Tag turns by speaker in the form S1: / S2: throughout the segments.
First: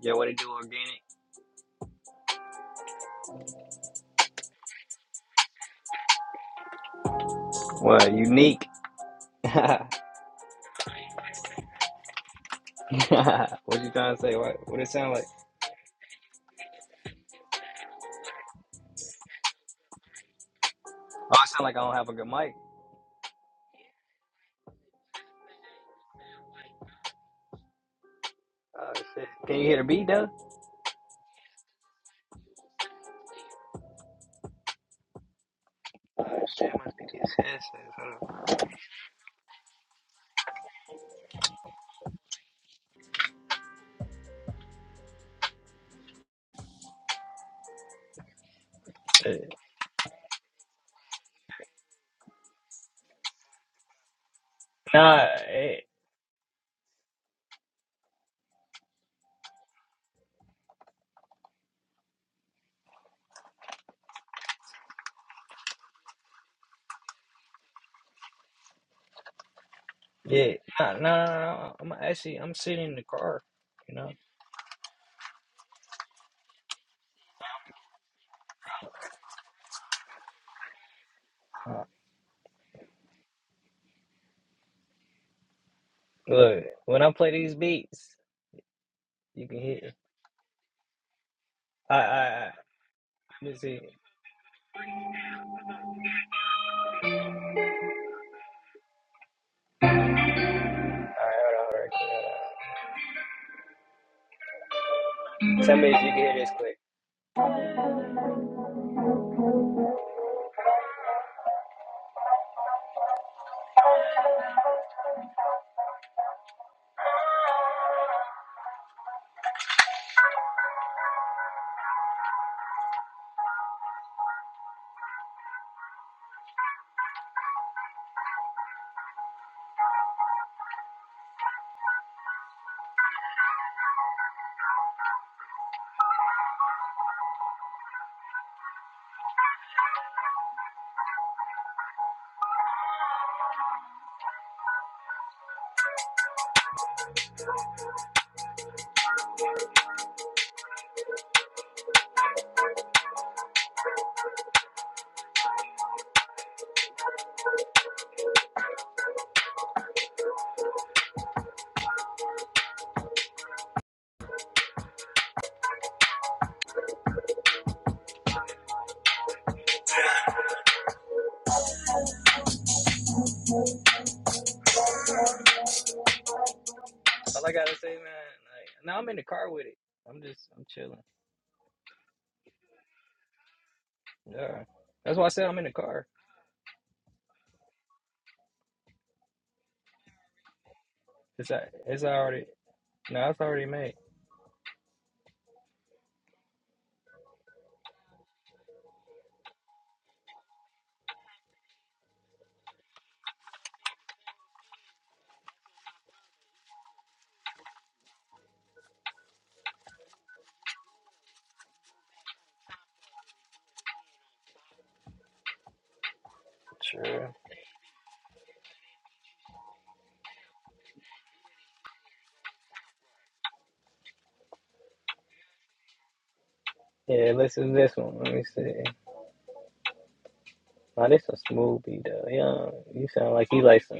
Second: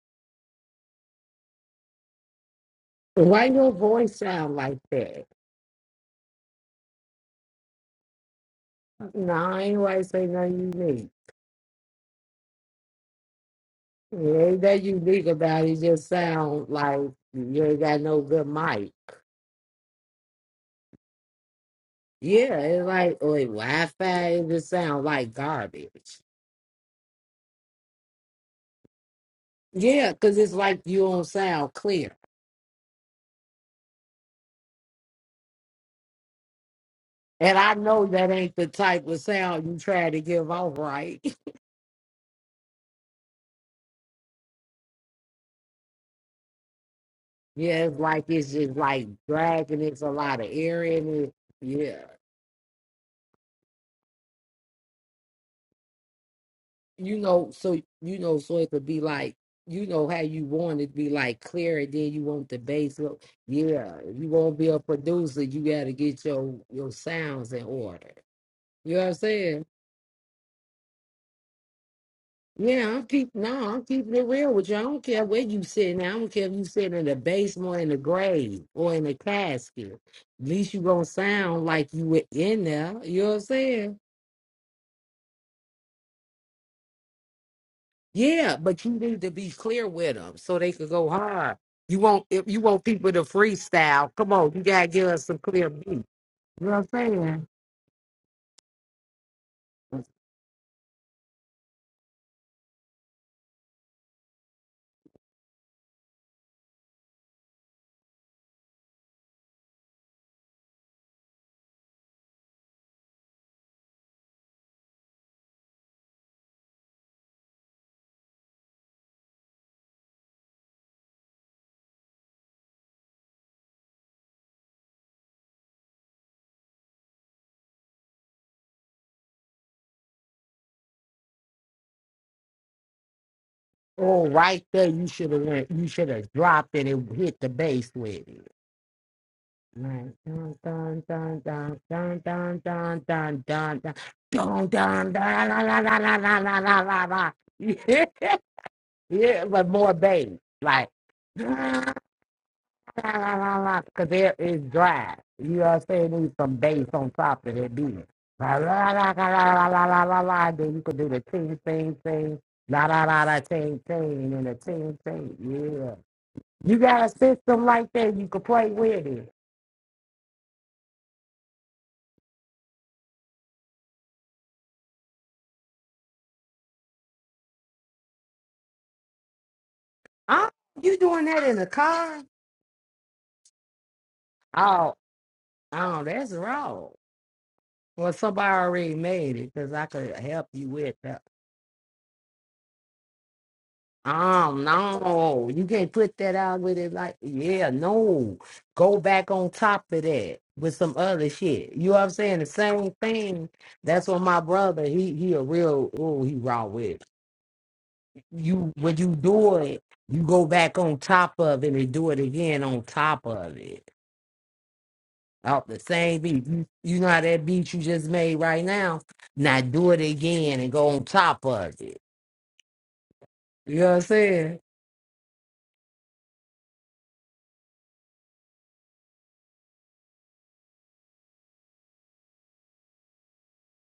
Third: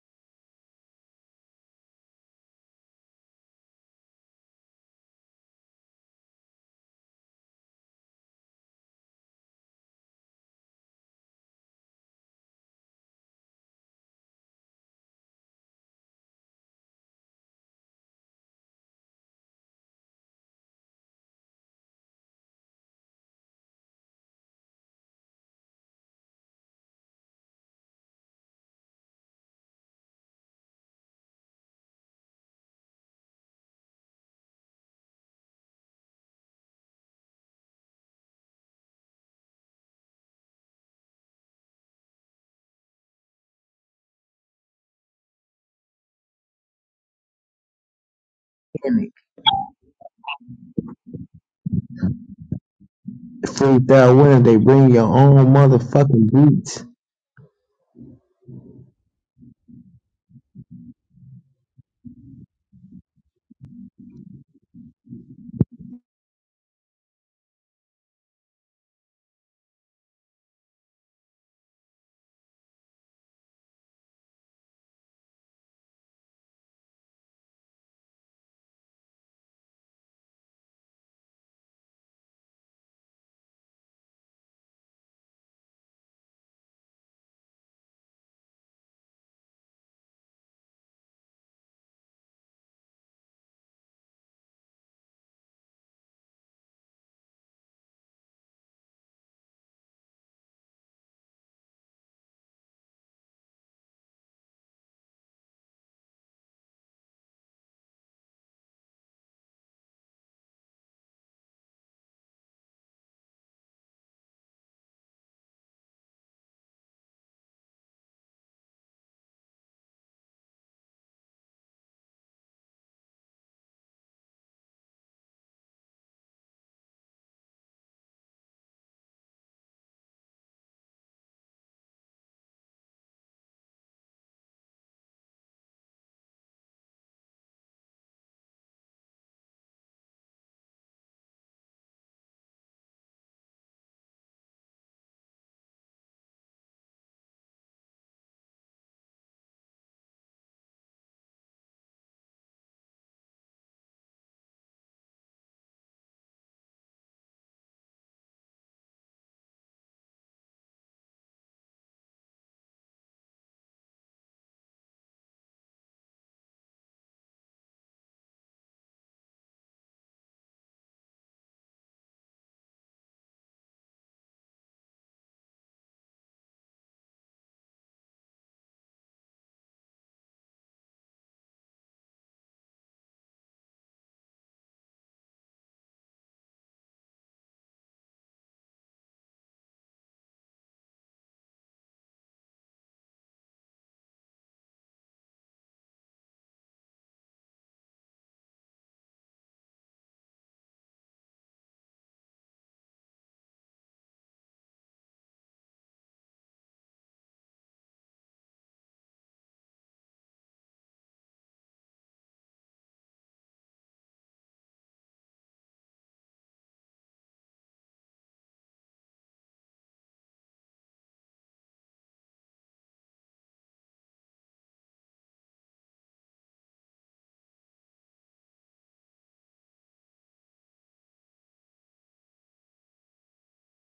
S1: Yeah, what it do organic?
S2: Why your voice sound like that?
S1: What unique?
S2: No, I ain't
S1: what
S2: right say nothing unique.
S1: you trying to say?
S2: It ain't
S1: What what
S2: that
S1: it sound like?
S2: unique about it, it just sound like you ain't got no good mic.
S1: Oh, it sound like I don't have a good mic.
S2: Yeah, it's like or Wi Fi, it just sound like garbage.
S1: Oh shit! Can you hear the beat
S2: Yeah,
S1: though?
S2: because it's like you don't sound clear.
S1: Oh shit! Must be these
S2: And I know
S1: Hold
S2: that
S1: on.
S2: ain't the type of sound you try to give off, right? Yeah, it's like it's just like
S1: Eh,
S2: dragging, it's a lot of air in it. Yeah.
S3: fruit that winter, they bring your
S1: Nah,
S3: own
S1: eh,
S3: motherfucking beats.
S2: you know, so you know, so it could be like, you know, how you want it to be like clear, and then you want the bass look. Yeah, if you want to be a producer, you got to get your your sounds in order. You know what I'm saying?
S1: yeah, nah, nah, nah, nah. I'm actually I'm sitting
S2: Yeah,
S1: in the
S2: I'm keep
S1: car.
S2: no, I'm
S1: You know,
S2: keeping it real with you. I don't care where you sitting. at. I don't care if you sitting in the basement, or in the grave, or in a casket. At least you gonna sound
S1: Uh,
S2: like you were in there. You know what I'm saying?
S1: look when I play these beats,
S2: Yeah, but you need to
S1: you
S2: be
S1: can hear.
S2: clear
S1: it.
S2: with them so they could go hard.
S1: I
S2: You
S1: I,
S2: want if
S1: I
S2: you want people to
S1: let me see.
S2: freestyle. Come on, you gotta give us some clear beat. You know what I'm saying?
S1: All right, hold on, hold on, quick, hold on. Tell me if you can hear this quick.
S2: Oh, right there, you should have went. You should have dropped it and hit the bass with it. Right. Dun dun dun dun dun dun dun dun dun dun dun dun dun la la la la la la la la. la. Yeah, yeah, but more bass, like. la, la, la, la, because there is drive. You know what I'm saying? Need some bass on top of that beat. La la la la la la la la la. la. Then you can do the ting ting ting, la la la la ting ting, and the ting ting. Yeah, you got a system like that you can play with it.
S1: All I gotta say, man. Like, now I'm in the car with it. I'm just
S2: Oh,
S1: I'm chilling.
S2: you doing that in the car?
S1: Yeah.
S2: Oh,
S1: That's why I said I'm in the
S2: oh,
S1: car.
S2: that's wrong. Well, somebody already made it because I could help you with that.
S1: It's a, it's already no, it's already made.
S2: Oh no, you can't put that out with it like yeah, no. Go back on top of that with some other shit. You know what I'm saying? The same thing. That's what my brother, he he a real oh, he raw with. You when you do it, you go back on top of it and do it again on top of it. Off the same beat. You, you know how
S1: Sure.
S2: that beat you just made right now? Now do it again and go on top of it. You know what I'm saying?
S1: Yeah, listen to this one. Let me see. Now this a smooth beat though. Yeah, you sound like you like some.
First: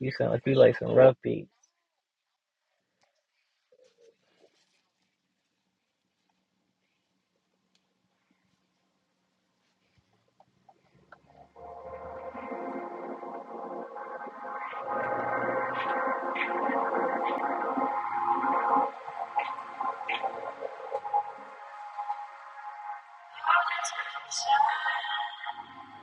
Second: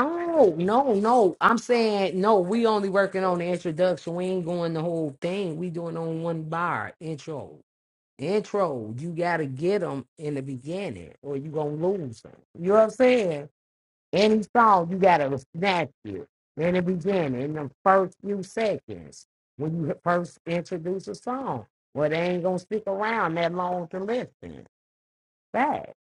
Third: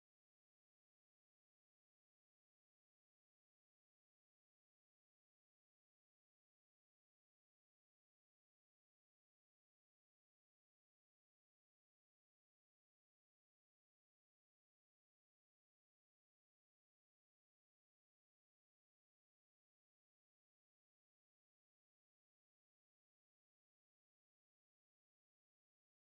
S1: You sound like you like some
S2: no,
S1: rough
S2: no.
S1: beats.
S2: I'm saying no. We only working on the introduction. We ain't going the whole thing. We doing on one bar intro. Intro. You gotta get them in the beginning, or you gonna lose them. You know what I'm saying? Any song, you gotta snatch it in the beginning, in the first few seconds when you first introduce a song. Well, they ain't gonna stick around that long to listen. Fact.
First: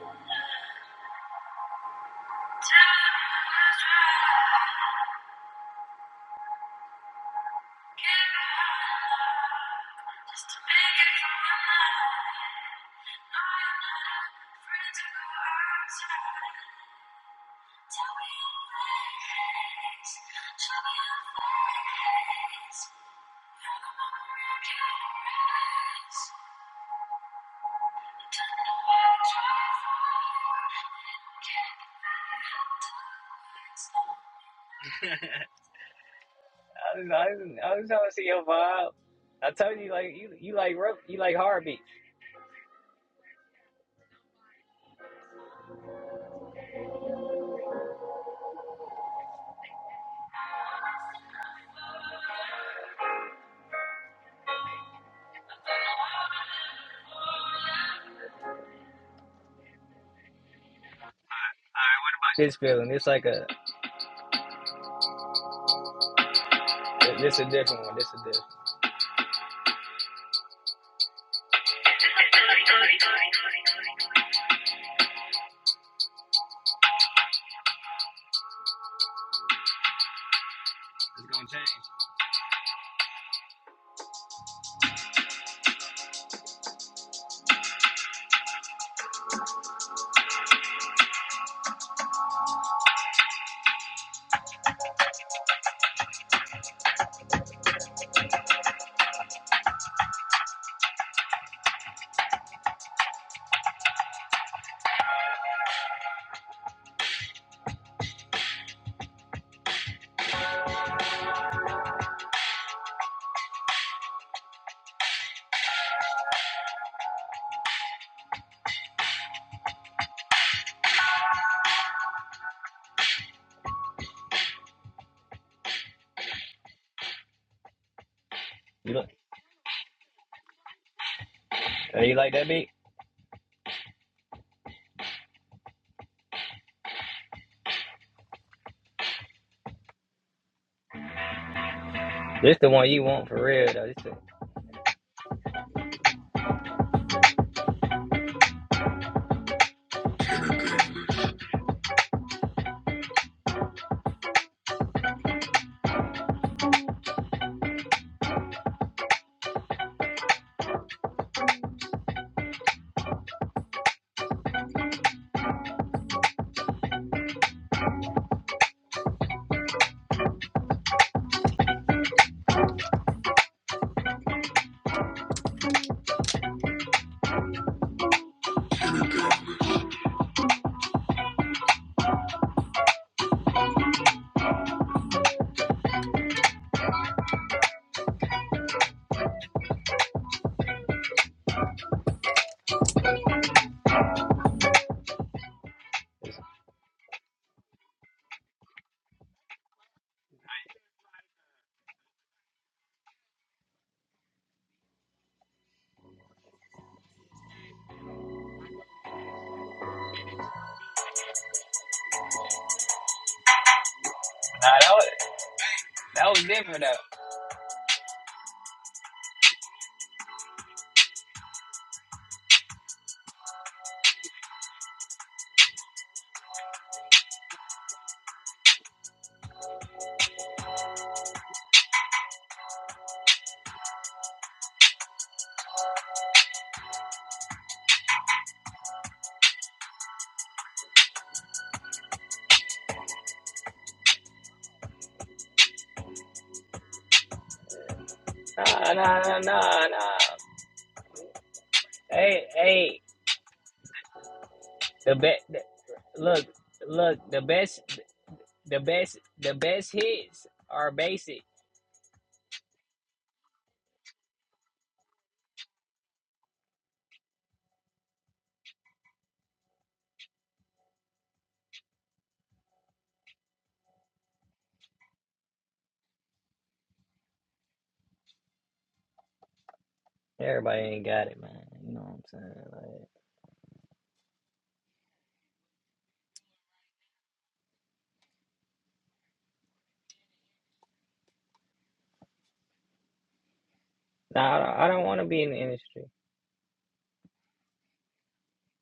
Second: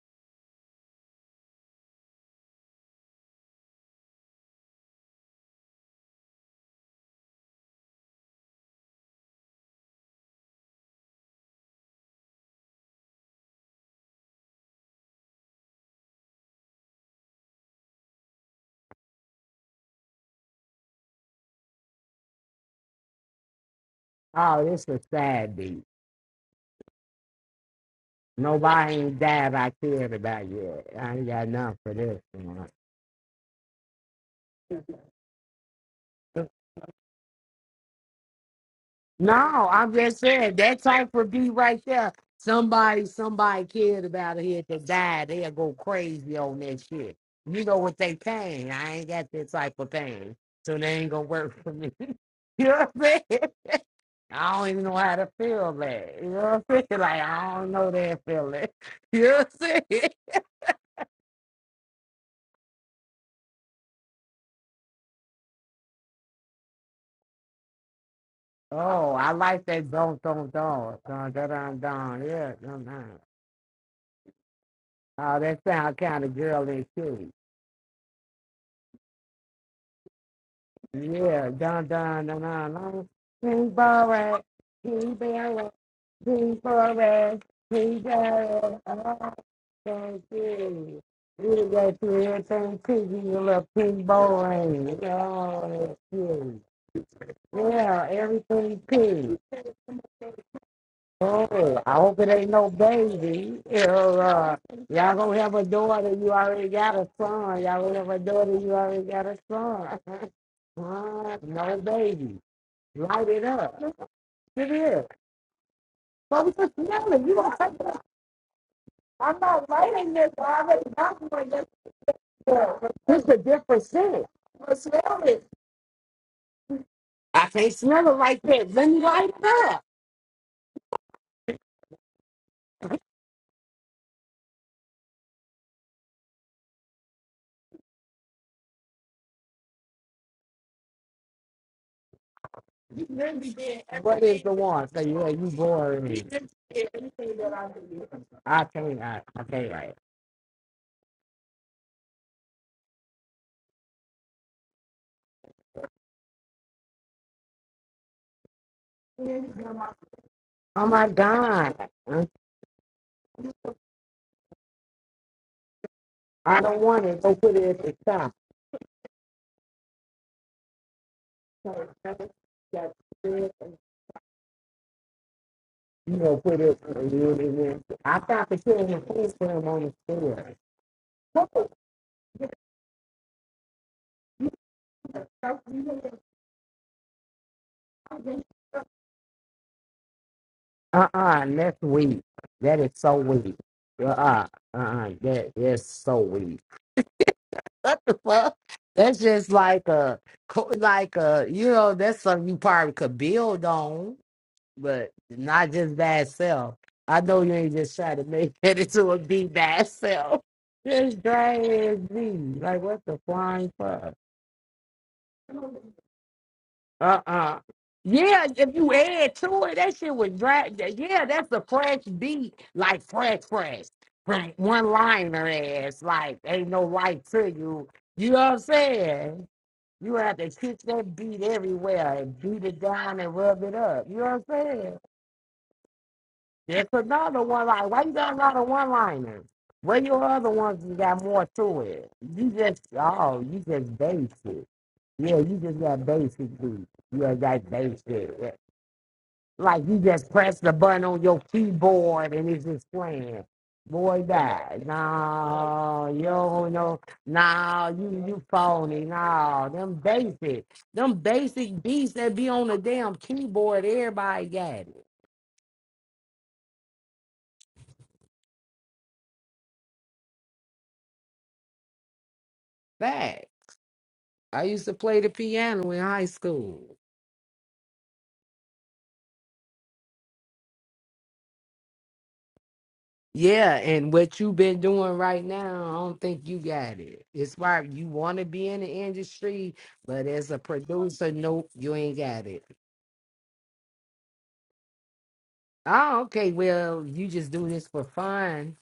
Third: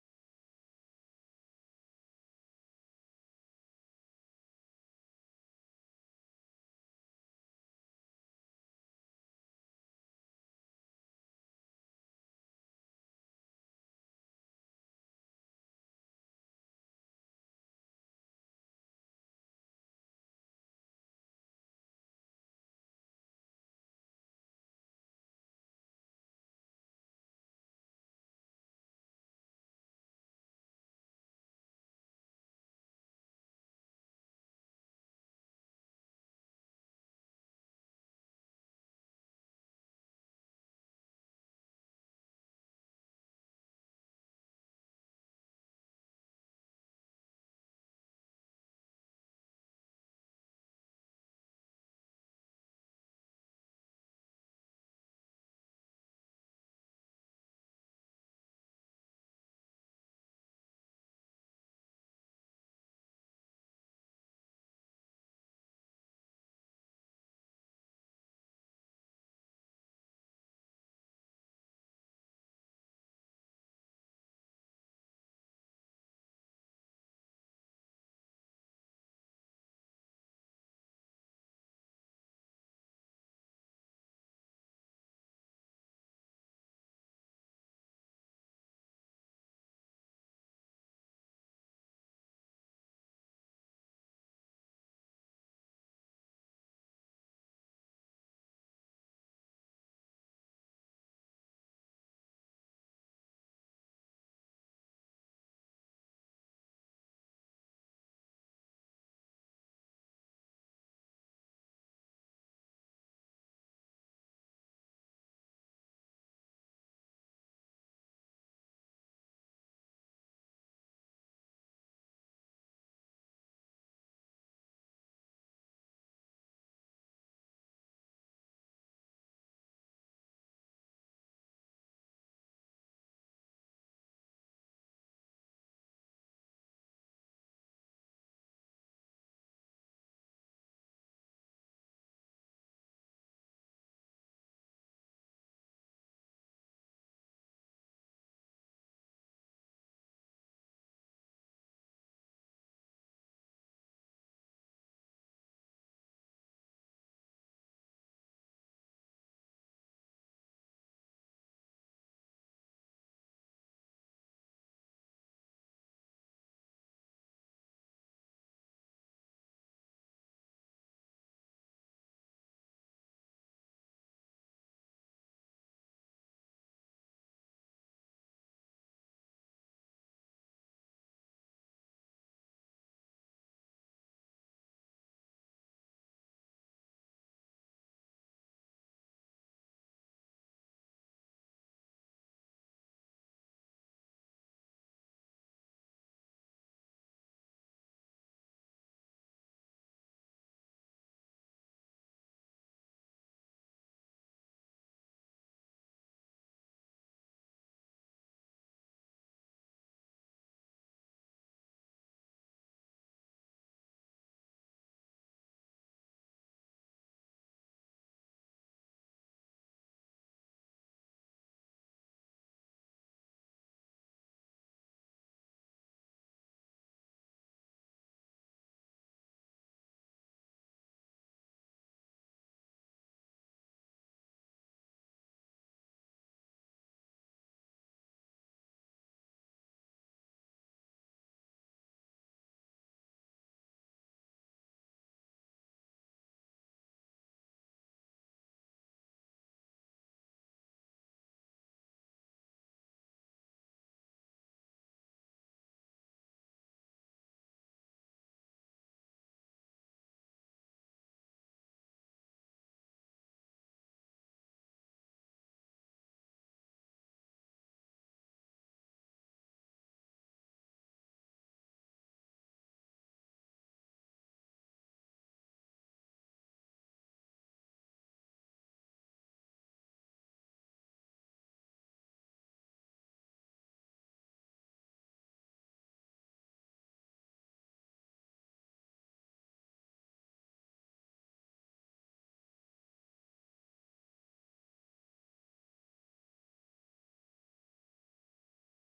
S2: Oh, it's a sad beat. Nobody ain't died I cared about yet. I ain't got nothing for this. man.
S1: I was, I was, I was trying to see your vibe. I
S2: No,
S1: told you
S2: I'm
S1: like
S2: just
S1: you, you
S2: saying
S1: like
S2: that
S1: rough,
S2: type
S1: you
S2: of
S1: like
S2: beat
S1: hard
S2: right
S1: beats.
S2: there. Somebody, somebody cared about it here to die. They'll go crazy on that shit. You know what they paying. I ain't got that type of pain. So they ain't gonna work for me. you know what I'm saying? I don't even know how to feel that. You know what I'm saying? Like I don't know that feeling. You know what I'm saying?
S1: This feeling, it's like a this a different one. This a different.
S2: Oh, I like that don't don't don't dun dun dun dun yeah dun dun. Oh, that sound kind of girly too.
S1: It's gonna
S2: Yeah,
S1: change.
S2: dun dun dun dun dun. King Boris, King Boris, King Boris, King Boris. Oh, thank you. You got to do everything to you, you little pink boy. Oh, that's you. Yeah, everything pink. Oh, I hope it ain't no baby. Or, uh, y'all gonna have a daughter, you already got a son. Y'all gonna have a daughter, you already got a son. Uh, no baby. Light it up. It is. But we just smelling. You gonna take it. I'm not lighting this. I already got one. This this is a different scent. But smell it. I can't smell it like that. Let
S1: You
S2: me
S1: like?
S2: light it up.
S1: Oh, you like that beat? This the one you want for real though. This the-
S2: What is the that one? Say, yeah, you boring me. I can't, I, I can't write. Oh my God. I don't want it. Go put it at the top. You know, put it, you know, I thought the kid in the
S1: nah,
S2: food for him on the store. Uh-uh, that's weak. That is so weak. Uh-uh, uh-uh, that is so weak. Well, that's just like a, co- like a, you know, that's something you probably could build on, but not just bad self. I know you ain't just trying to make it into a be bad self. Just dry as me. Like, what the flying fuck?
S1: that was that was different though.
S2: Uh-uh. Yeah, if you add to it, that shit was dry. Yeah, yeah, that's a fresh beat, like fresh, fresh. From one liner ass, like ain't no life to you. You know what I'm saying? You have to kick that beat everywhere and beat it down and rub it up. You know what I'm saying? That's another one line. Why you got a lot of one liners? Where your other ones you got more to it? You just oh, you just basic. Yeah, you just got basic beat. You just got basic.
S1: Nah, nah, nah, nah,
S2: Like you
S1: nah.
S2: just press the button on your keyboard
S1: Hey,
S2: and it's just
S1: hey,
S2: playing. Boy, that.
S1: the best.
S2: No, you
S1: Look,
S2: don't know.
S1: look, the best,
S2: No, you, you
S1: the
S2: phony.
S1: best, the
S2: No,
S1: best
S2: them
S1: hits
S2: basic.
S1: are
S2: Them
S1: basic.
S2: basic beats that be on the damn keyboard, everybody got it. Fact. I used to play the piano in high school.
S1: Everybody ain't got it, man. You know what I'm saying? Like,
S2: Yeah, and what you been doing right now, I don't think you got it. It's why you want to be in the industry, but as a producer, nope, you ain't got it.
S1: nah, I don't, I don't want to be in the industry.
S2: Oh, okay. Well, you just do this for fun.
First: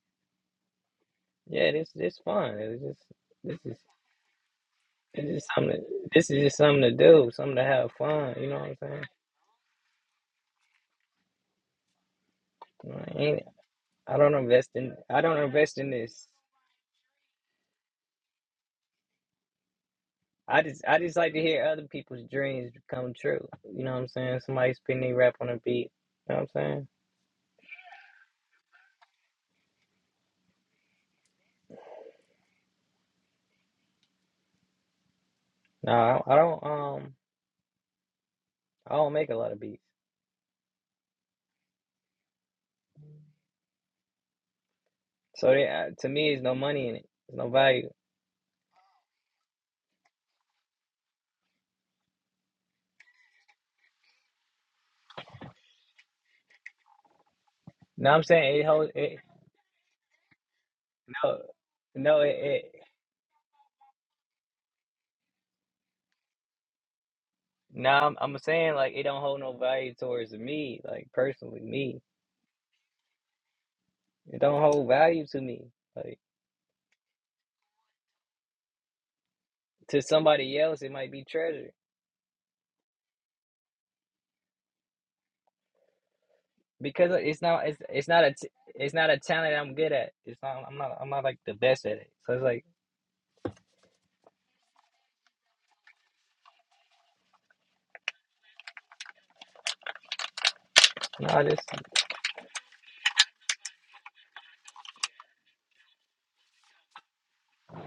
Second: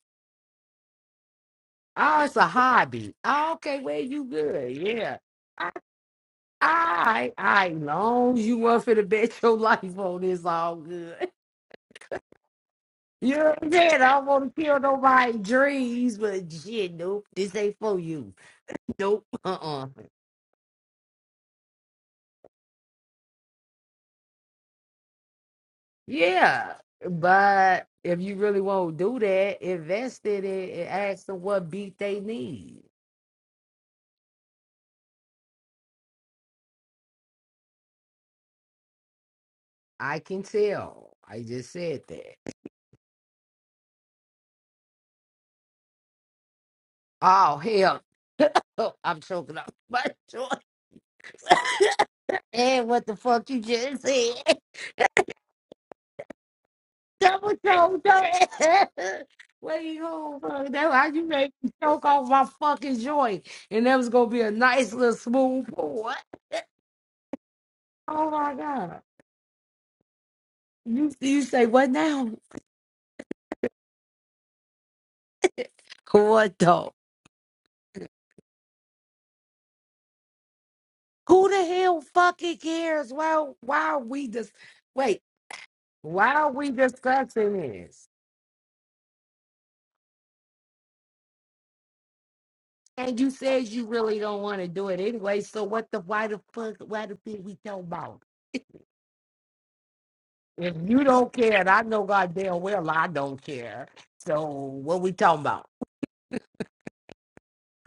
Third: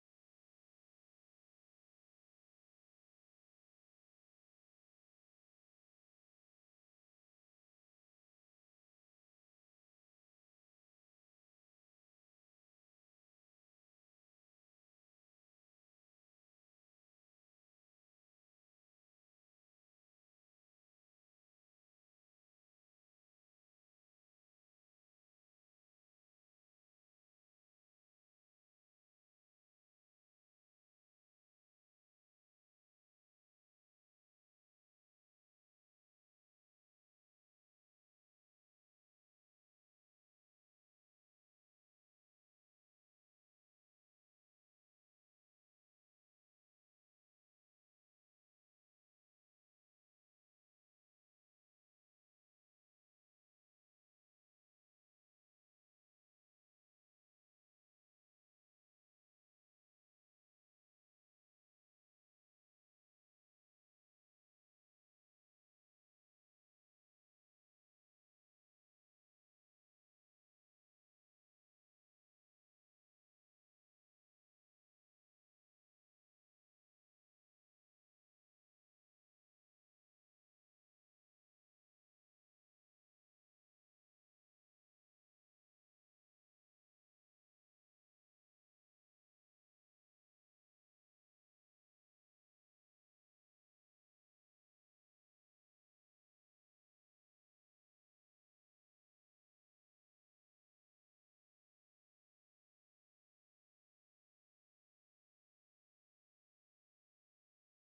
S1: Yeah, this, this
S2: Oh, it's a
S1: fun. It's just,
S2: hobby. Oh,
S1: this is,
S2: okay. Well, you good. Yeah.
S1: it's just
S2: I,
S1: something. to- This is just something to do,
S2: I,
S1: something to
S2: I,
S1: have fun.
S2: long as
S1: You
S2: you
S1: know what I'm
S2: want for to
S1: saying?
S2: bet your life on this. all good.
S1: Like, I
S2: You
S1: ain't,
S2: know what I'm saying? I
S1: I
S2: don't
S1: don't
S2: want to
S1: invest
S2: kill
S1: in, I
S2: nobody's
S1: don't invest in
S2: dreams,
S1: this.
S2: but shit, nope. This ain't for you. Nope. Uh-uh.
S1: I just, I just like to hear other people's dreams come true. You know what I'm saying? Somebody spin their rap on a beat. You know what I'm
S2: Yeah.
S1: saying?
S2: But if you really want to do that, invest in it and ask them what beat they need.
S1: No, I don't, I don't um I don't make a lot of beats.
S2: I can tell. I just said that.
S1: So they, uh, to me, there's no money in it. There's no
S2: Oh
S1: value.
S2: hell Oh, I'm choking up my joy. And what the fuck you just said? Double choke,
S1: No, I'm
S2: don't-
S1: saying it holds it.
S2: What you going fuck? That's how you
S1: No,
S2: make me choke
S1: no,
S2: off
S1: it.
S2: my
S1: it
S2: fucking joy. And that was gonna be a nice little smooth pour.
S1: no, I'm,
S2: Oh
S1: I'm
S2: my
S1: saying like
S2: god.
S1: it don't hold no value towards me, like
S2: You you
S1: personally
S2: say what
S1: me.
S2: now?
S1: It don't hold value to me. Like
S2: What though?
S1: to somebody else, it might be
S2: Who the
S1: treasure
S2: hell fucking cares? Well, why are we just wait? Why are we
S1: because it's
S2: discussing
S1: not. It's
S2: this?
S1: it's not a. t- It's not a talent I'm good at. It's not. I'm not. I'm not like the best at it. So it's like
S2: And you said you really don't want to do it anyway. So what the why the fuck? Why the fuck we talking about? If you don't
S1: no, this
S2: care, and I know goddamn well I don't care. So what we talking about?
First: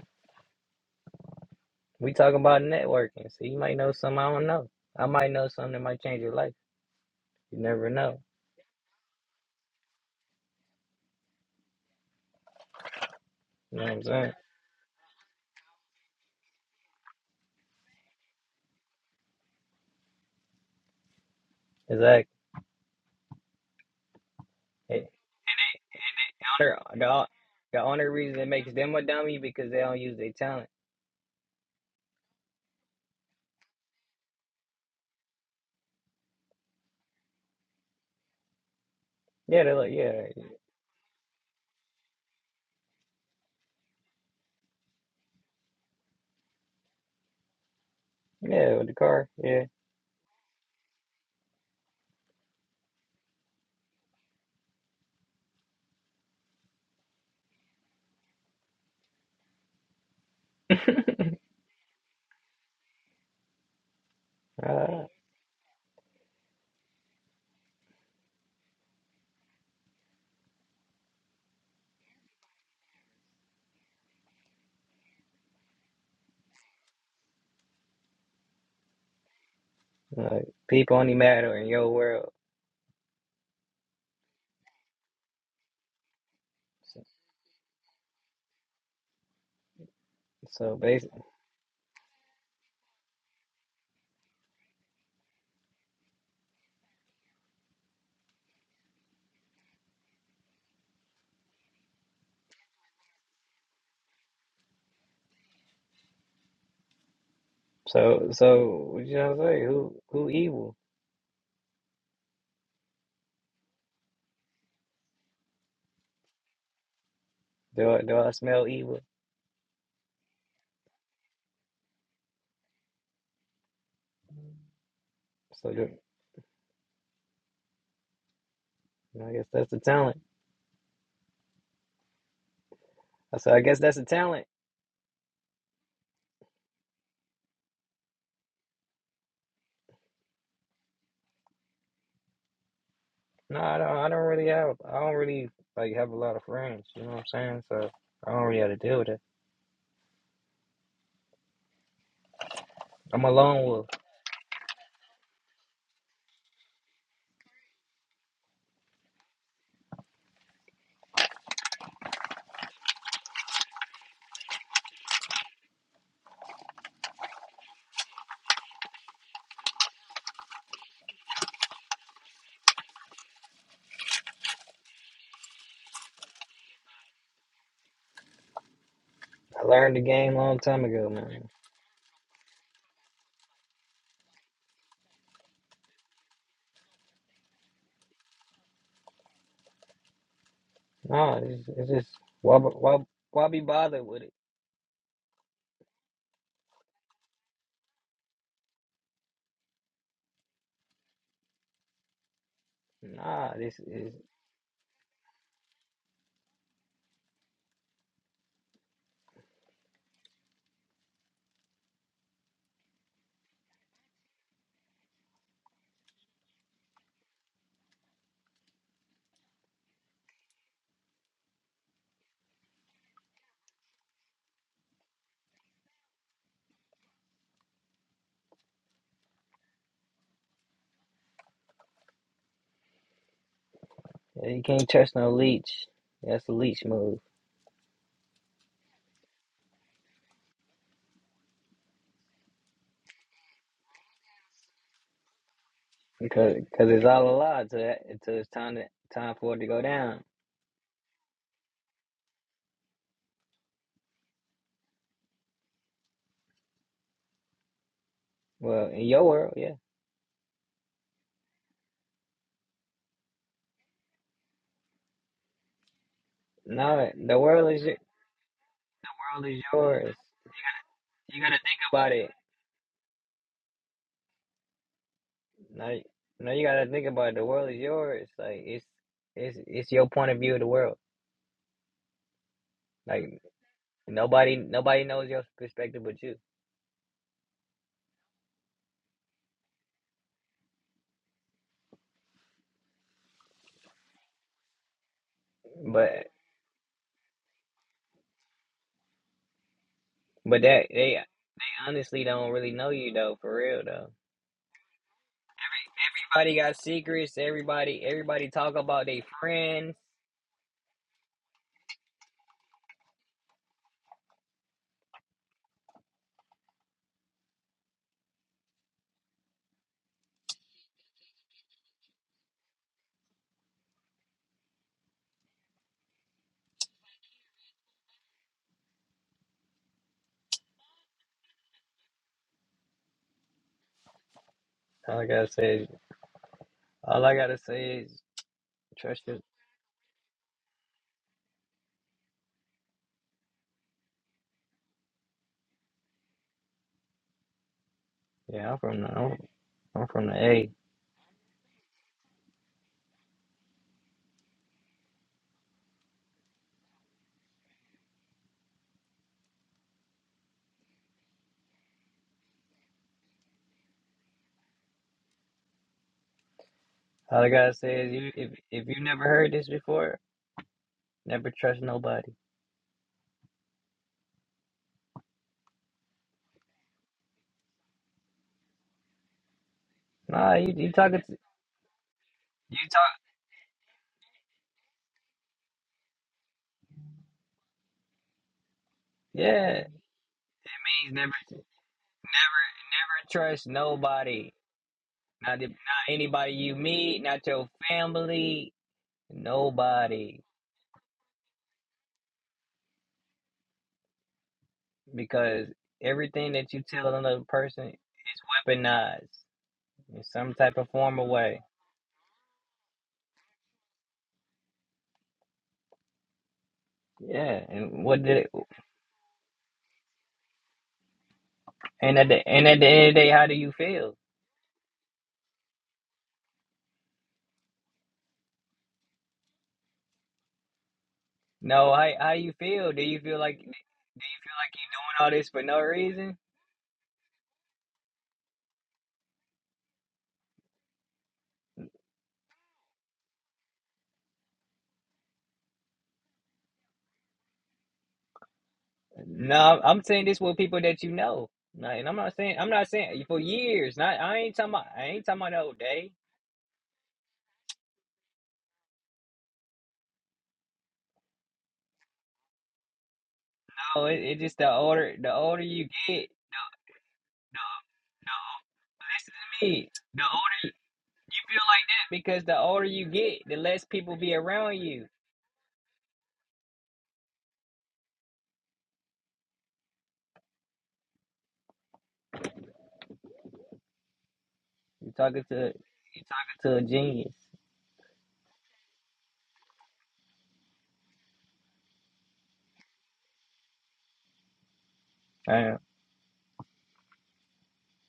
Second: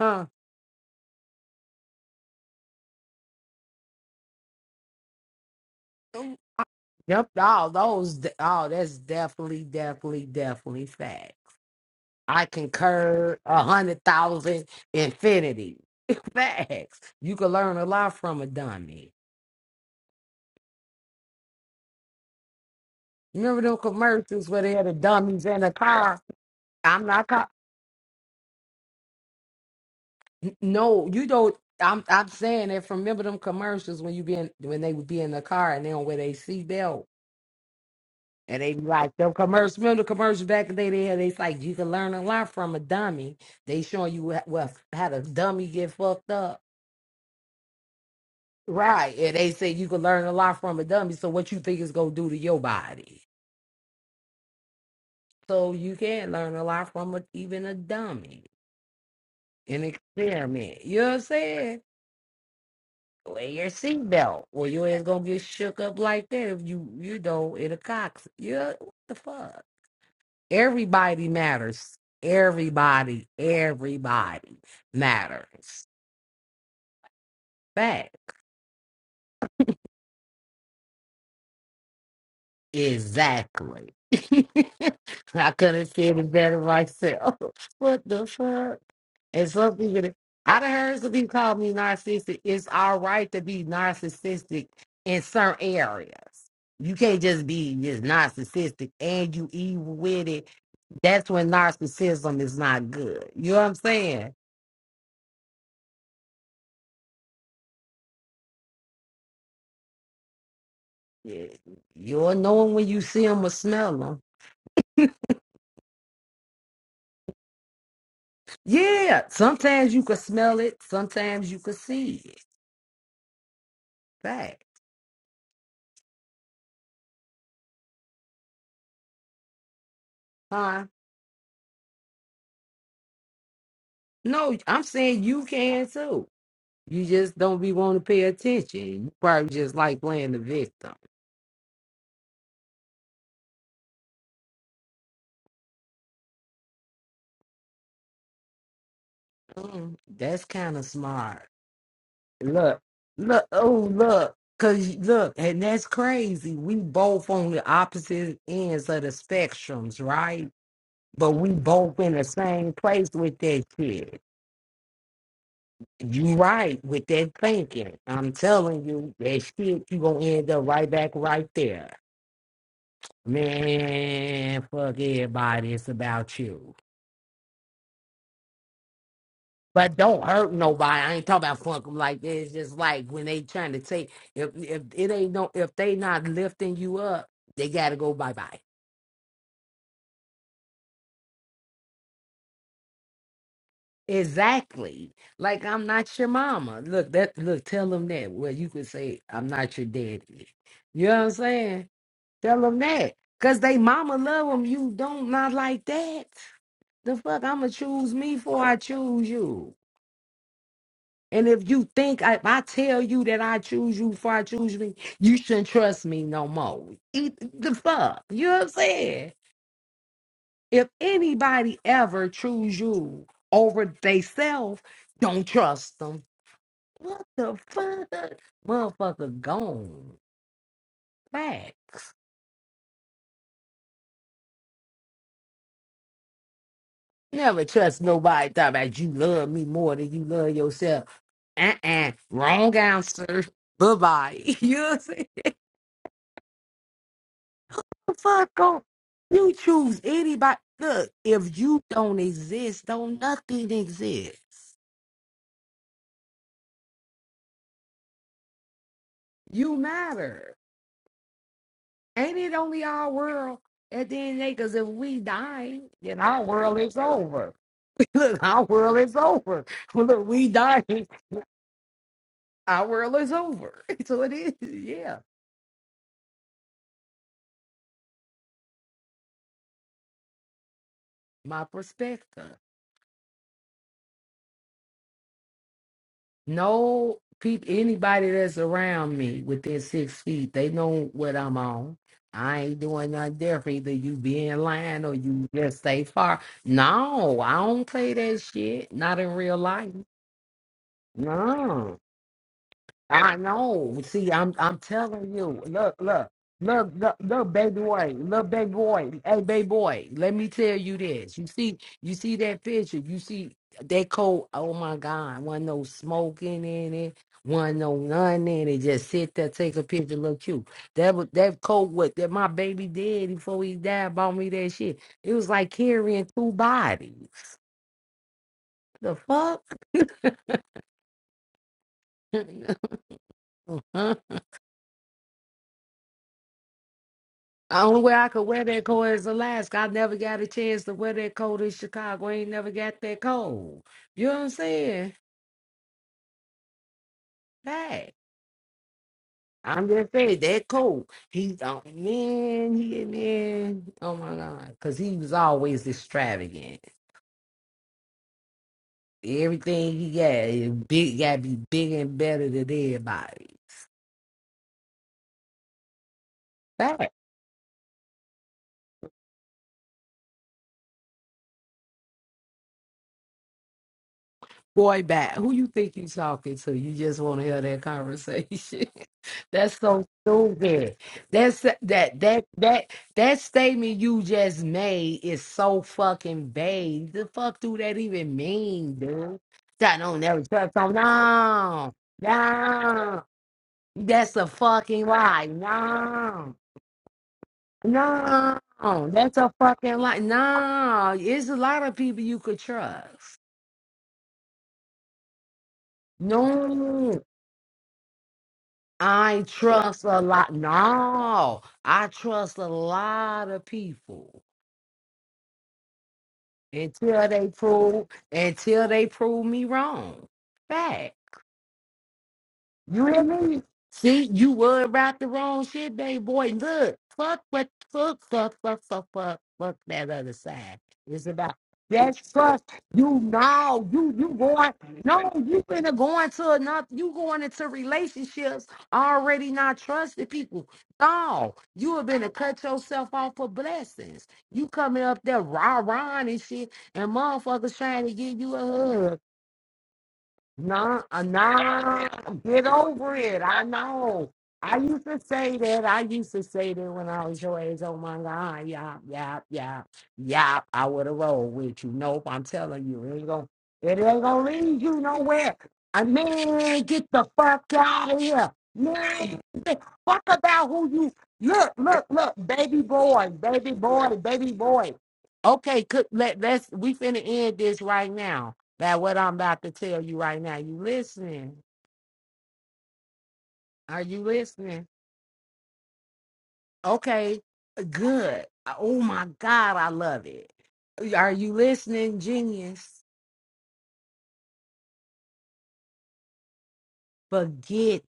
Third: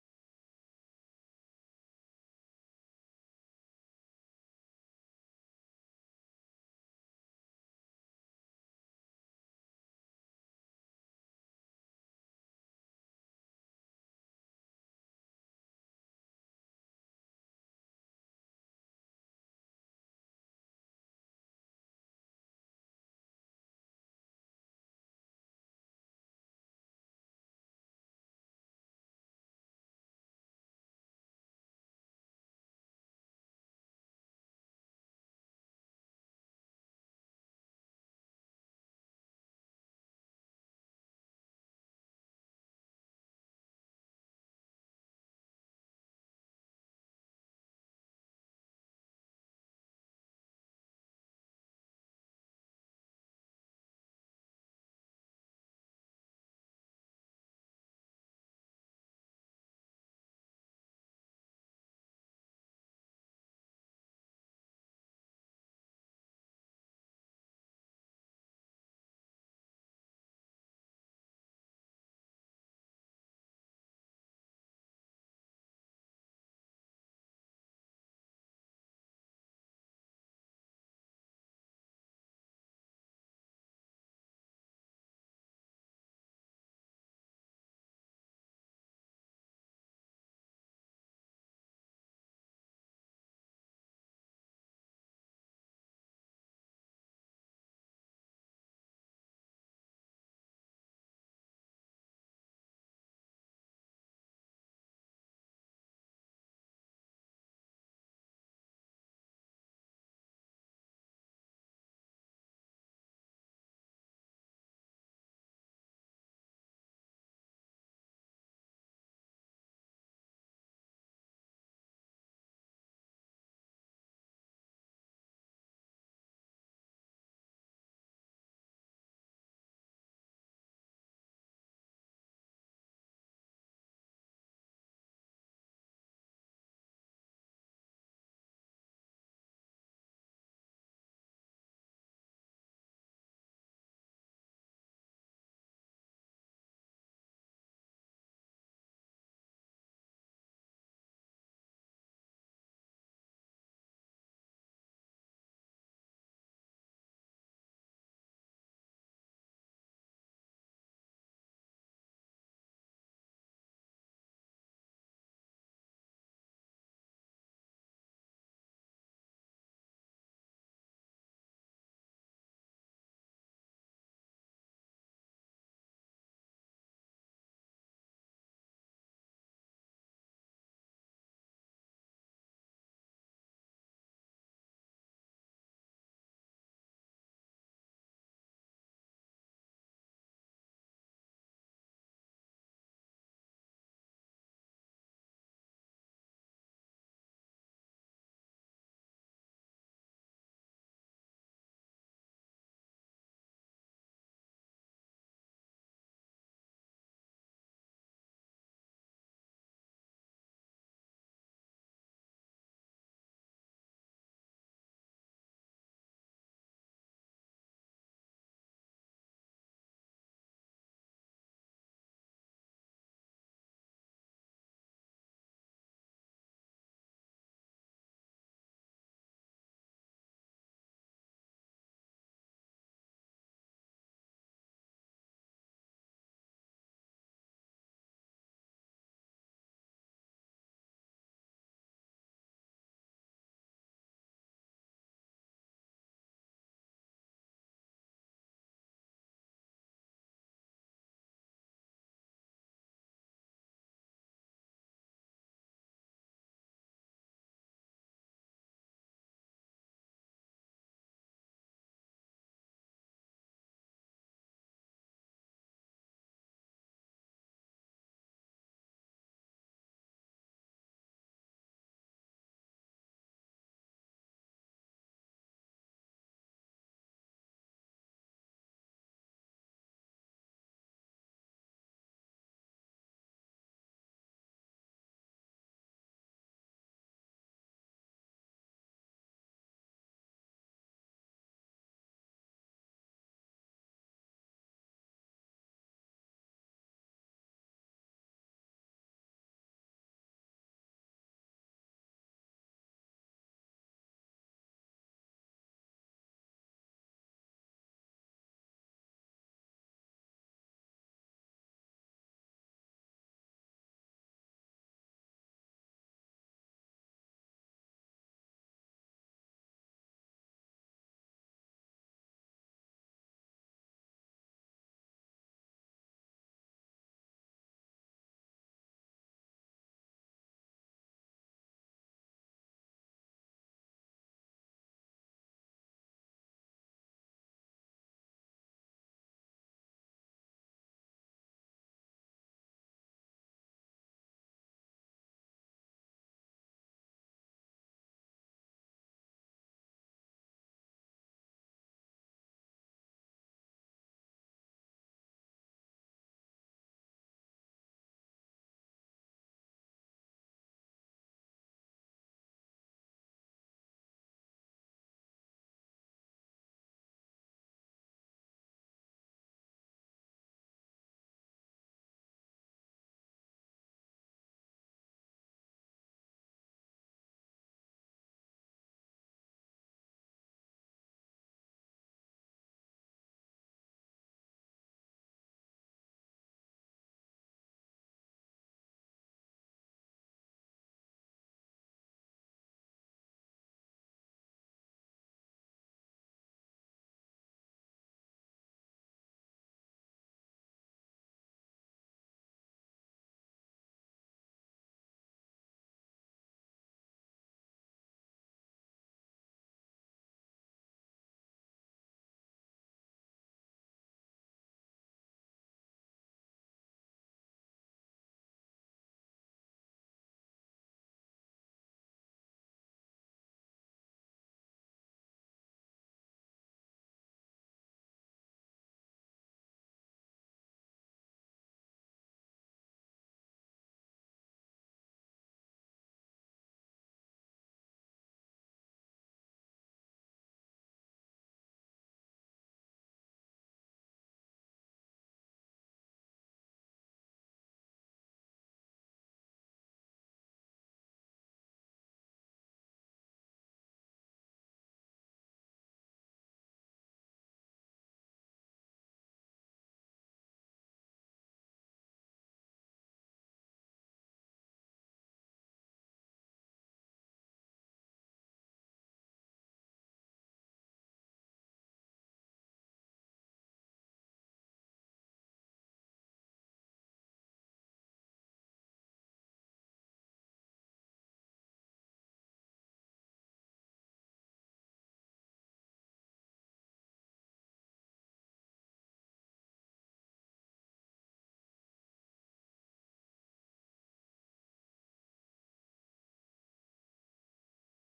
S2: Huh?
S1: we talking about networking. So you might know something I don't know. I might know something that might change your
S2: Oh,
S1: life.
S2: Yep.
S1: You
S2: All
S1: never
S2: those.
S1: know.
S2: Oh, that's definitely, definitely, definitely fact. I concur a
S1: You know what I'm
S2: hundred
S1: saying?
S2: thousand infinity. Facts. You can learn a lot from a dummy.
S1: Exactly.
S2: Remember them commercials where they had the
S1: Hey,
S2: dummies in the car?
S1: honor,
S2: I'm
S1: the, hon-
S2: not. Co-
S1: the only reason it makes them a dummy because they don't use their
S2: N-
S1: talent.
S2: no, you don't. I'm. I'm saying that. from Remember them commercials when you be in, when they would be in the car and they don't wear their seatbelt And they be like them
S1: Yeah, they
S2: commercials.
S1: like,
S2: Remember the
S1: yeah,
S2: commercials back in the day? They had. It's like you can learn a lot from a dummy. They showing you wha- well how the dummy get fucked up,
S1: yeah, with the
S2: right?
S1: car,
S2: And they
S1: yeah.
S2: say you can learn a lot from a dummy. So what you think is gonna do to your body? So you can learn a lot from a, even a dummy, an experiment. You know what I'm saying? Wear your seatbelt, or your
S1: Uh,
S2: ass gonna get shook up like that if you you know in a cox. Yeah, what the fuck? Everybody matters. Everybody, everybody matters. Fact.
S1: like, people only matter in your world.
S2: Exactly. I couldn't see it better
S1: So,
S2: myself. What the fuck? And some people, that- I done
S1: so
S2: heard some
S1: basically,
S2: people call me narcissistic. It's all right to be narcissistic in certain areas. You can't just be just narcissistic and you evil with it. That's when narcissism is not good. You know what I'm saying?
S1: so so you know what I'm saying? Who who evil?
S2: Yeah, you'll know 'em when you see them or smell them.
S1: Do I do I smell evil?
S2: Yeah, sometimes you can smell it, sometimes you can see it. Fact,
S1: So do, I guess that's the talent.
S2: huh?
S1: I said I guess that's the talent.
S2: No, I'm saying you can too. You just don't be wanting to pay attention. You probably just like playing the victim.
S1: No, I don't. I don't really have. I don't really like have a lot of friends. You know what I'm saying? So I don't really have to deal with that.
S2: Mm, that's kind of smart. Look,
S1: I'm a
S2: look,
S1: lone
S2: oh
S1: wolf.
S2: look, cause look, and that's crazy. We both on the opposite ends of the spectrums, right? But we both in the same place with that shit. You right with that thinking. I'm telling you, that shit, you gonna end up right back right there. Man, fuck everybody, it's about you.
S1: I learned
S2: But
S1: the
S2: don't
S1: game a
S2: hurt
S1: long time
S2: nobody.
S1: ago,
S2: I ain't talking
S1: man.
S2: about fuck 'em like that. It's just like when they trying to take if if it ain't no if they not lifting you up, they gotta go bye bye.
S1: Nah, it's, it's just why, b- why, why be bothered with it?
S2: Exactly. Like I'm not your mama. Look that look, tell them that. Well you could say I'm not your daddy. You know what I'm saying? Tell them that.
S1: Nah,
S2: Cause
S1: this
S2: they
S1: is
S2: mama love them. You don't not like that. The fuck I'ma choose me before I choose you. And if you think I, I tell you that I choose you before I choose me, you shouldn't trust me no more. Eat the fuck. You know what I'm saying? If anybody ever choose you over they self, don't trust them. What the fuck? Motherfucker gone. Back.
S1: yeah, you can't trust no leech. That's a leech move
S2: Never trust nobody talk about you love me more than you love yourself. Uh-uh. Wrong answer. Bye-bye. You know what I'm saying?
S1: because cause it's all a lie until that- until it's
S2: Fuck
S1: time
S2: off.
S1: to, time
S2: You
S1: for it to go
S2: choose
S1: down.
S2: anybody. Look, if you don't exist, don't nothing exists.
S1: Well, in your world, yeah.
S2: You matter. Ain't it only our world at the end of the day? Because if we die, then our world is
S1: No, the
S2: over.
S1: world is your,
S2: Look, our world is
S1: world is
S2: over.
S1: yours.
S2: Look, we die,
S1: You gotta think about it.
S2: our world is over. So it is, yeah.
S1: No, you- no, you gotta think about it. The world is yours. Like it's it's it's your point of view of the world.
S2: My perspective.
S1: Like nobody nobody knows your perspective but you.
S2: No people, anybody that's around me within six feet, they know what I'm on. I ain't doing nothing different. Either you be in line or you just stay
S1: But
S2: far. No, I don't play that shit. Not in real life.
S1: but that they
S2: No.
S1: honestly don't really know you
S2: I
S1: though, for real
S2: know.
S1: though.
S2: See, I'm I'm telling you. Look, look,
S1: Everybody got
S2: look, look,
S1: secrets.
S2: look, baby
S1: Everybody
S2: boy,
S1: everybody
S2: look, baby
S1: talk about
S2: boy.
S1: their
S2: Hey, baby
S1: friends.
S2: boy. Let me tell you this. You see, you see that picture. You see that coat. Oh my God, wasn't no smoking in it. Wasn't no none in it. Just sit there, take a picture, look cute. That was that coat. What that my baby did before he died bought me that shit. It was like carrying two bodies. The fuck.
S1: All I gotta say is all I gotta say
S2: Only way
S1: is
S2: I could wear that coat
S1: trust
S2: is
S1: your
S2: Alaska. I never got a chance to wear that coat in Chicago. I ain't never got that cold. You know what I'm saying? Hey,
S1: yeah. I'm from the I'm,
S2: I'm
S1: I'm
S2: just
S1: from the
S2: saying that
S1: A.
S2: coat. He's on man, he man. Oh my god, because he was always extravagant. Everything he got, it big got to be bigger and better than everybody's. Hey.
S1: All I gotta say is you if if you never heard this before, never trust nobody.
S2: Boy, back. Who you think you talking to? You just want to hear that conversation. That's so
S1: Nah, you you
S2: stupid.
S1: talking to,
S2: That's that that
S1: you
S2: that
S1: talk
S2: that statement you just made is so fucking vague. The fuck do that even mean, dude?
S1: yeah
S2: That don't never trust on.
S1: means never, never
S2: No, no.
S1: trust
S2: That's a
S1: nobody.
S2: fucking lie.
S1: Not the- not anybody
S2: No,
S1: you meet, not your
S2: no.
S1: family,
S2: That's a fucking lie.
S1: nobody.
S2: No, it's a lot of people you could trust.
S1: because everything that you
S2: No.
S1: tell another person weaponized
S2: I trust a
S1: in
S2: lot.
S1: some type of form or
S2: No,
S1: way.
S2: I trust a lot of people until they
S1: Yeah, and
S2: prove
S1: what did it,
S2: until they prove me wrong. Fact.
S1: and at the and at the
S2: You
S1: end of the
S2: hear
S1: day, how do
S2: me?
S1: you feel?
S2: See, you were about the wrong shit, baby boy. Look, fuck what fuck fuck fuck fuck fuck fuck that other side. It's about
S1: No, how
S2: that's
S1: how you
S2: trust.
S1: feel? Do you
S2: You
S1: feel like like you
S2: know, you you going
S1: doing all
S2: no,
S1: this for
S2: you
S1: no
S2: finna going
S1: reason?
S2: to enough. You going into relationships already not trusting people. No, you have been to cut yourself off for blessings. You coming up there rah rah and shit, and motherfuckers trying to give you a hug.
S1: No, I'm saying this with people that
S2: No,
S1: you
S2: uh,
S1: know. Like,
S2: nah,
S1: and I'm not saying
S2: get
S1: I'm not
S2: over
S1: saying for
S2: it. I
S1: years. Not
S2: know.
S1: I ain't talking
S2: I
S1: about I
S2: used to
S1: ain't talking about
S2: say
S1: the old
S2: that. I
S1: day.
S2: used to say that when I was your age. Oh my God, yeah, yeah, yeah, yeah. I would have rolled with you. Nope, I'm telling you, it ain't gonna, it
S1: Oh, it,
S2: ain't
S1: it
S2: gonna
S1: just the
S2: lead you
S1: older the
S2: nowhere.
S1: older you
S2: I
S1: get,
S2: man, get the
S1: No,
S2: fuck out of
S1: no.
S2: here,
S1: listen
S2: man.
S1: to me. The
S2: Fuck about
S1: older
S2: who you
S1: You feel
S2: look, look,
S1: like that
S2: look,
S1: because the
S2: baby
S1: older you
S2: boy,
S1: get, the
S2: baby
S1: less
S2: boy,
S1: people be
S2: baby
S1: around
S2: boy.
S1: you.
S2: Okay, could let let's we finna end this right now. That what I'm about to tell you right now. You listening? Are you listening?
S1: You're talking to you're talking to a genius.
S2: Okay, good. Oh my God, I love it. Are you listening, genius?
S1: Uh,
S2: Forget,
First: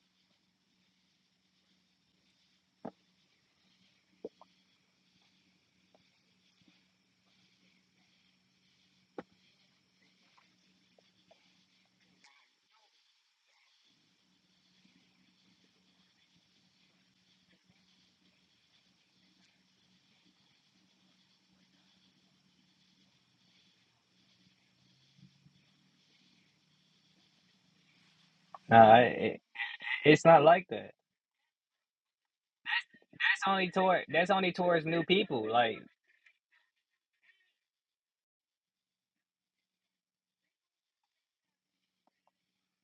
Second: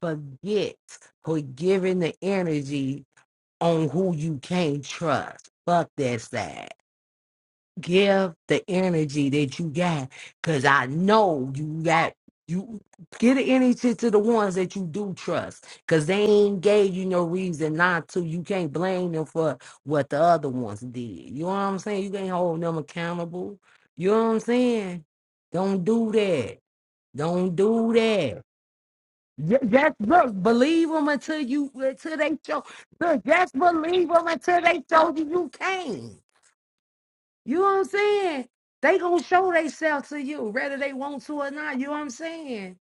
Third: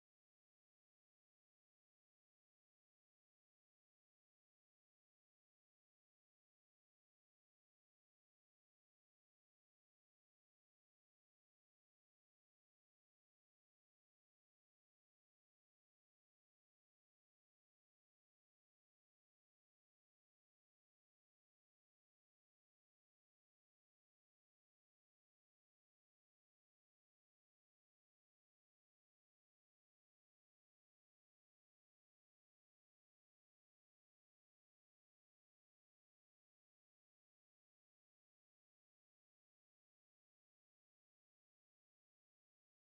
S2: forget, forgiving the energy on who you can't trust. Fuck that side. give the energy that you got because i know you got you give the energy to the ones that you do trust because they ain't gave you no reason not to you can't blame them for what the other ones did you know what i'm saying you can't hold them accountable you know what i'm saying don't do that don't do that
S1: nah, it,
S2: Ju- just
S1: it's not
S2: look,
S1: like that.
S2: believe them until you until they show. Look,
S1: That's
S2: just
S1: only toward
S2: believe them
S1: that's only
S2: until they
S1: towards new
S2: show you you
S1: people. Like
S2: can't. You know what I'm saying? They gonna show themselves to you, whether they want to or not. You know what I'm saying?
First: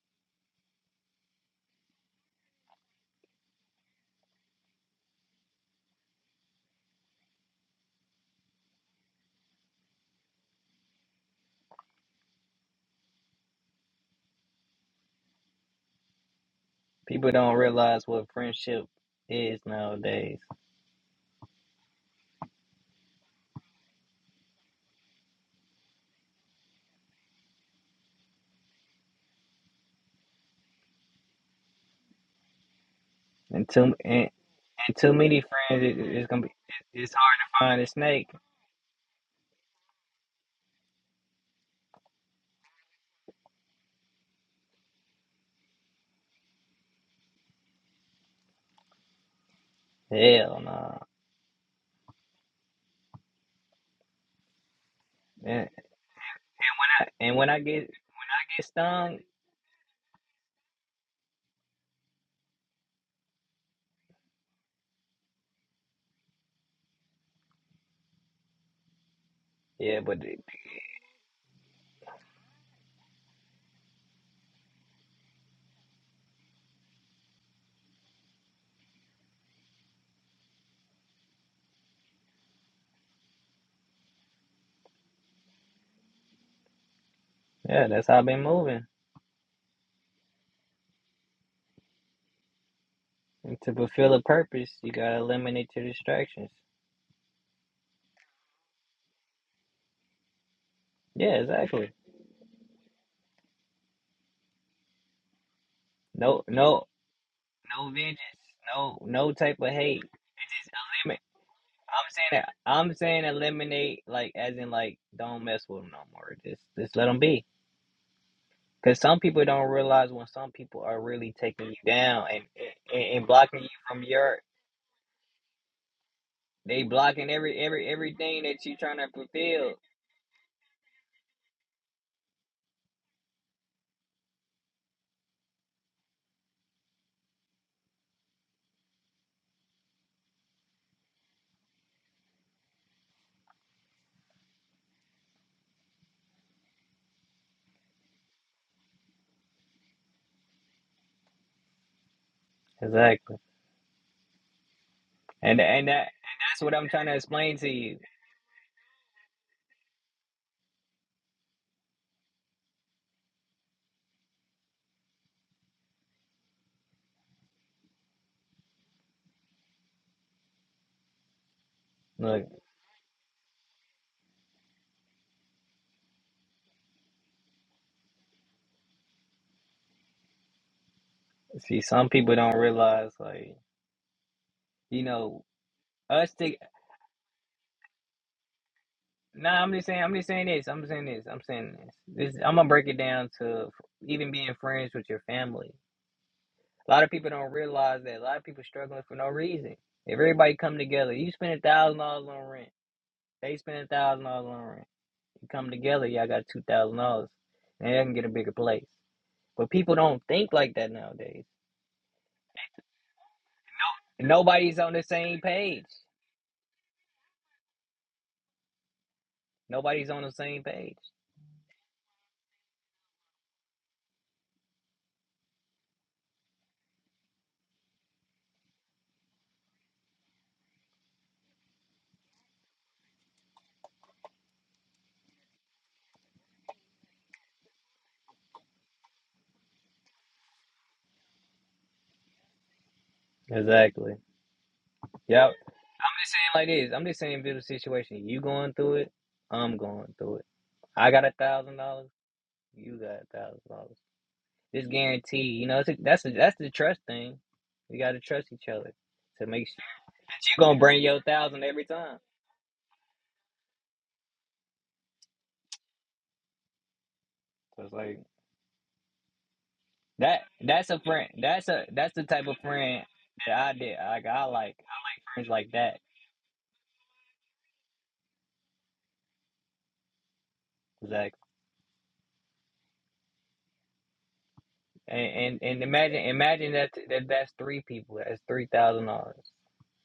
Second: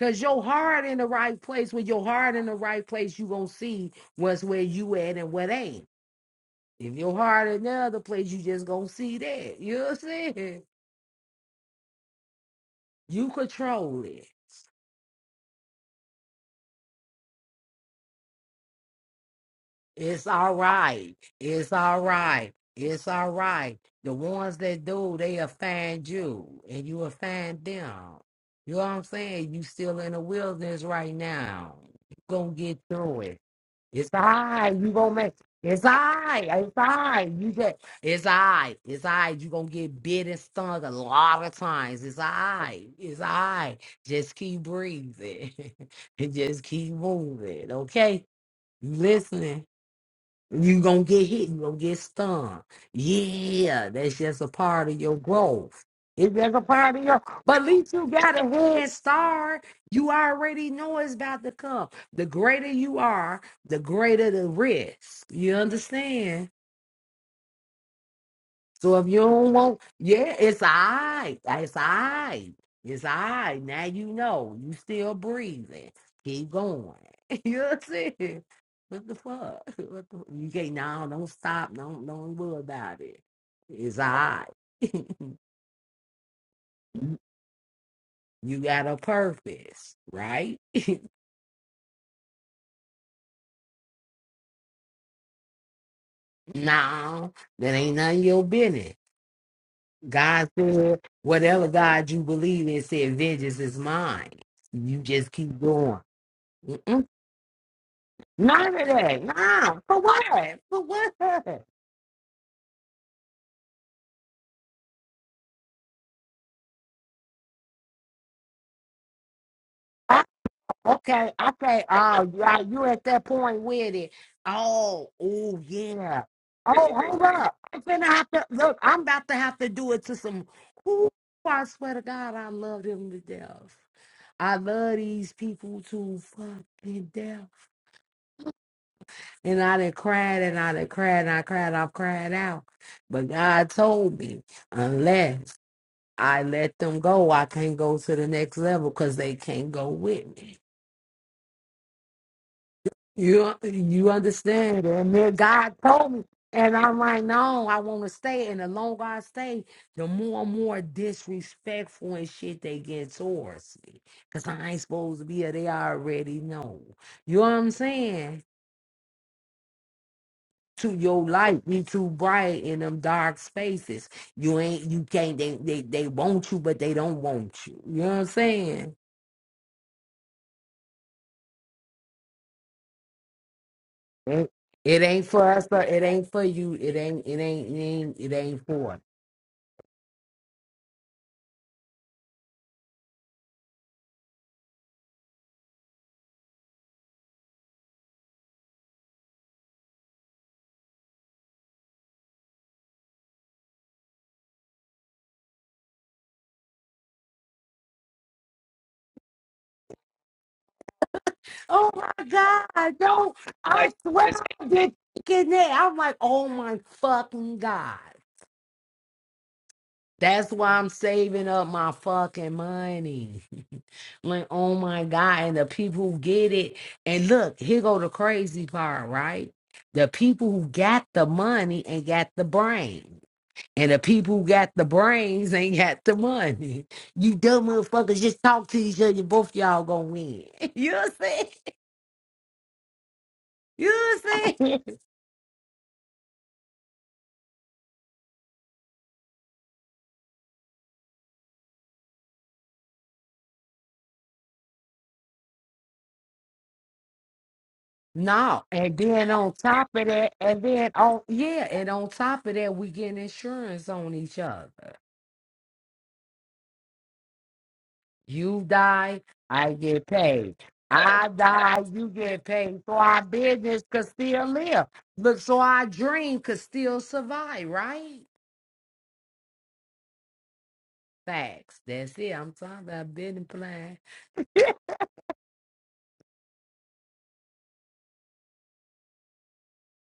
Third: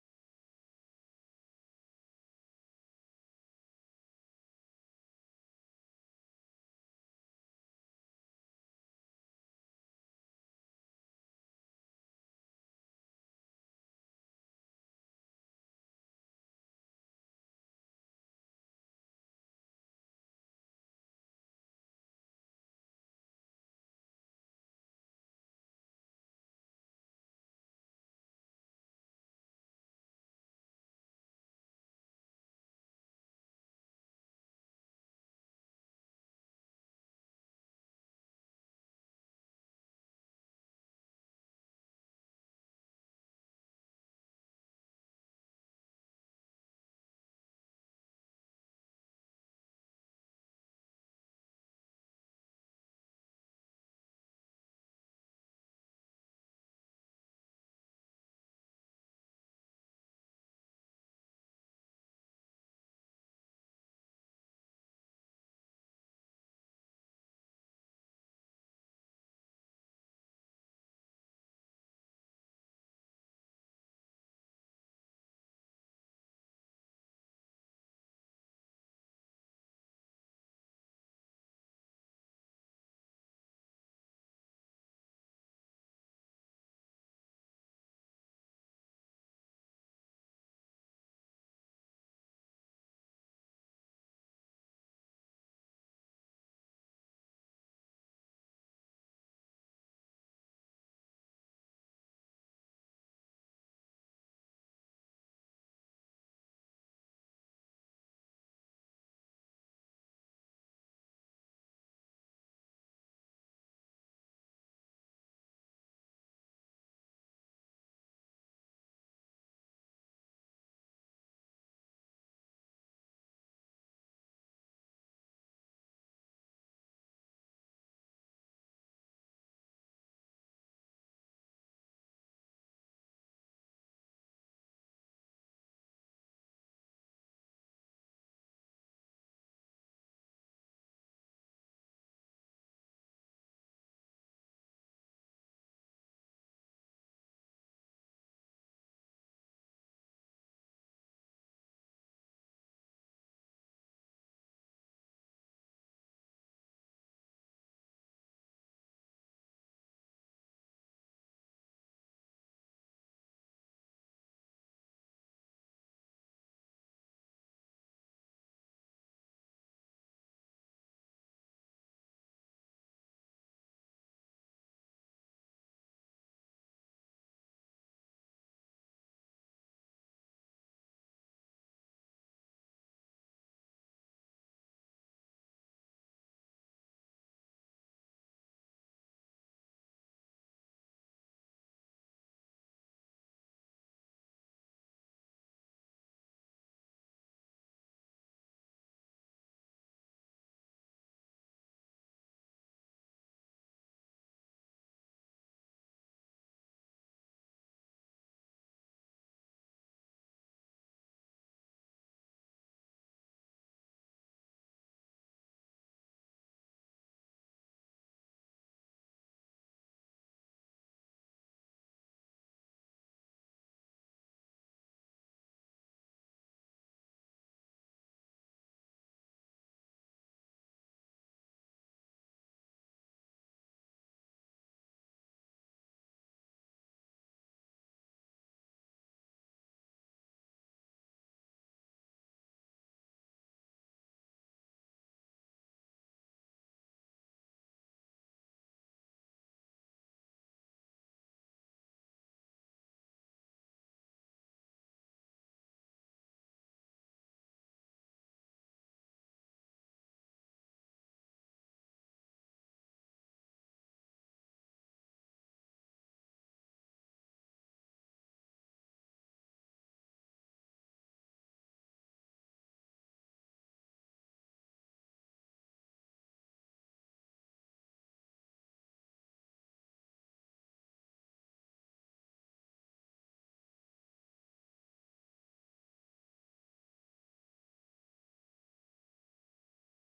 S2: Cause your heart in the right place. With your heart in the right place, you gonna see what's where you at and what ain't. If your heart in the other place, you just gonna see that. You know what I'm saying? You control it.
S1: people don't realize what friendship is
S2: It's
S1: nowadays,
S2: all right. It's all right. It's all right. The ones that do, they offend you and you offend them. You know what I'm saying? You still in the wilderness right now. You gonna get through it.
S1: and too
S2: It's all
S1: and,
S2: right. You
S1: and too
S2: gonna make
S1: many friends.
S2: it's all
S1: It, it's gonna
S2: right.
S1: be
S2: It's
S1: it,
S2: all
S1: it's
S2: right.
S1: hard
S2: You
S1: to
S2: get
S1: find a
S2: it's
S1: snake.
S2: all right. It's all right. You gonna get bit and stung a lot of times. It's all right. It's all right. Just keep breathing and just keep moving. Okay? You listening?
S1: Hell no.
S2: You
S1: Nah.
S2: gonna get hit, you gonna get stung. Yeah, that's just a part of your
S1: And,
S2: growth. It's just a part of your
S1: and when
S2: but
S1: I
S2: at
S1: get
S2: least you got a
S1: get
S2: head
S1: stung,
S2: start. You already know it's about to come. The greater you are, the greater the risk. You understand? So if you don't want,
S1: yeah, but
S2: yeah, it's all right. It's all right. It's all right. Now you know you still breathing. Keep going. you know what I'm saying? What the fuck? What the, you can't now don't stop. Don't don't worry about it. It's all right.
S1: yeah, that's how I've been
S2: you
S1: moving.
S2: got a purpose, right?
S1: And to fulfill a purpose, you gotta eliminate your distractions.
S2: No, that ain't none of your business. God said,
S1: Yeah,
S2: whatever
S1: exactly.
S2: God you believe in said, vengeance is mine. You just keep going.
S1: No, no, no vengeance.
S2: None of
S1: No,
S2: that.
S1: no type of
S2: Nah. For
S1: hate.
S2: what?
S1: It's just
S2: For what?
S1: eliminate.
S2: I,
S1: I'm saying that. I'm saying eliminate, like as in like don't mess with them no more. Just just let them be. Because some people don't realize when some people are
S2: okay.
S1: really taking you
S2: Okay.
S1: down
S2: Oh,
S1: and,
S2: yeah, you
S1: and
S2: at that
S1: and
S2: point
S1: blocking you
S2: with
S1: from
S2: it.
S1: your.
S2: Oh, oh yeah.
S1: They
S2: Oh, hold
S1: blocking
S2: up.
S1: every
S2: I'm
S1: every
S2: finna have
S1: everything
S2: to
S1: that you're
S2: look,
S1: trying
S2: I'm
S1: to
S2: about to have to
S1: fulfill.
S2: do it to some who I swear to God, I love them to death. I love these people to fucking death. And I done cried and I done cried and I cried, I've cried out. But God told me, unless I let them go. I can't go to the next level because they can't go with me.
S1: Exactly.
S2: You you understand? And then
S1: And
S2: God
S1: and that
S2: told me,
S1: and that's what
S2: and
S1: I'm
S2: I'm
S1: trying to
S2: like,
S1: explain to
S2: no, I
S1: you.
S2: want to stay. And the longer I stay, the more and more disrespectful and shit they get towards me. Cause I ain't supposed to be here. They already know. You know what I'm saying? To your light be too
S1: Look,
S2: bright in them dark spaces. You ain't you can't they they, they want you, but they don't want you. You know what I'm saying?
S1: see, some people don't realize like
S2: It
S1: you
S2: it ain't
S1: know
S2: for us, but it ain't
S1: us
S2: for
S1: to
S2: you. It ain't. It ain't. It ain't. It ain't for. us.
S1: Nah, I'm just saying. I'm just saying this. I'm saying this. I'm saying this. This I'm gonna break it down to f- even being friends with your family. A lot of people don't realize that. A lot of people struggling for no reason. If everybody come together, you spend a thousand dollars on rent. They spend a thousand dollars on rent. You come together, y'all got two thousand dollars, and they can get a bigger place. But people don't think like that nowadays.
S2: Oh my God! Don't I swear I
S1: Nobody's on
S2: did
S1: the same
S2: thinking that
S1: page.
S2: I'm like, oh my fucking God.
S1: Nobody's on the
S2: That's
S1: same
S2: why I'm
S1: page.
S2: saving up my fucking money. Like, oh my God. And the people who get it. And look, here go the crazy part, right? The people who got the money and got the brain. And the people who got the brains ain't got the money. You dumb motherfuckers just talk to each other. Both y'all gonna win. You know what I'm saying? You
S1: Exactly.
S2: know what I'm saying?
S1: Yep. just saying like this. I'm just saying, build a situation. You going through it. I'm going through it. I got a thousand dollars. You got a thousand dollars. This guarantee, you know, it's a, that's a, that's the trust thing. We got to trust
S2: No,
S1: each other
S2: and then
S1: to
S2: on
S1: make sure
S2: top of that,
S1: that you
S2: and
S1: gonna
S2: then
S1: bring
S2: on
S1: your thousand
S2: yeah,
S1: every
S2: and on
S1: time.
S2: top of that, we get insurance on each other.
S1: So it's like
S2: You die, I get
S1: that.
S2: paid.
S1: That's a
S2: I
S1: friend. That's
S2: die,
S1: a
S2: you
S1: that's the
S2: get
S1: type of
S2: paid. So
S1: friend
S2: our
S1: that I
S2: business
S1: did.
S2: could
S1: Like I
S2: still
S1: like
S2: live. Look,
S1: friends
S2: so
S1: like
S2: our
S1: that.
S2: dream could still survive, right?
S1: Exactly.
S2: Facts. That's it. I'm talking about business plan.
S1: And, and and imagine imagine that, that that's three people. That's three thousand dollars.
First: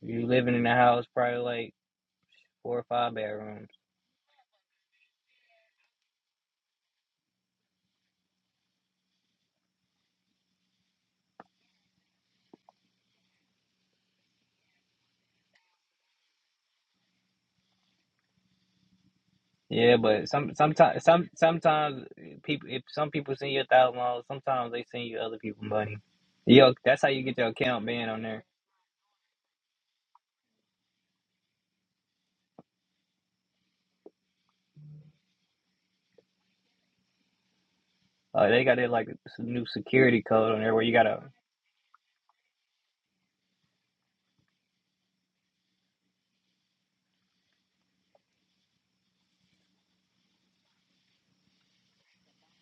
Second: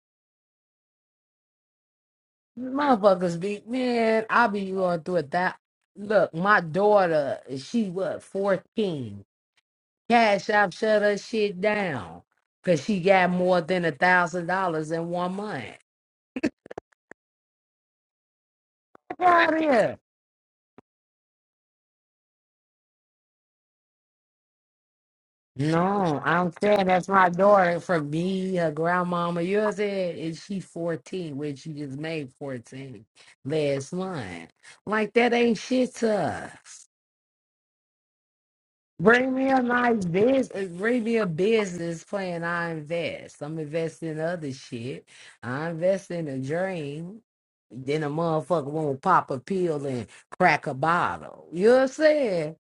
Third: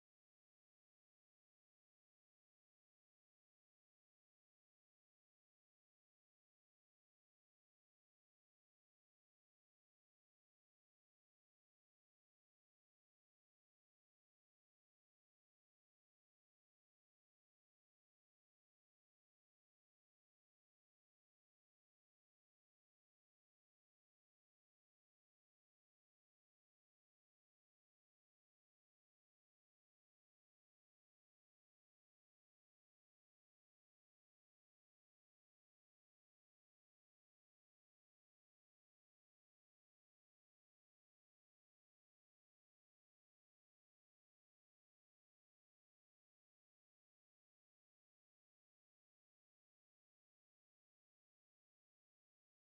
S1: You living in a house probably like. four or five
S2: Motherfuckers be
S1: bedrooms.
S2: man, I be going through it that look, my daughter, she what, fourteen. Cash App shut her shit down. Cause she got more than a thousand dollars in one month. Get out of
S1: Yeah,
S2: here.
S1: but some sometimes some sometimes people if some people send you a thousand dollars, sometimes they send you other people money.
S2: No, I'm
S1: Yo,
S2: saying
S1: that's how
S2: that's
S1: you
S2: my
S1: get your
S2: daughter
S1: account
S2: for
S1: banned on there.
S2: me, her grandmama. You know what she 14, which she just made 14 last month. Like that ain't shit to us.
S1: Uh, they got that like s-
S2: Bring me a
S1: new
S2: nice
S1: security code on
S2: business.
S1: there where you
S2: Bring me
S1: gotta
S2: a business plan. I invest. I'm investing in other shit. I invest in a dream. Then a motherfucker won't pop a pill and crack a bottle. You know what I'm saying?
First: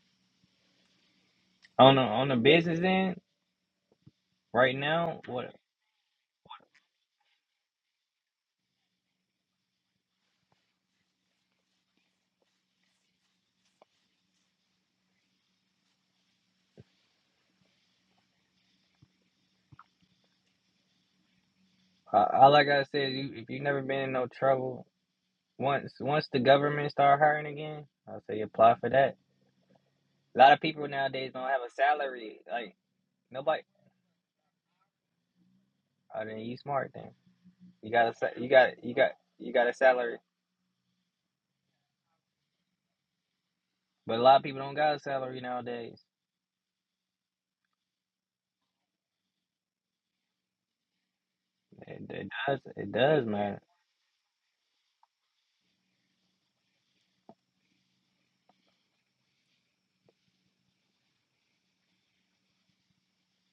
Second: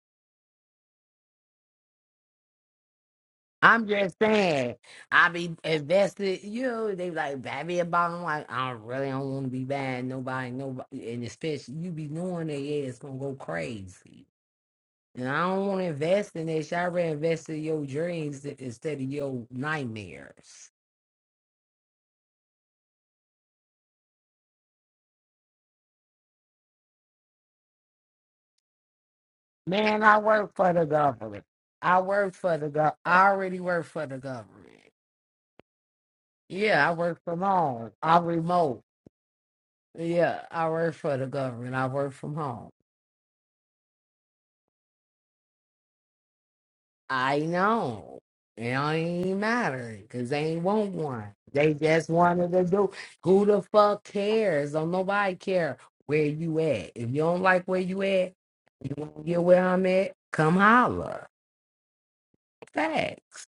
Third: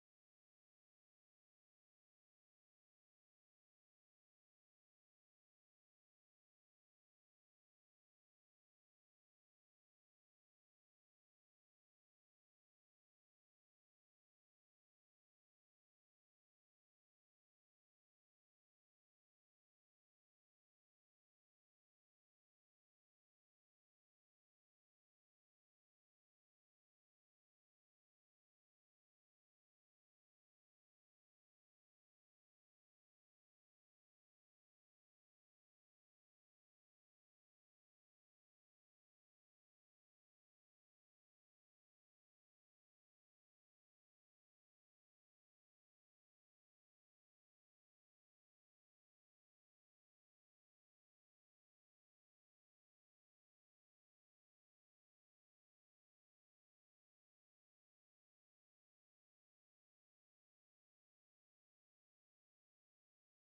S1: on the on the business end
S2: I'm just
S1: right
S2: saying.
S1: now.
S2: I
S1: What
S2: be invested. You know, they be like, buy me a bottle. I'm like, I don't really don't want to be buying nobody. Nobody. And especially you be knowing they ass gonna go crazy. And I don't want to invest in this. I'd rather invest in your dreams i- instead of your nightmares.
S1: uh, all I gotta say is you if you never been in no trouble once once the government start hiring again, I'll say apply for that.
S2: Man, I
S1: A lot
S2: work
S1: of
S2: for the
S1: people nowadays don't
S2: government.
S1: have a
S2: I work
S1: salary.
S2: for the
S1: Like
S2: gov. I already
S1: nobody.
S2: work for the government.
S1: I mean, you
S2: Yeah,
S1: smart
S2: I
S1: then.
S2: work from
S1: You
S2: home.
S1: got a
S2: I'm
S1: sa- you got
S2: remote.
S1: you got you got a salary,
S2: Yeah, I work for the government. I work from home.
S1: but a lot of people don't got a salary nowadays.
S2: I know. It don't even matter because they ain't want one. They
S1: It,
S2: just
S1: it
S2: wanted
S1: does
S2: to do.
S1: it does
S2: Who
S1: matter.
S2: the fuck cares? Don't nobody care where you at. If you don't like where you at, you want to get where I'm at, come holler. Facts.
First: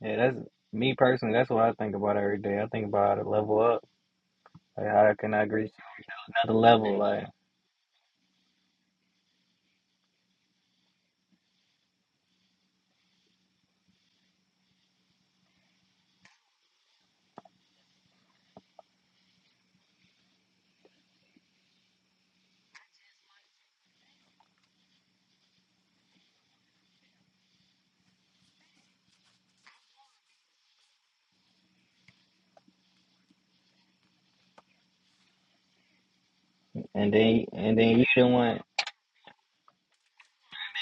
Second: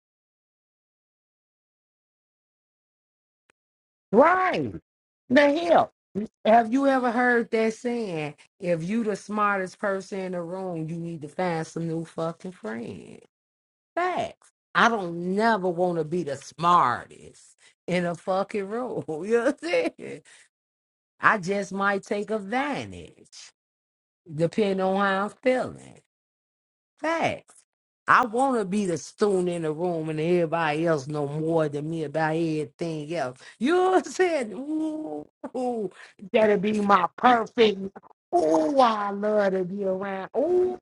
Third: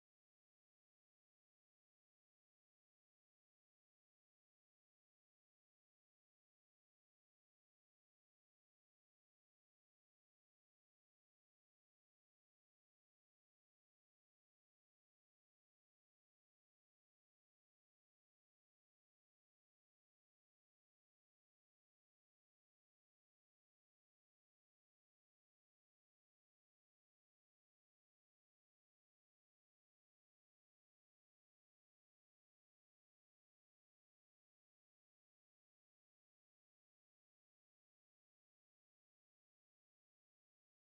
S1: Yeah, that's me personally. That's what I think about every day. I think about how to level up.
S2: Right.
S1: Like how can I
S2: The
S1: reach
S2: hell.
S1: another
S2: Have you
S1: level?
S2: ever
S1: Like
S2: heard that saying, if you the smartest person in the room, you need to find some new fucking friends? facts. I don't never want to be the smartest in a fucking room. You know what I'm saying? I just might take advantage, depending on how I'm feeling. Facts. I want to be the student in the room and everybody else know more than me about everything else. You know what I'm saying? Ooh, ooh, that'll be my
S1: and then and
S2: perfect.
S1: then you the one
S2: Ooh, I love to be around. Ooh,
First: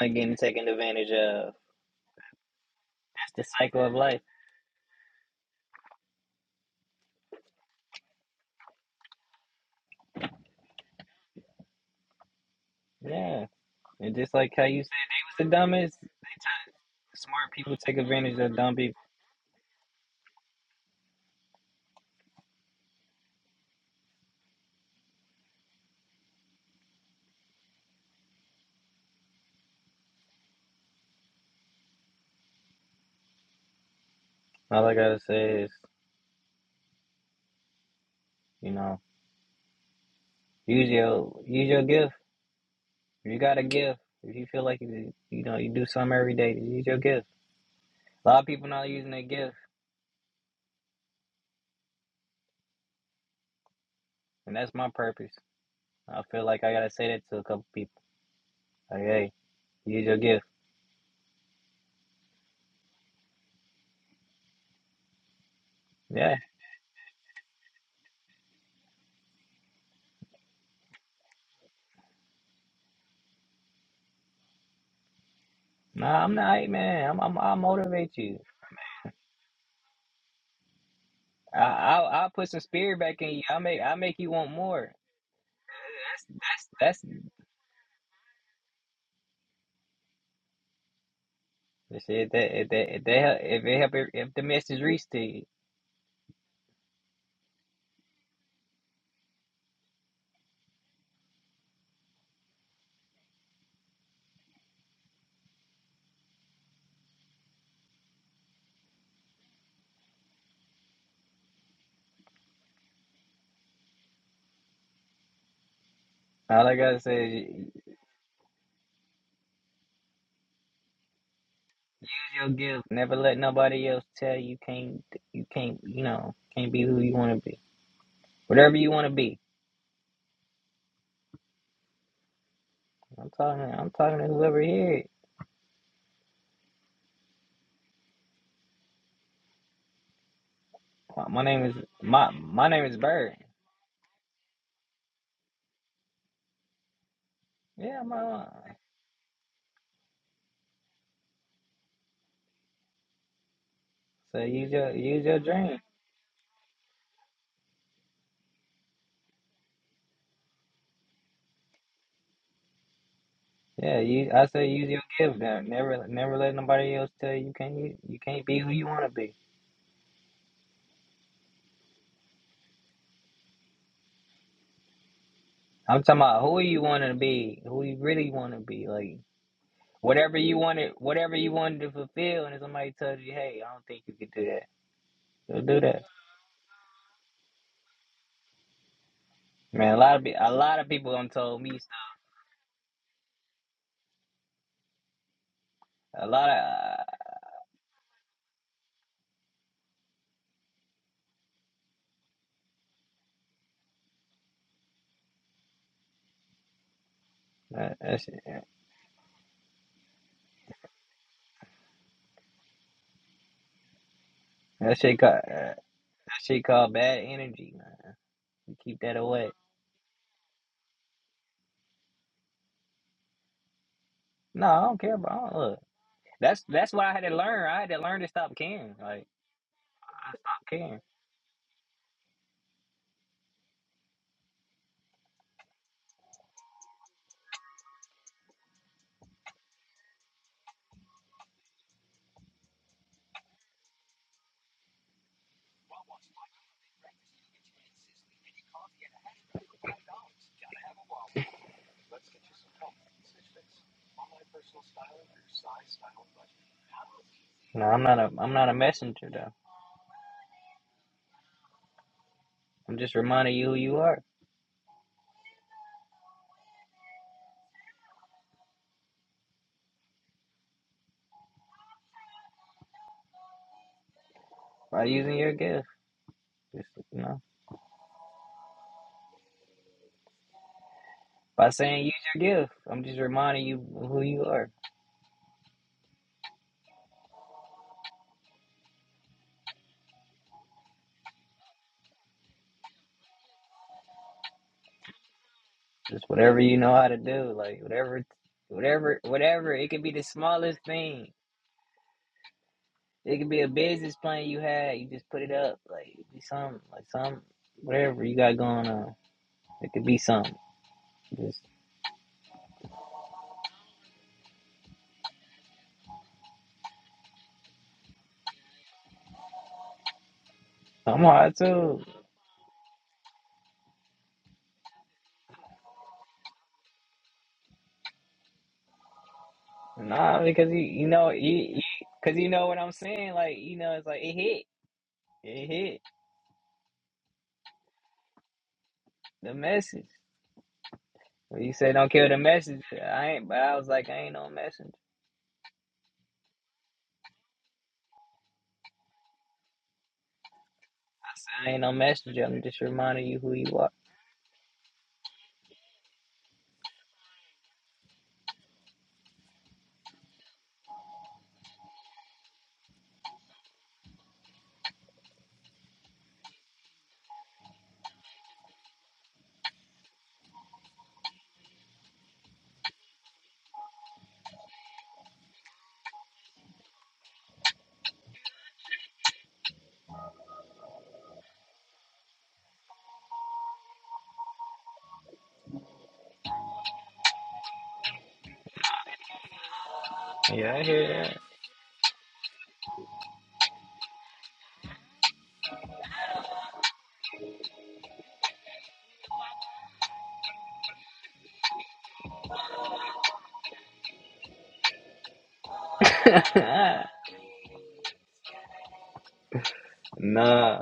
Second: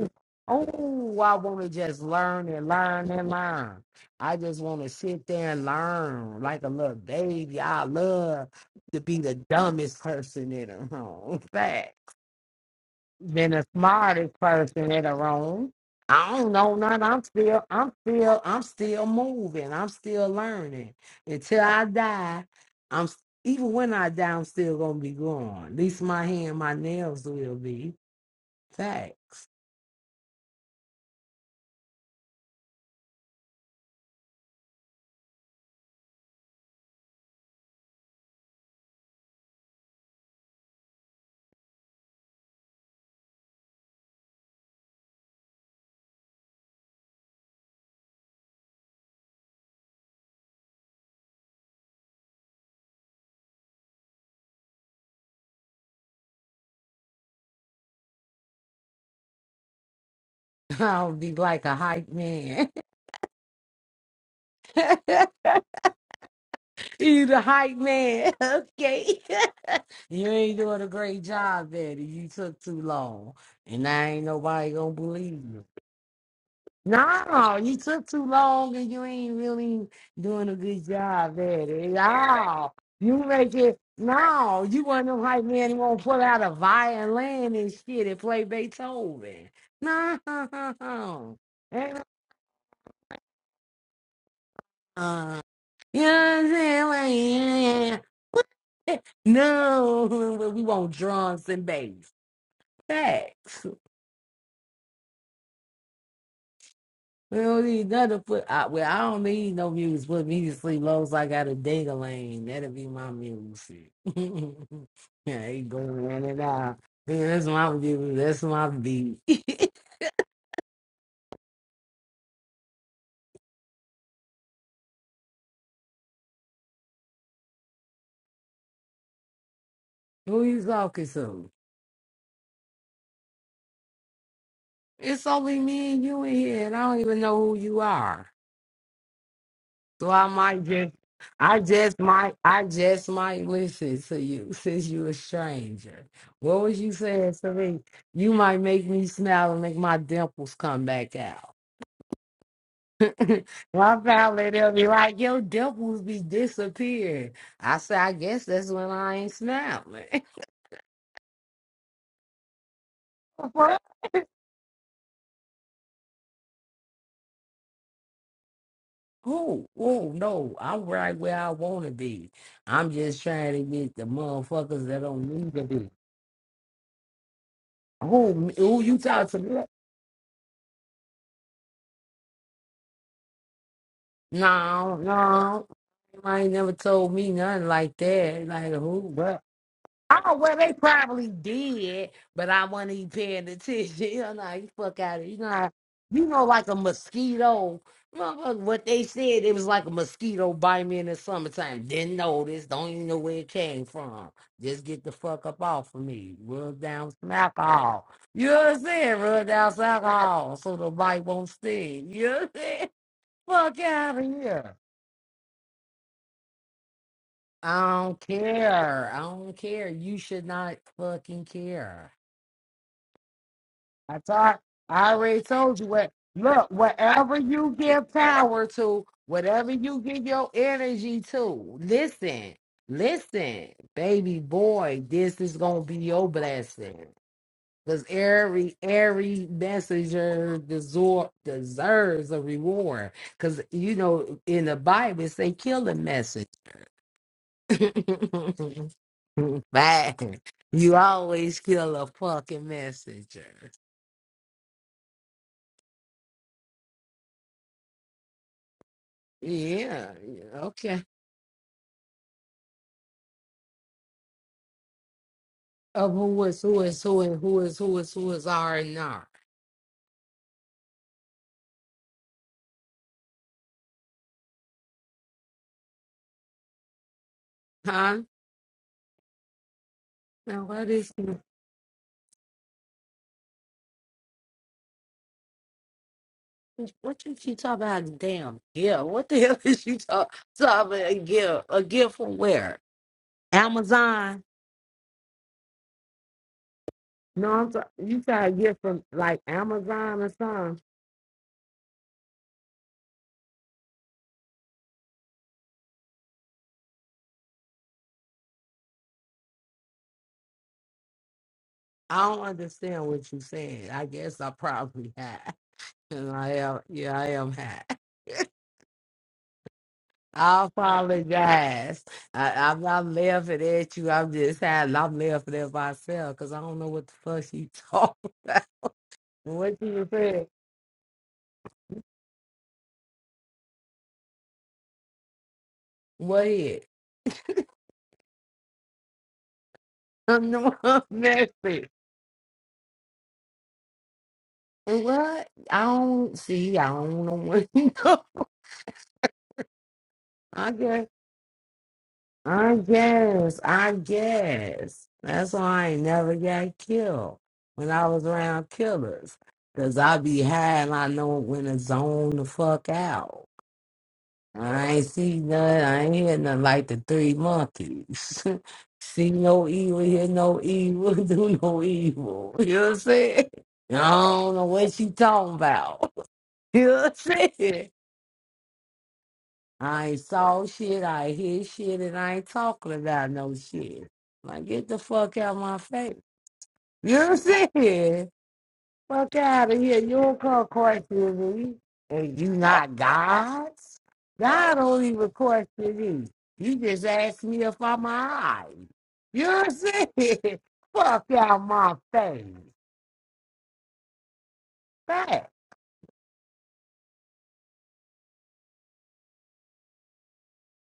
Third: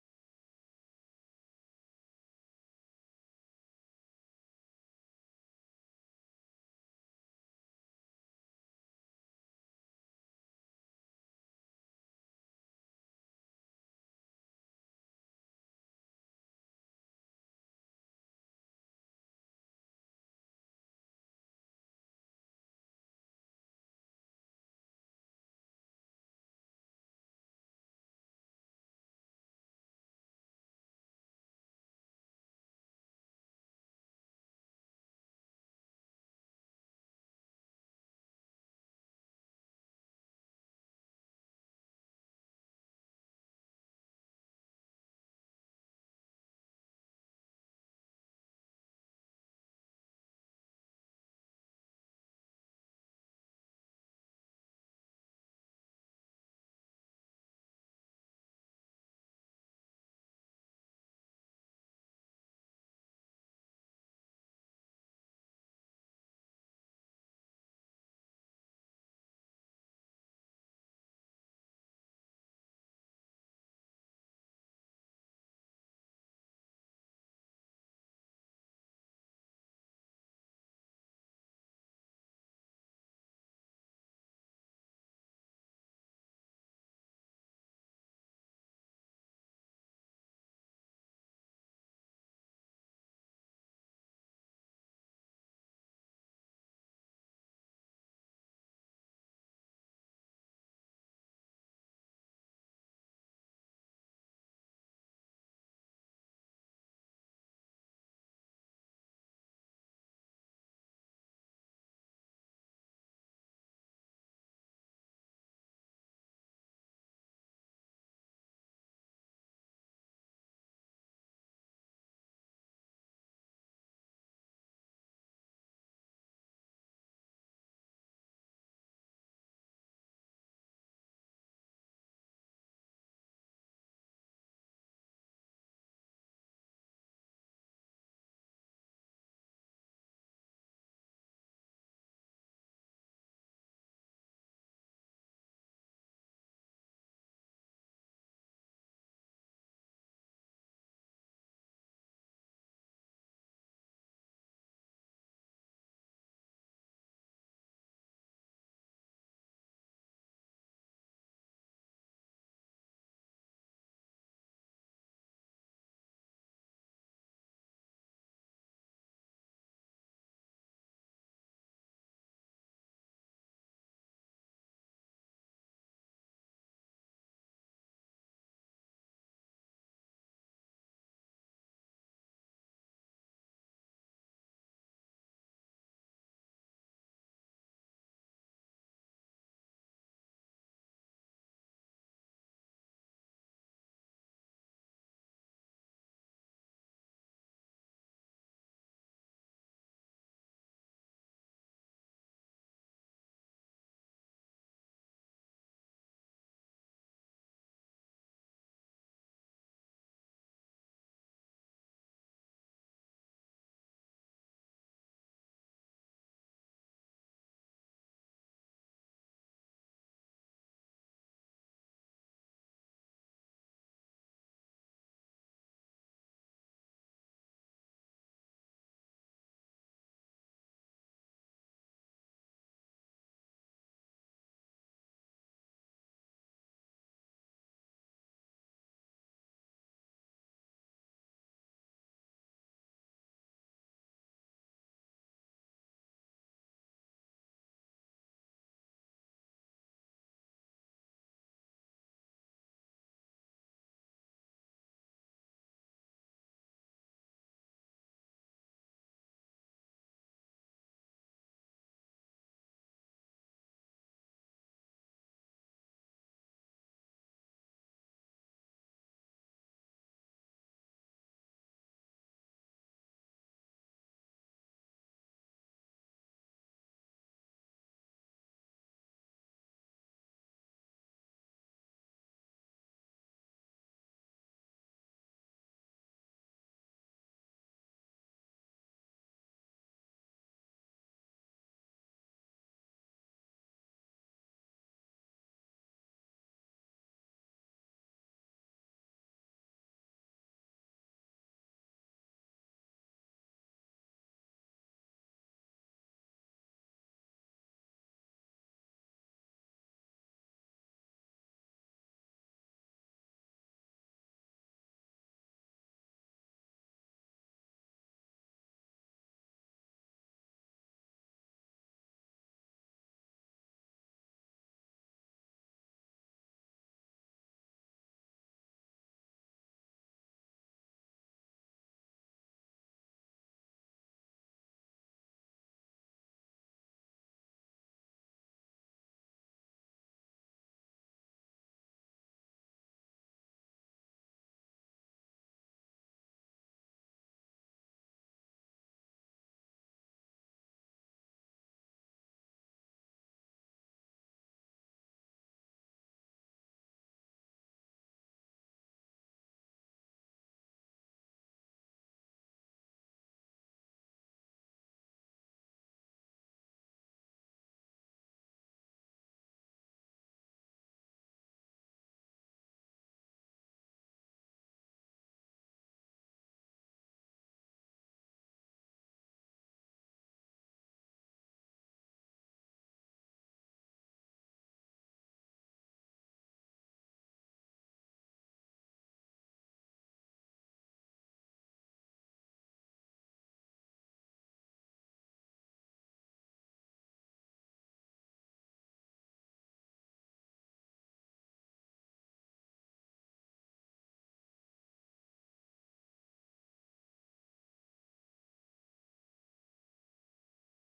S1: like getting taken advantage
S2: I
S1: of.
S2: want to just learn and learn and
S1: That's the
S2: learn.
S1: cycle of life.
S2: I just want to sit there and learn like a little baby. I love to be the dumbest person in the room.
S1: Yeah,
S2: been the
S1: and just
S2: smartest
S1: like how you said,
S2: person in the
S1: they was the
S2: room.
S1: dumbest. They
S2: I don't
S1: took
S2: know nothing. I'm
S1: smart
S2: still,
S1: people
S2: I'm
S1: take advantage
S2: still,
S1: of
S2: I'm
S1: dumb people.
S2: still moving. I'm still learning. Until I die, I'm s- even when I die, I'm still gonna be gone. At least my hand, my nails will be. Facts.
S1: All I gotta say is, you know, use your use your gift You got a gift. If you feel like you, you know you do something every day, use your gift. A lot of people not using their gift, and that's my purpose. I feel like I gotta say that to a couple people. Like, hey, use your gift.
S2: I'll be like a hype man.
S1: Yeah.
S2: you the hype man, okay? you ain't doing a great job, Betty. You took too long, and I ain't nobody gonna believe you.
S1: Nah, I'm not, hey, man. I'm, I'm, I'll
S2: No, you took
S1: motivate
S2: too
S1: you.
S2: long and you ain't really doing a good job
S1: I,
S2: at it
S1: I'll,
S2: at
S1: I'll put some
S2: all.
S1: spirit
S2: You
S1: back in you.
S2: make
S1: I
S2: it
S1: make, I make you want
S2: no, you
S1: more.
S2: one of them hype man who won't pull
S1: That's,
S2: out a
S1: that's,
S2: violin and shit and play Beethoven. No, Ain't no-
S1: that's if that, if that, if they help, if it help, if the message reach to
S2: uh,
S1: you.
S2: you know what I'm saying? Like, yeah. No, but we want drums and bass. Facts. We don't need none to put out. Well, I don't need no music. Put me to sleep long as I got a ding a lane. That'll be my music. yeah, he going in and
S1: All I
S2: out.
S1: gotta say
S2: Yeah, that's
S1: is use
S2: my music. That's my beat.
S1: your gift. Never let nobody else tell you can't, you can't, you know, can't be who you want to be. Whatever you want to be.
S2: who you talking to?
S1: I'm talking. I'm talking to whoever here.
S2: It's only me and you in here, and I don't even know who you are. So I might just,
S1: My my
S2: I
S1: name is
S2: just
S1: my
S2: might, I
S1: my name is
S2: just
S1: Bird.
S2: might listen to you since you a stranger. What was you saying to me?
S1: Yeah,
S2: You
S1: my.
S2: might make me smile and make my dimples come back out. My pal
S1: So
S2: they
S1: use
S2: will be
S1: your
S2: like,
S1: use your
S2: your
S1: dream.
S2: dimples be disappearing. I say, I guess that's when I ain't snap. oh,
S1: Yeah, you, I say use your gift. Now. Never never let nobody else tell you you can't you, you can't be who you want to be.
S2: oh, no, I'm right where I want to be. I'm just trying to get the motherfuckers that don't need to be.
S1: I'm talking about who you want to be, who you really
S2: Oh,
S1: want
S2: me-
S1: to
S2: oh,
S1: be,
S2: you
S1: like
S2: talk to me?
S1: whatever you wanted, whatever you wanted to fulfill. And if somebody tells you, hey, I don't think you could do that,
S2: No,
S1: don't
S2: no.
S1: do that.
S2: I ain't never told me nothing like that. Like, who?
S1: Man, a lot of pe-
S2: Oh
S1: a
S2: well, they
S1: lot of people
S2: probably
S1: done told me stuff.
S2: did, but I wasn't even paying attention. You know, you fuck out of you know, how- you
S1: A
S2: know,
S1: lot of
S2: like a
S1: uh,
S2: mosquito. Motherfucker, What they said, it was like a mosquito bite me in the summertime. Didn't notice, don't even know where it came from. Just get the fuck up off of me. Rub down some
S1: that,
S2: alcohol.
S1: that shit,
S2: You know what I'm saying? Rub down some alcohol so the bite won't sting. You know what I'm saying? Fuck out of here.
S1: that shit got. uh, She called bad energy, man.
S2: I don't
S1: You keep
S2: care.
S1: that
S2: I
S1: away.
S2: don't care. You should not fucking care. I taught,
S1: No, I don't
S2: I
S1: care about.
S2: already
S1: Look,
S2: told you what.
S1: that's
S2: Look,
S1: that's why I had to
S2: whatever
S1: learn.
S2: you
S1: I had to
S2: give
S1: learn to stop
S2: power
S1: caring.
S2: to,
S1: Like
S2: whatever you give
S1: I
S2: your
S1: stopped caring.
S2: energy to, listen, listen, baby boy, this is gonna be your blessing. Cause every every messenger deserve, deserves a reward. Cause you know in the Bible it say kill a message. Man, you always kill a fucking messenger.
S1: No, I'm not a I'm not a messenger though.
S2: Yeah, yeah, okay.
S1: I'm just reminding you who you are
S2: Of who is who is who and who is who is who is R and R.
S1: by using your gift. Just you know,
S2: Huh? Now what is
S1: by saying use your gift. I'm just reminding you who you are.
S2: what is she talking about? a Damn gift. What the hell is she talk, talking about? A gift. A gift from where? Amazon.
S1: Just whatever you know how to
S2: No,
S1: do,
S2: I'm
S1: like
S2: sorry. You
S1: whatever,
S2: got a gift from
S1: whatever,
S2: like
S1: whatever. It could be
S2: Amazon
S1: the
S2: or
S1: smallest
S2: something.
S1: thing. It could be a business plan you had. You just put it up. Like it could be something, like some whatever you got going on. It could be something. Just
S2: I don't understand what you're saying. I guess I probably had. And I am yeah, I am high. I
S1: I'm hard too.
S2: apologize. I, I'm not laughing at you. I'm just having, I'm laughing at myself because I don't know what the fuck she talking about. What she was
S1: Nah,
S2: saying.
S1: because you you know you because you know what I'm saying. Like you know, it's like it hit. It hit
S2: What it?
S1: the message.
S2: No, I'm
S1: When you
S2: messy.
S1: said don't kill the messenger, I ain't. But I was like, I ain't no messenger.
S2: What? I don't see. I don't know what you know. I guess.
S1: I said I ain't no messenger. I'm
S2: I
S1: just reminding you who
S2: guess.
S1: you are.
S2: I guess. That's why I ain't never got killed when I was around killers. Because I be high and I know when to zone the fuck out. I ain't see none. I ain't hear nothing like the three monkeys. see no evil, hear no evil, do no evil. You know what I'm saying? I don't know what she talking about. You know what I'm saying? I ain't saw shit, I ain't hear shit, and I ain't talking about no shit. Like, get the fuck out my face. You know what I'm saying? Fuck out of here. You don't call
S1: Yeah, I hear
S2: questioning me. And you not God? God don't even question me. You just asked me if I'm alive. You know what I'm saying? fuck out my face. That.
S1: that. nah,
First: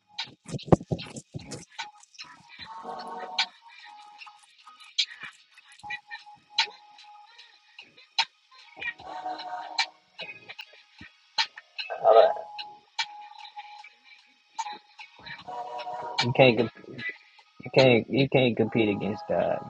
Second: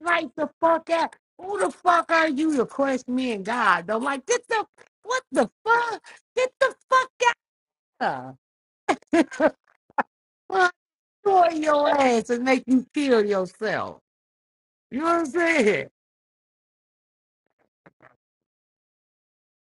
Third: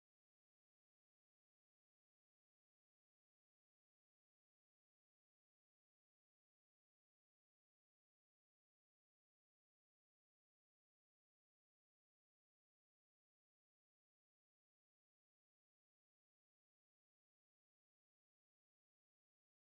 S2: Like the fuck out. Who the fuck are you to question me and God? Though, like, get the, what the fuck? Get the fuck out of. Destroy your ass and make you kill yourself. You know what I'm saying?
S1: you can't. You can't. You can't compete against God.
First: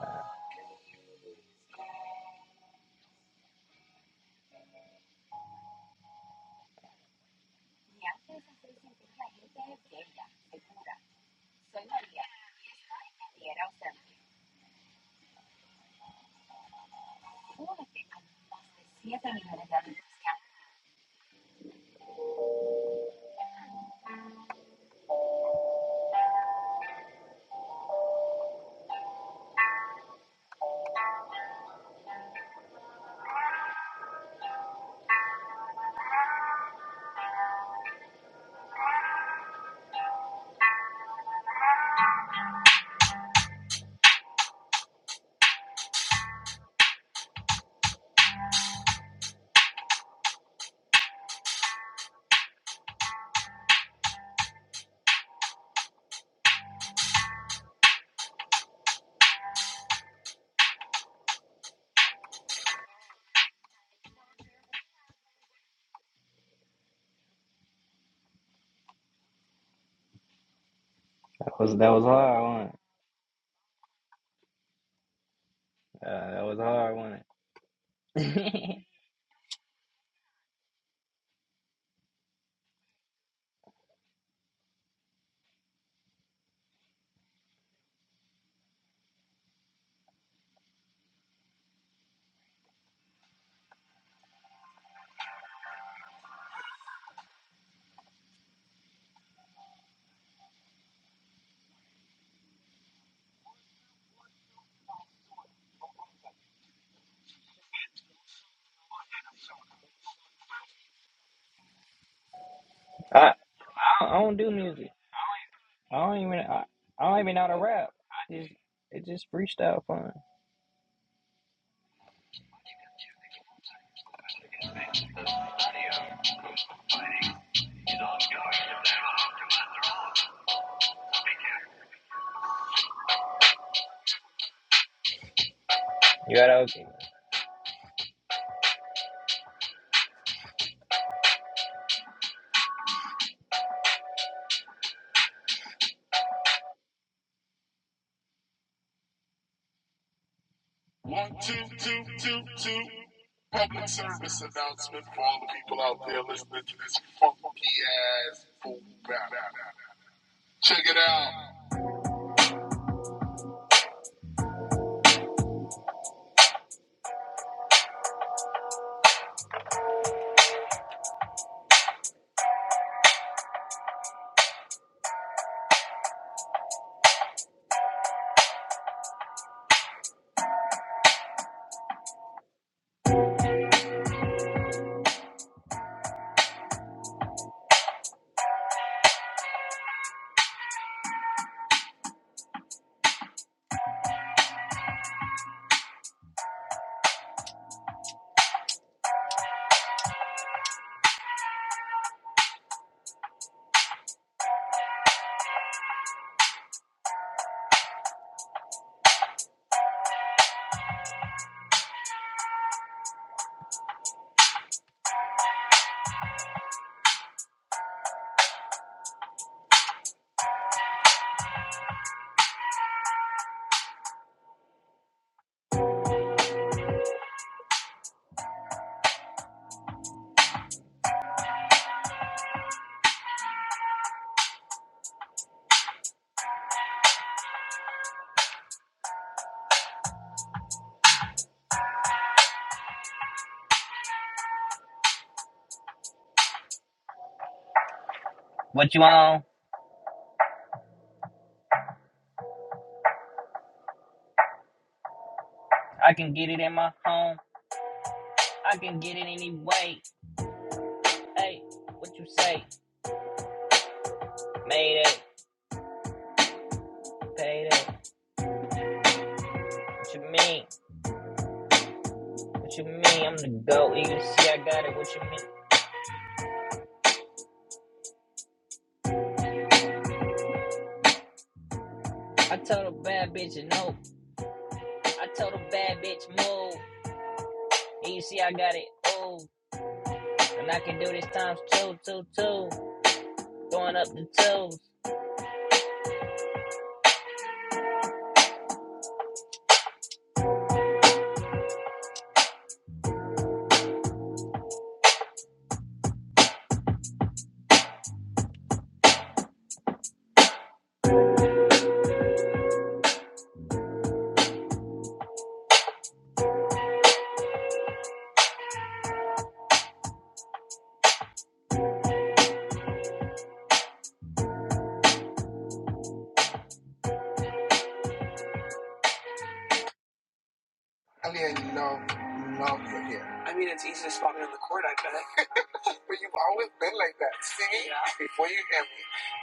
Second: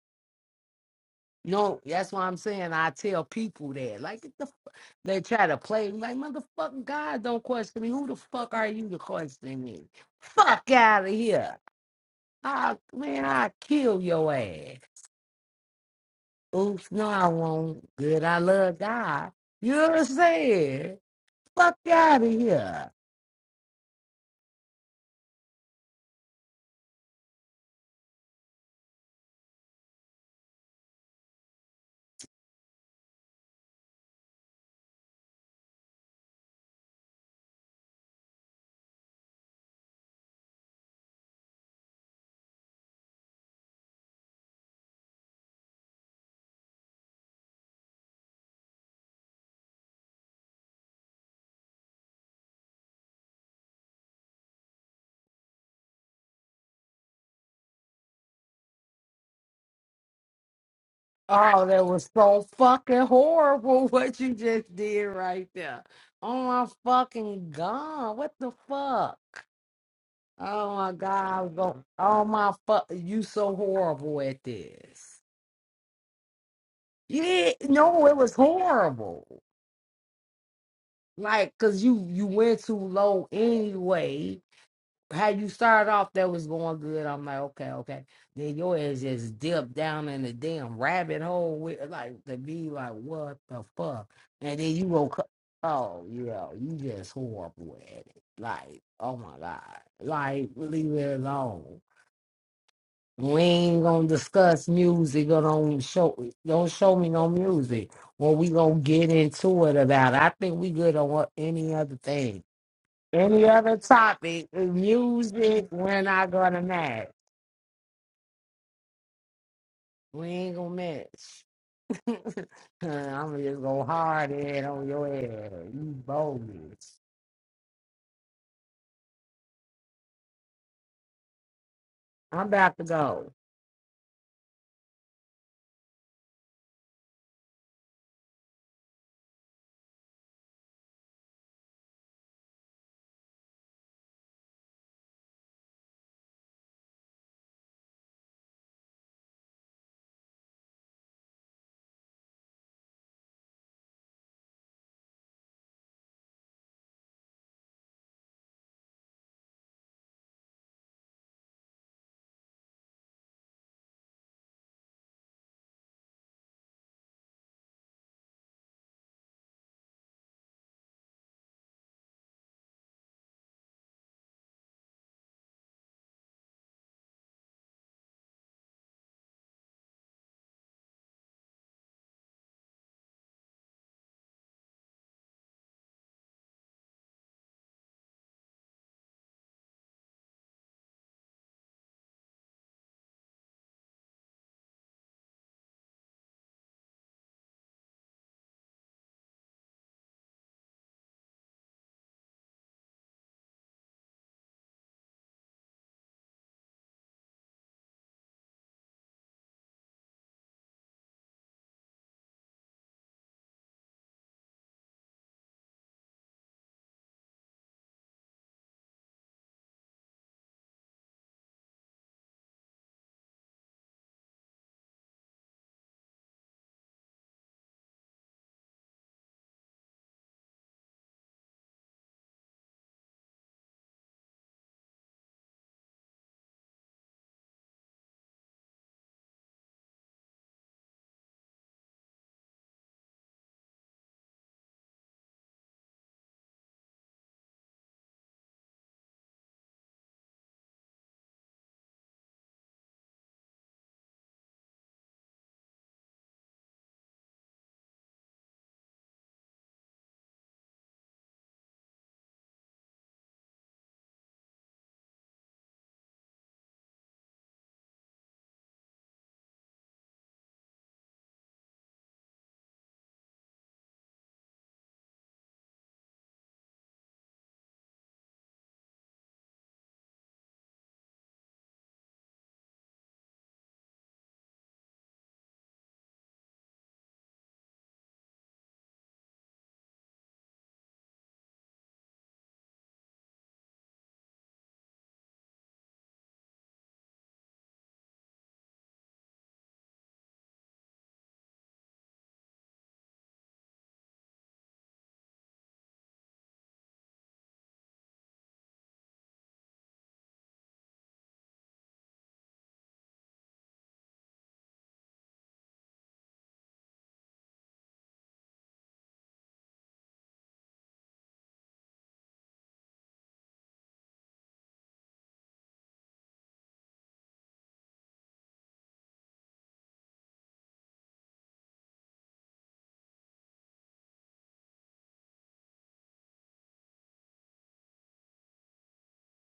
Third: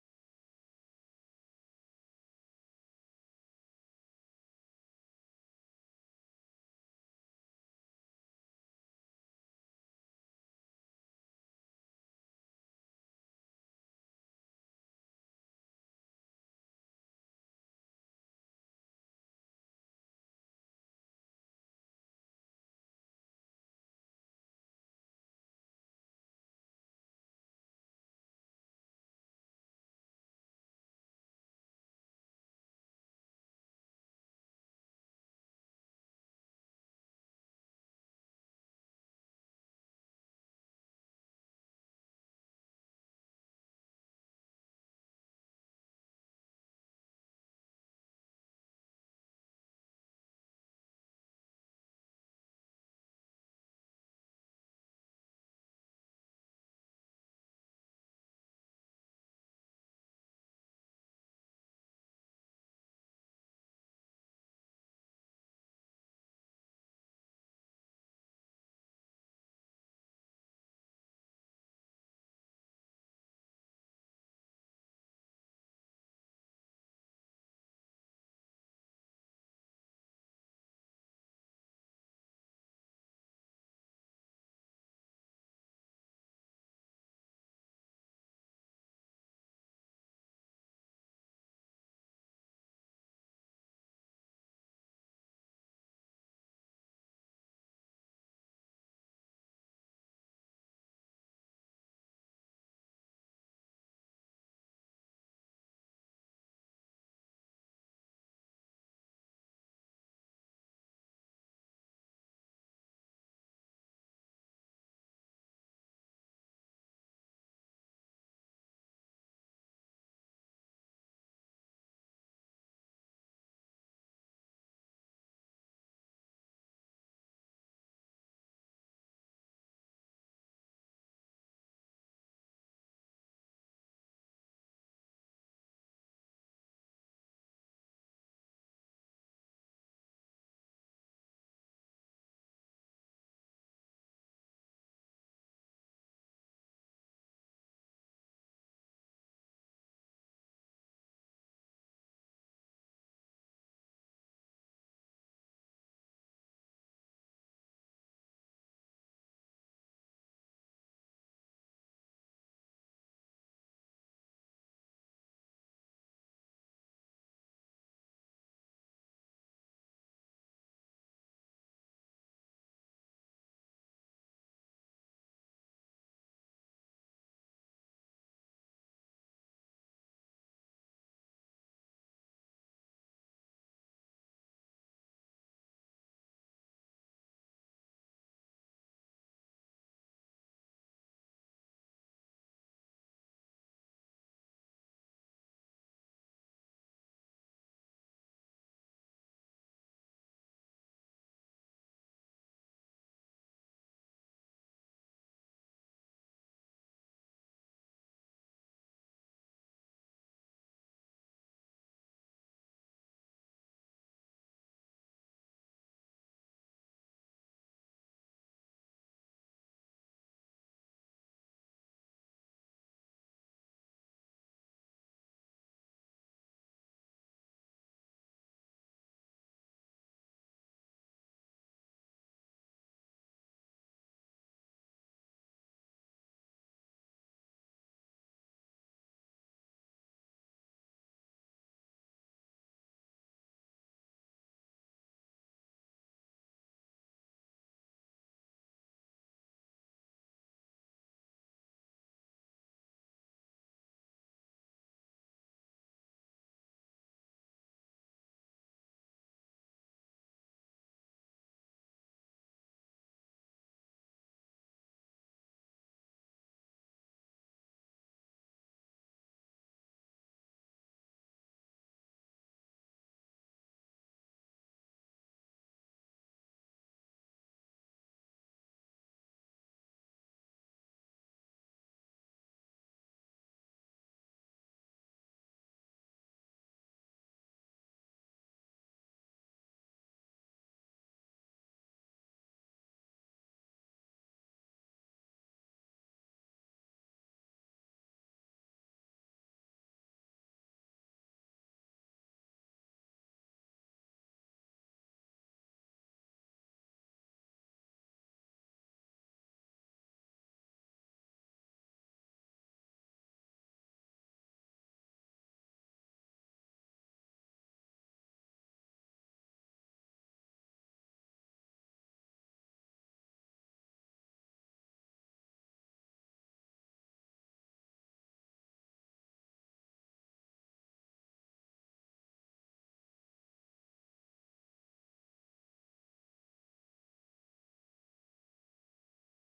S2: No, that's why I'm saying I tell people that. Like get the f- they try to play me like motherfucking God don't question me. Who the fuck are you to question me? Fuck out of here. I man, I kill your ass. Oops, no, I won't. Good, I love God. You know what I'm saying? Fuck out of here. Oh, that was so fucking horrible what you just did right there. Oh my fucking God. What the fuck? Oh my God.
S1: That was
S2: go-
S1: that was
S2: Oh
S1: hard,
S2: my
S1: wasn't
S2: fuck.
S1: it?
S2: You so horrible at this.
S1: Uh, that was hard, wasn't
S2: Yeah. No, it was
S1: it?
S2: horrible. Like, cause you you went too low anyway. Had you started off that was going good, I'm like, okay, okay. Then your ass just dipped down in the damn rabbit hole with like to be like, what the fuck? And then you woke up. Oh yeah, you just horrible at it. Like, oh my God. Like, leave it alone. We ain't gonna discuss music or don't show don't show me no music. Well, we gonna get into it about. it. I think we good on what- any other thing,
S1: I,
S2: any other
S1: I I don't do
S2: topic.
S1: music.
S2: Music,
S1: I
S2: we're
S1: don't
S2: not
S1: even
S2: gonna
S1: I, I
S2: match.
S1: don't even know how to rap. I just it's just freestyle fun.
S2: We ain't gonna match. I'm just gonna hard head on your head. You bogus. I'm about to go.
S1: You gotta okay. One, two, two, two, two. Public service announcement for all the people out there listening to this funky ass fool rap. Check it out. What you on? I can get it in my home. I can get it anyway. Hey, what you say? Made it, paid it. What you mean? What you mean? I'm the goat. and You see, I got it. What you mean? I told a bad bitch no. I told a bad bitch move. And you see, I got it. Ooh, and I can do this times two, two, two. Throwing up the twos. I did you, know. No, you're here. I'm gonna record like But you've always been like that. See me? Yeah. Before you hear me,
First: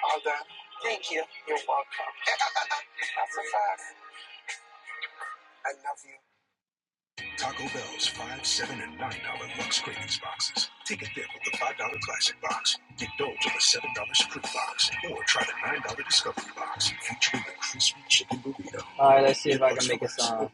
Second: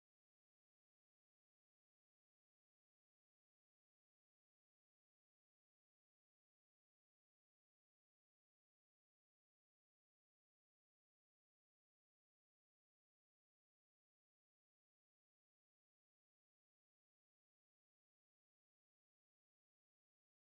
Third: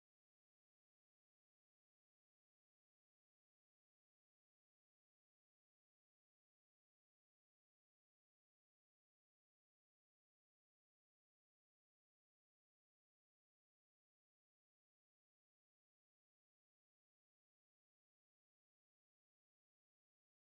S1: all done. Thank you. You're welcome. That's a fact. I love you. Taco Bell's five, seven, and nine dollar lunch boxes. Take it five dollars. Get dough. All right, let's see if I can make a song.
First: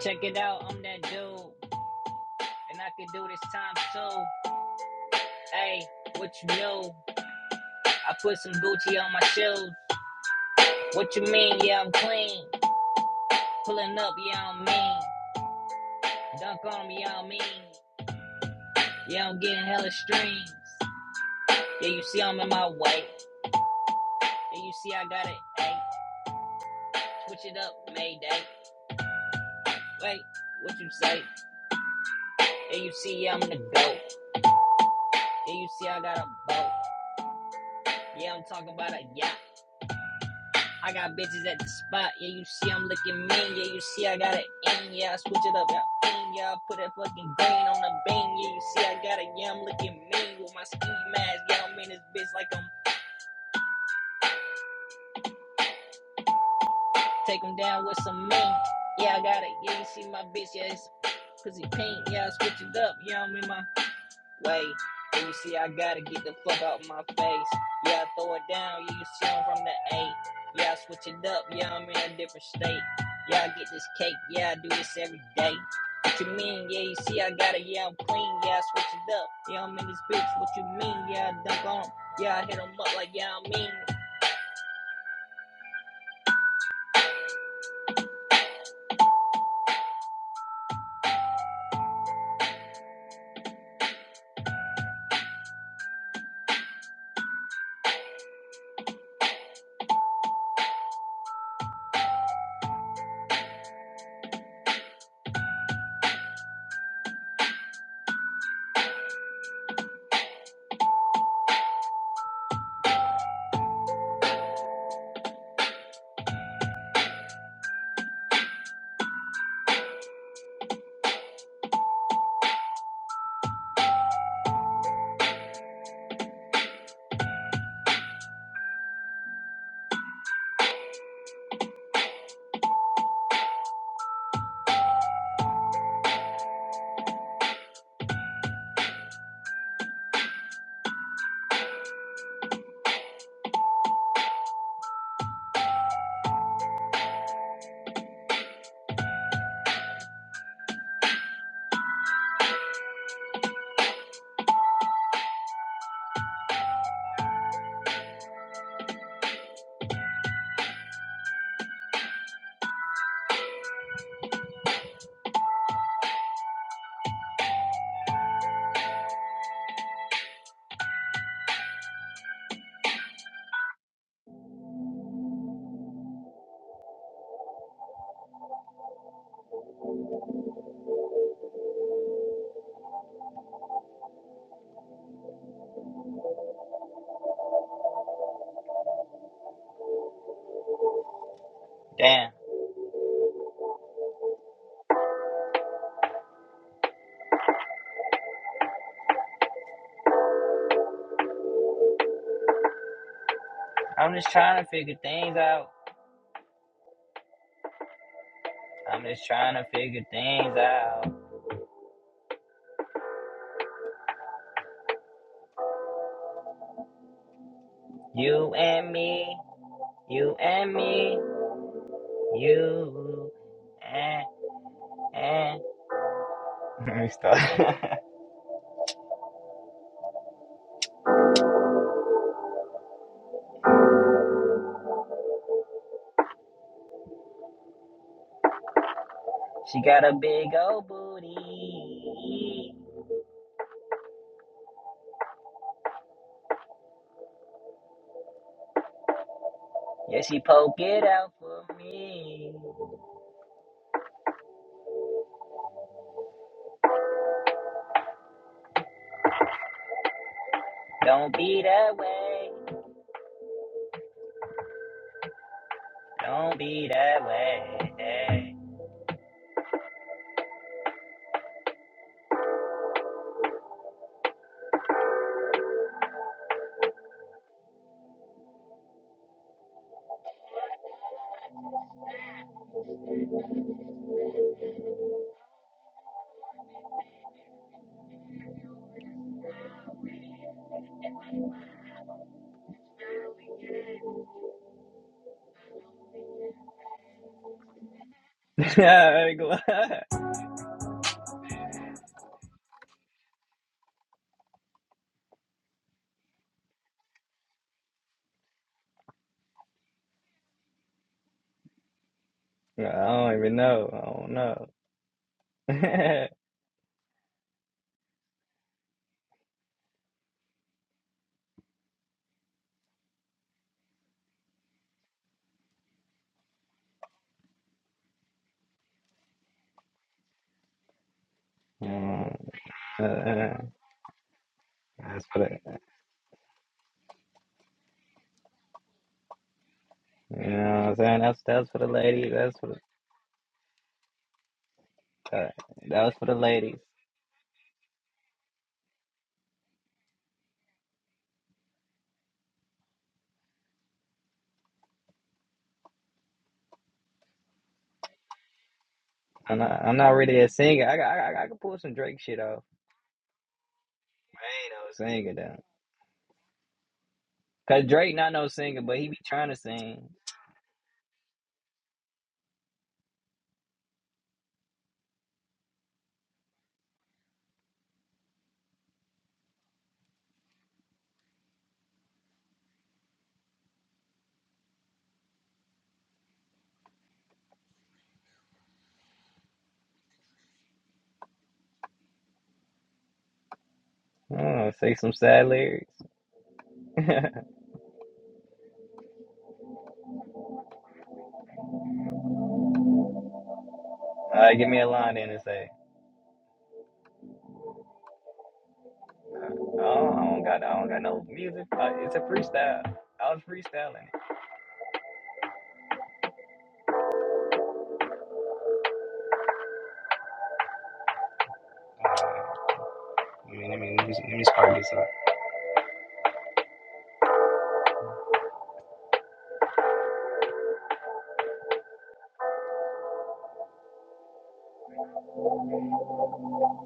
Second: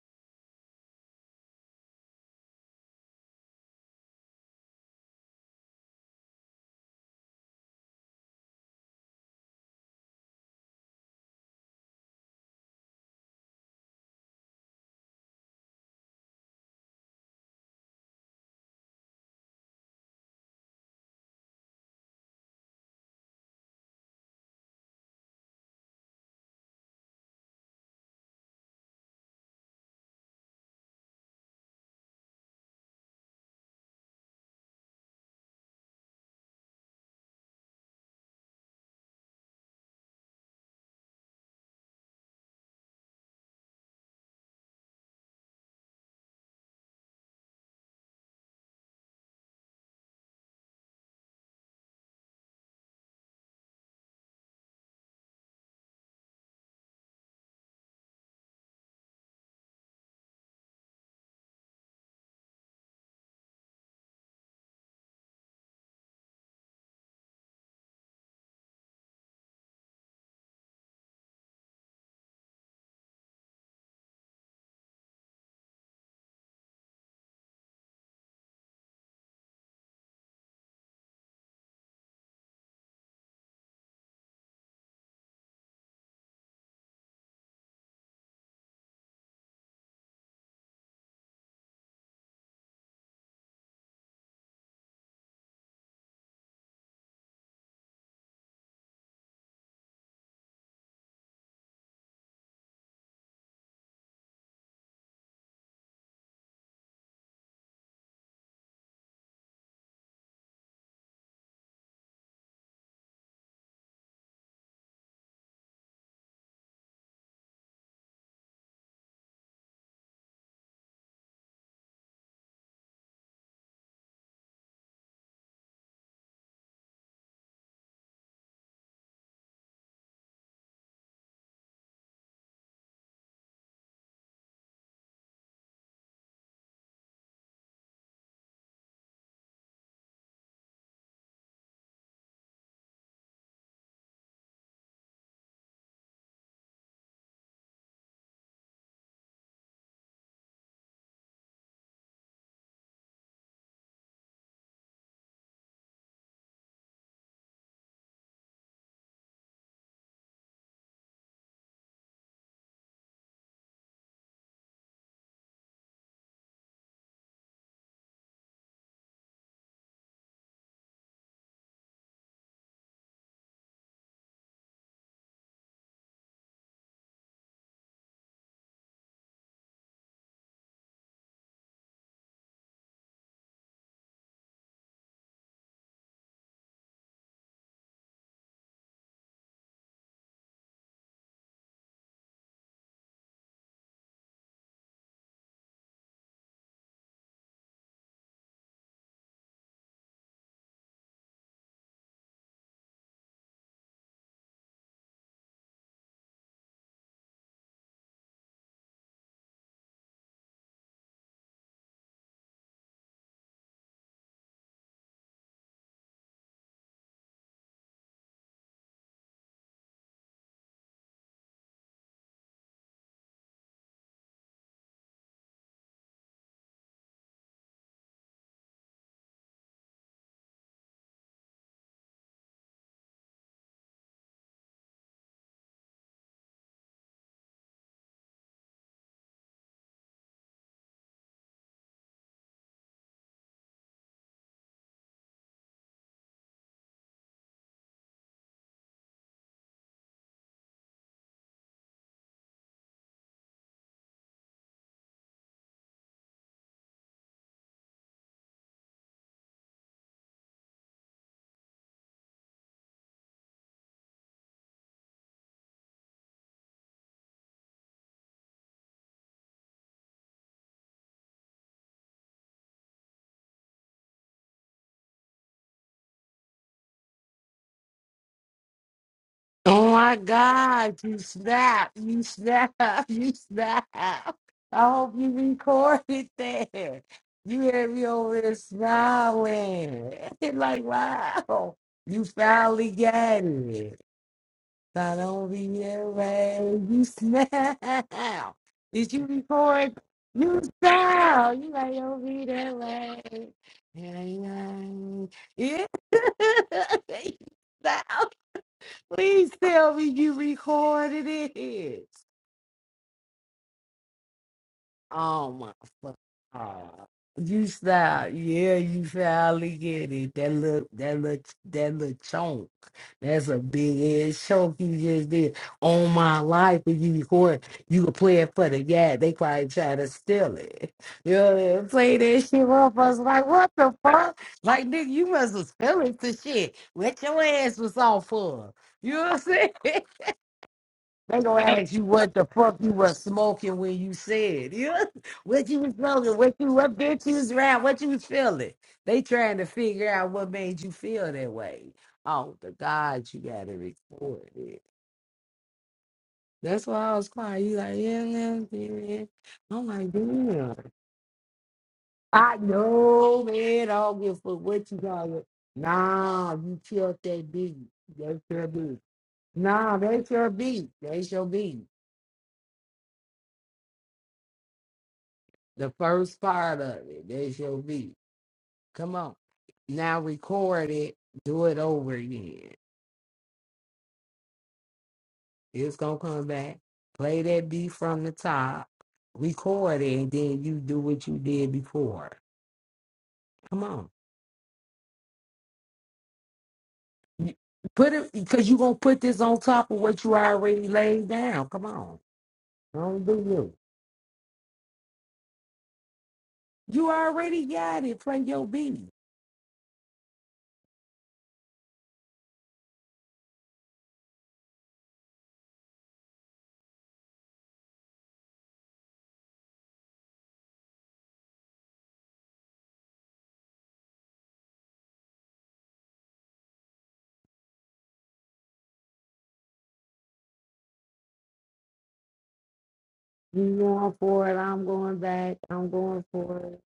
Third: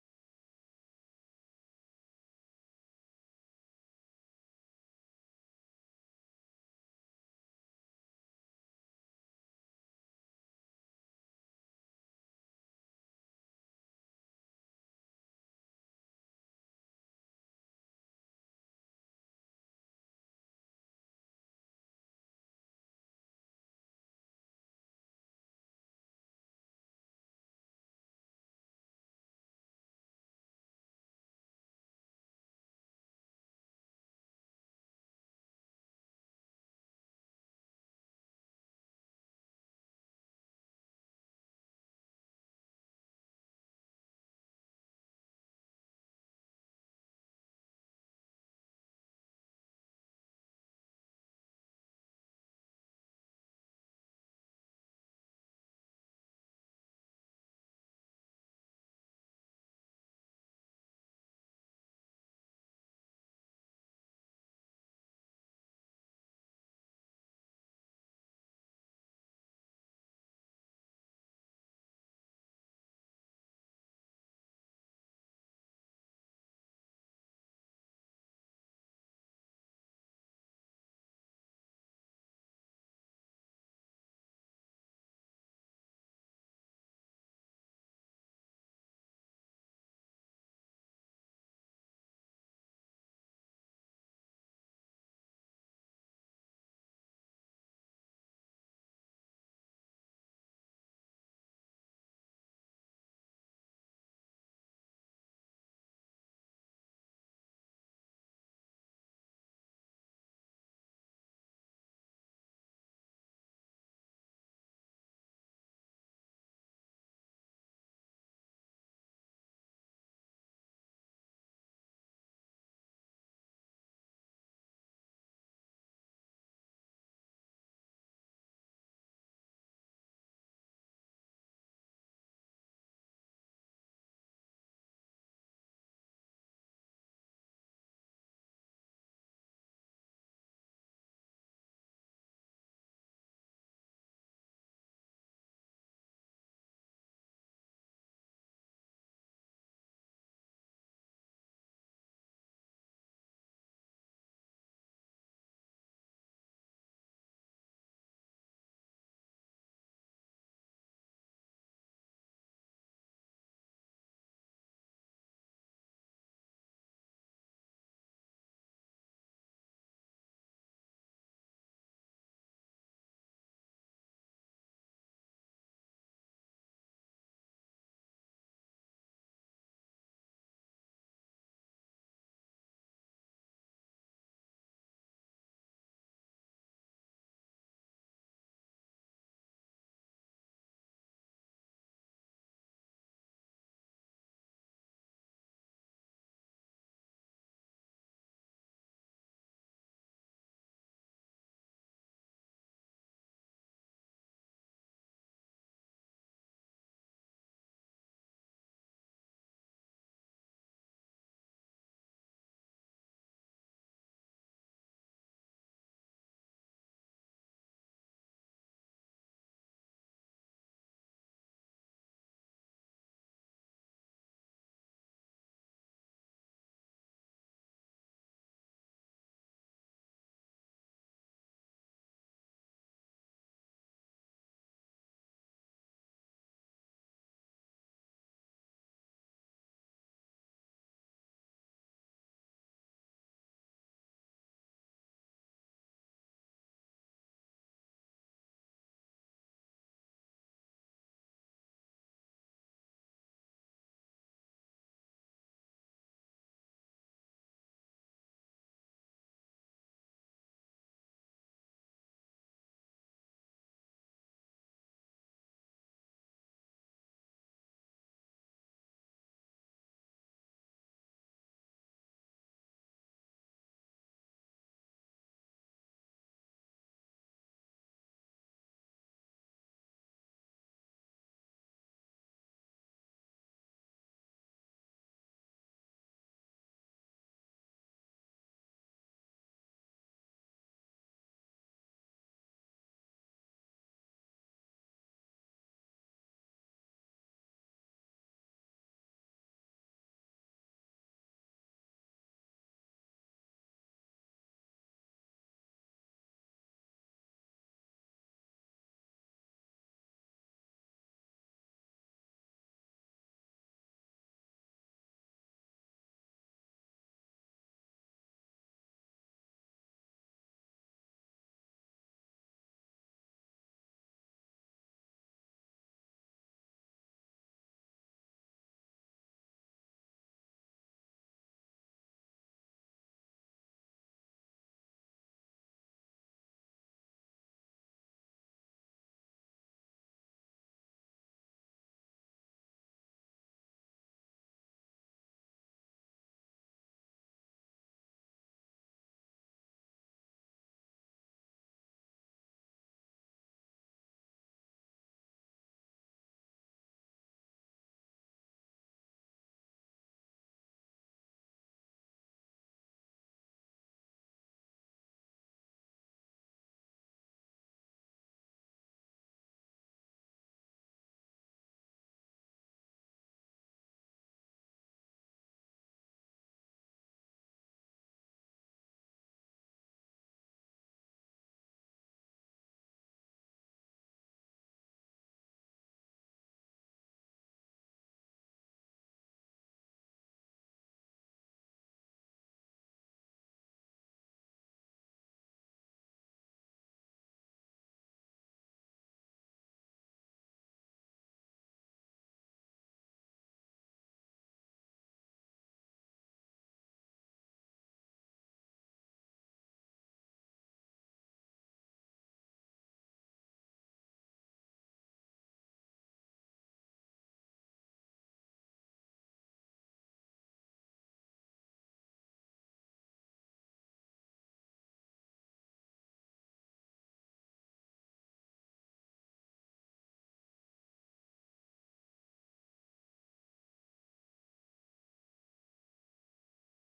S1: Check it out, I'm that dude, and I can do this time too. Hey, what you know? I put some Gucci on my shoes. What you mean? Yeah, I'm clean. Pulling up, yeah, I'm mean. Dunk on me, yeah, I'm mean. Yeah, I'm getting hella streams. Yeah, you see I'm in my way. Yeah, you see I got it. Hey, switch it up, Mayday. Wait, what you say? Yeah, you see yeah, I'm the goat. Yeah, you see I got a boat. Yeah, I'm talking about a yacht. I got bitches at the spot. Yeah, you see I'm looking mean. Yeah, you see I got it in. Yeah, I switch it up. Yeah, in. Yeah, I put that fucking green on the bean. Yeah, you see I got it. Yeah, I'm looking mean with my ski mask. Yeah, I'm in this bitch like I'm take 'em down with some mean. Yeah, I got it. Yeah, you see my bitch. Yeah, it's pussy pink. Yeah, I switch it up. Yeah, I'm in my Wait, you see, I gotta get the fuck out my face. Yeah, I throw it down, yeah, you see I'm from the eight. Yeah, I switch it up, yeah, I'm in a different state. Yeah, I get this cake, yeah, I do this every day. What you mean, yeah, you see, I got it, yeah, I'm clean, yeah, I switch it up. Yeah, I'm in this bitch, what you mean, yeah, I dunk on 'em. Yeah, I hit 'em up like, yeah, I mean. Damn, I'm just trying to figure things out. I'm just trying to figure things out. You and me, you and me. You eh, eh. Let me stop. She got a big old booty. Yeah, she poke it out for me. Don't be that way. Don't be that way.
S2: Oh my God, you snap, you snap, you snap. I hope you recorded that. You had me over there smiling. like, wow, you finally got it. Not only man, you snap.
S1: I
S2: Did you record?
S1: don't
S2: You snap! You like, don't be that way. Yeah, yeah. Yeah. You Snap! Please tell me you recorded it.
S1: even know. I
S2: Oh my
S1: don't
S2: fuck.
S1: know.
S2: Oh, you style, yeah, you finally get it. That look, that look, that little chunk. That's a big ass chunk you just did on my life. if you record, you could play it for the yeah. They probably try to steal it. You know, what I mean? play that
S1: Mm,
S2: shit off
S1: uh,
S2: us like
S1: uh,
S2: what the fuck? Like nigga,
S1: that's
S2: you
S1: for
S2: must
S1: the,
S2: have stealing the shit. What your ass was off for? You know what I'm saying?
S1: you know what I'm saying?
S2: They
S1: That's
S2: gonna
S1: that's for the
S2: ask you
S1: ladies.
S2: what the
S1: That's for
S2: fuck
S1: the,
S2: you was smoking when you said, yeah,
S1: uh,
S2: what you was
S1: that was for the
S2: smoking, what you,
S1: ladies.
S2: what bitch you was around, what you was feeling. They trying to figure out what made you feel that way. Oh, the God, you gotta record it. That's why I was quiet. You like, yeah, yeah, yeah. yeah."
S1: I'm not,
S2: I'm
S1: I'm not
S2: like,
S1: really a
S2: damn.
S1: singer. I, got- I, I can pull some Drake shit
S2: I
S1: off.
S2: know, man. I don't give a fuck what you
S1: I ain't no singer
S2: call it.
S1: though.
S2: Nah, you killed that beat.
S1: Cause Drake not
S2: That's
S1: no
S2: your
S1: singer, but
S2: beat.
S1: he be trying to
S2: Nah,
S1: sing.
S2: that's your beat. That's your beat. The first part of it, there's your beat. Come on. Now record it, do it over again. It's gonna come back. Play that beat from the top, record it, and then you do what you did before. Come on.
S1: I'm Oh, say some sad lyrics.
S2: You- Put it because you gonna put this on top of what you already laid down. Come on. Don't do you.
S1: All right, give me a line then and say,
S2: You already got it. Play your beat.
S1: oh, I don't got, I don't got no music. Uh, it's a freestyle. I was freestyling. it. I mean, I mean, let me, let me spark this up.
S2: You going for it, I'm going back, I'm going for it,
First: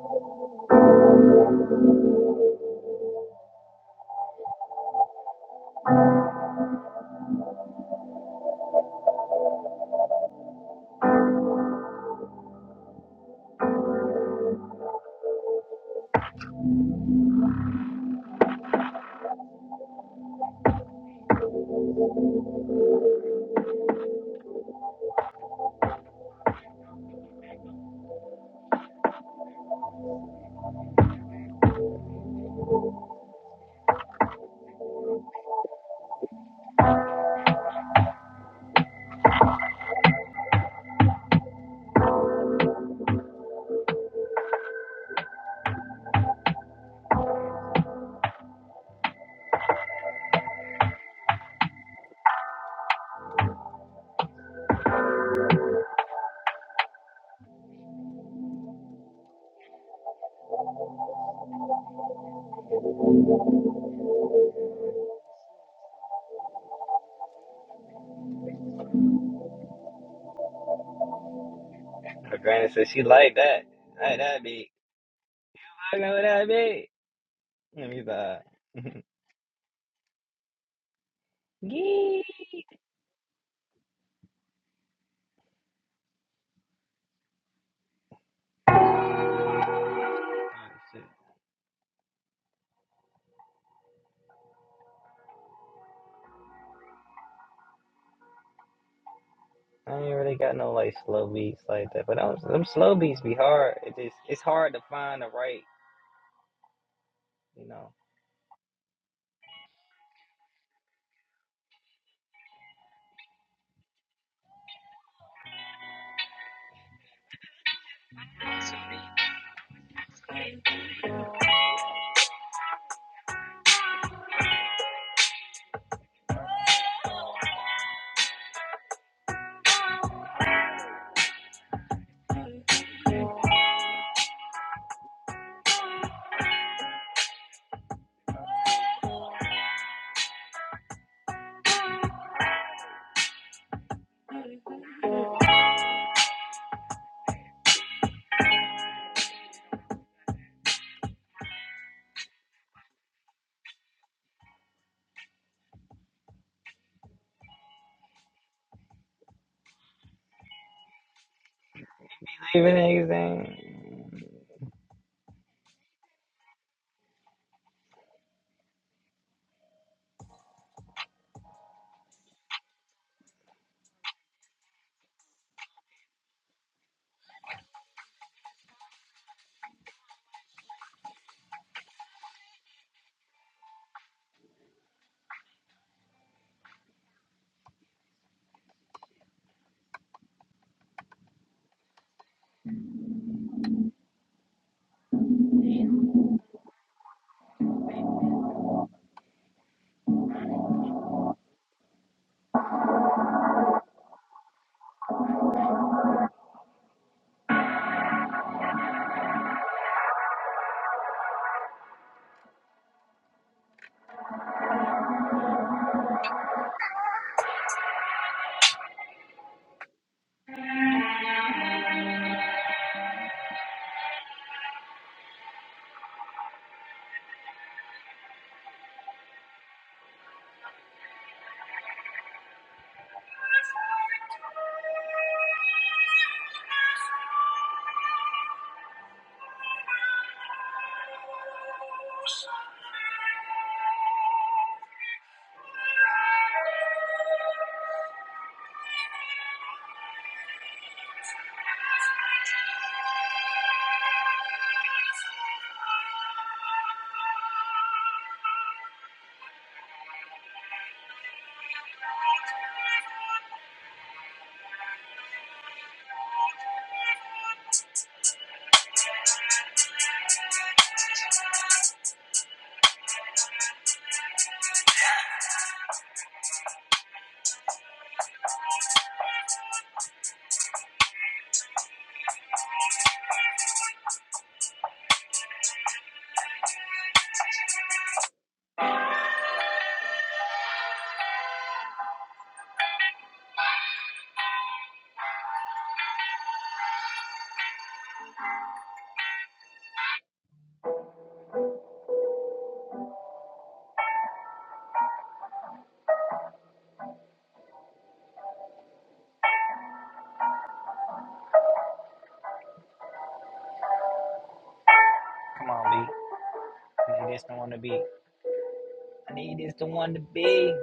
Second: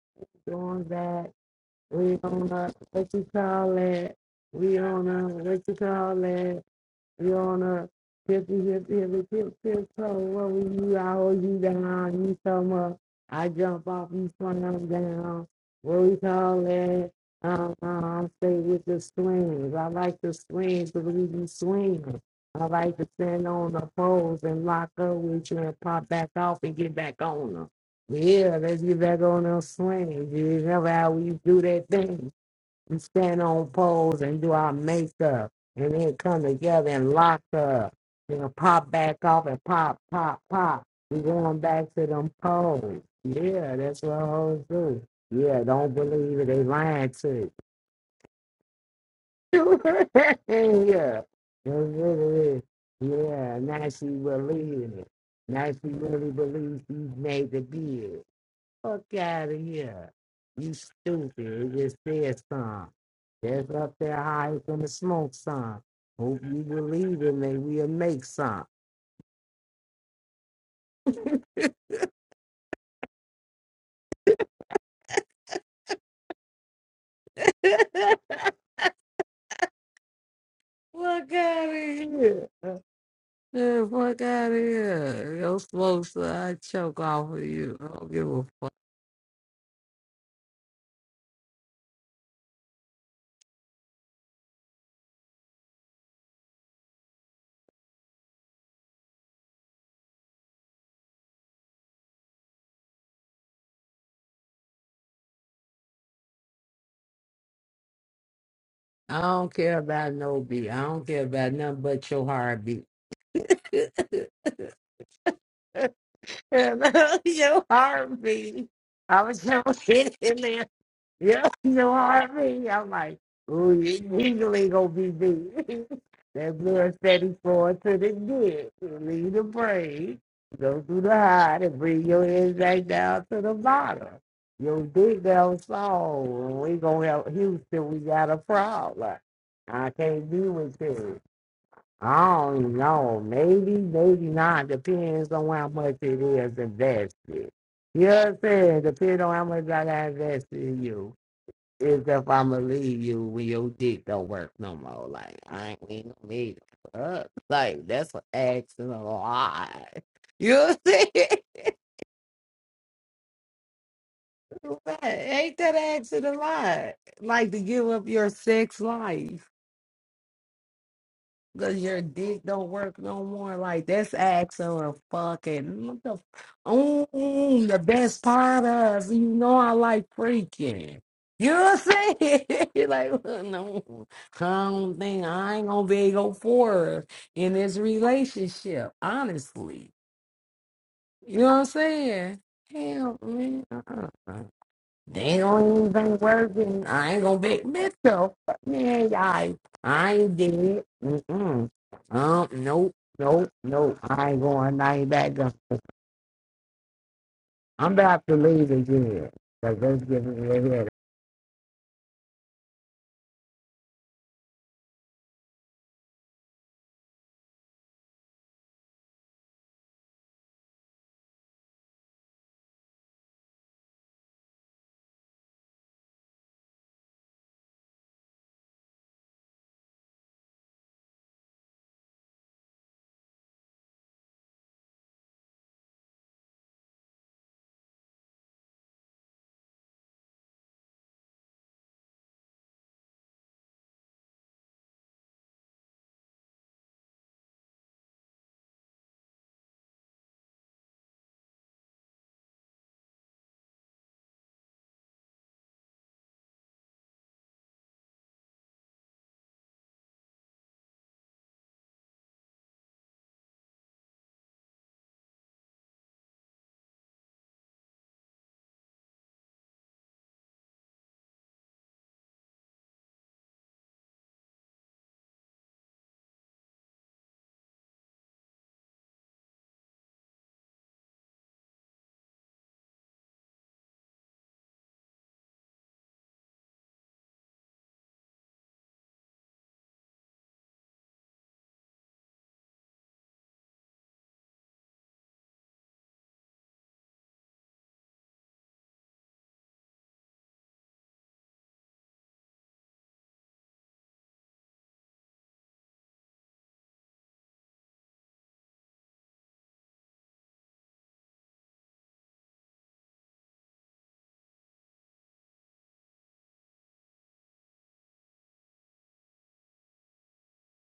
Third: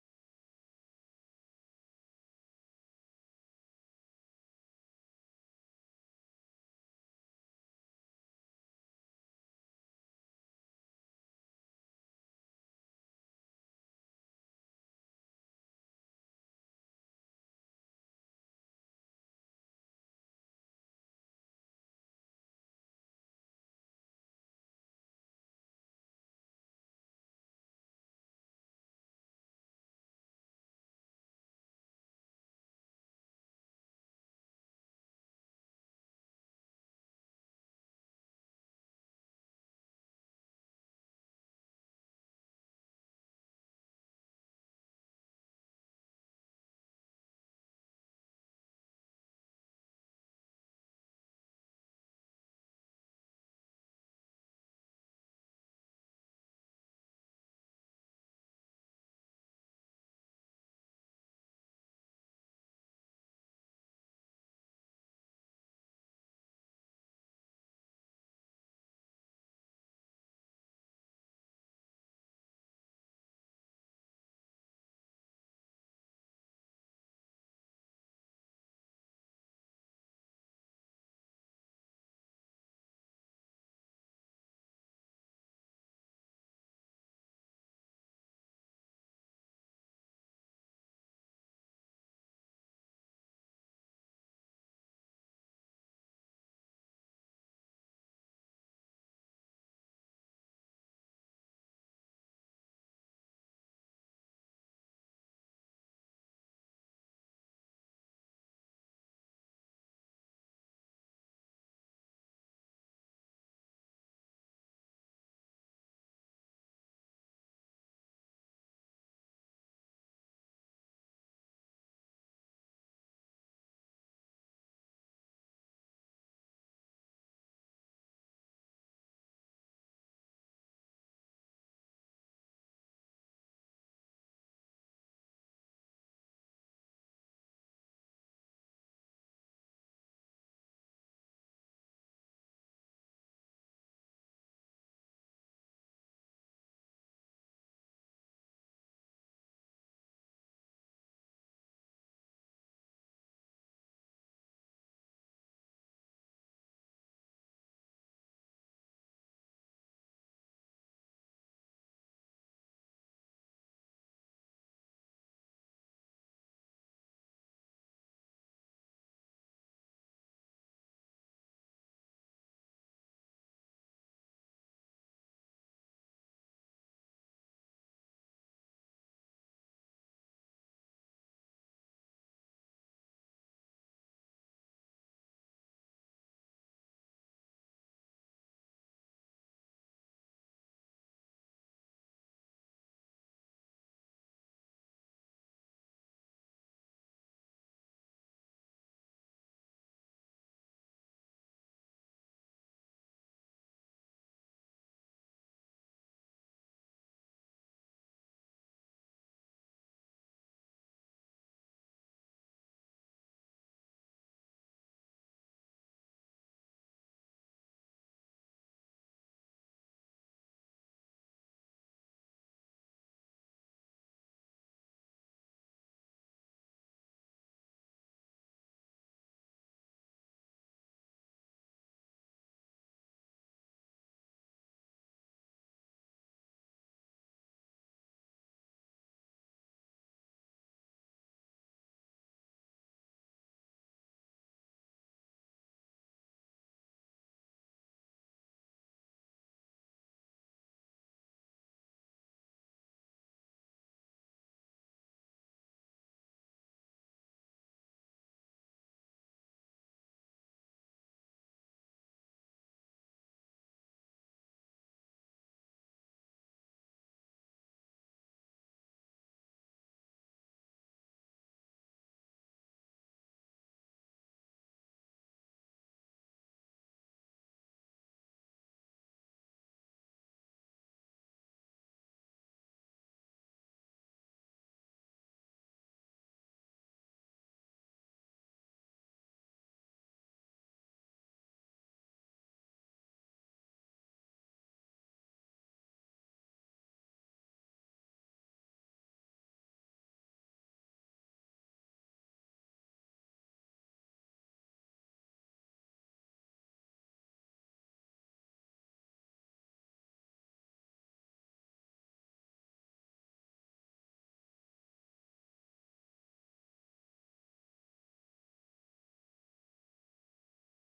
S2: doing that. We on a what you call it? We on a what you call it? Your Honor, fifty, fifty, every tip, tip, toe, what we you, I hold you down, you so much, I jump off, you swung up down, what we call that, um, um, stay with the swings, I like the swings, because we be swinging, I like to stand on the poles and lock up with you and pop back off and get back on them, yeah, let's get back on them swings, you remember how we do that thing, we stand on poles and do our makeup and then come together and lock up. You know, pop back off and pop, pop, pop. We going back to them poles. Yeah, that's what hoes do. Yeah, don't believe it. They lying to you. yeah, that's what it is. Yeah, now she believing it. Now she really believes she's made the bid. Fuck out of here. You stupid. It just said some. That's up there high from the smoke some. Hope you believe in me. We'll make some.
S1: Her granny said she like that. Like that beat. I know that beat. Let
S2: fuck
S1: me vibe.
S2: out of
S1: Gee.
S2: here. Yeah, fuck out of here. Yo, smoke some. I choke off of you. I don't give a fuck.
S1: Oh, shit. I ain't really got no like slow beats like that, but them, them slow beats be hard. It just it's hard to find the right, you know.
S2: I don't care about no beat. I don't care about nothing but your heartbeat. your heartbeat. I was gonna hit him in Yeah, you know what I mean? I'm like, ooh, you legally gonna be me. that blood steady flowing to the neck. Leave the brain, go through the heart, and bring your head back down to the bottom. Your dick down soul. We gonna help Houston. We got a problem. I can't be with you. I don't know. Maybe, maybe not. Depends on how much it is invested. You know what I'm saying? Depends on how much I got invested in you is if I'ma leave you when your dick don't work no more. Like I ain't we ain't gonna meet up. Like that's what asking a lot. You know
S1: Even niggas ain't.
S2: what I'm saying? ain't that asking a lot? Like to give up your sex life. Cause your dick don't work no more. Like that's Axel fucking what the mm, the best part of us. You know I like freaking. You know what I'm saying? like well, no, I don't think I ain't gonna be able to go forward in this relationship. Honestly, you know what I'm saying? Hell, man. Uh-uh. They don't even working. I ain't gonna be Mitchell. Fuck me, guys. I ain't did it. Mm-mm. Um, nope, nope, nope. I ain't going. I ain't back up. I'm about to leave again. Cause that's getting me
S1: Come on, B. Need this the one to be. I need this the one to be.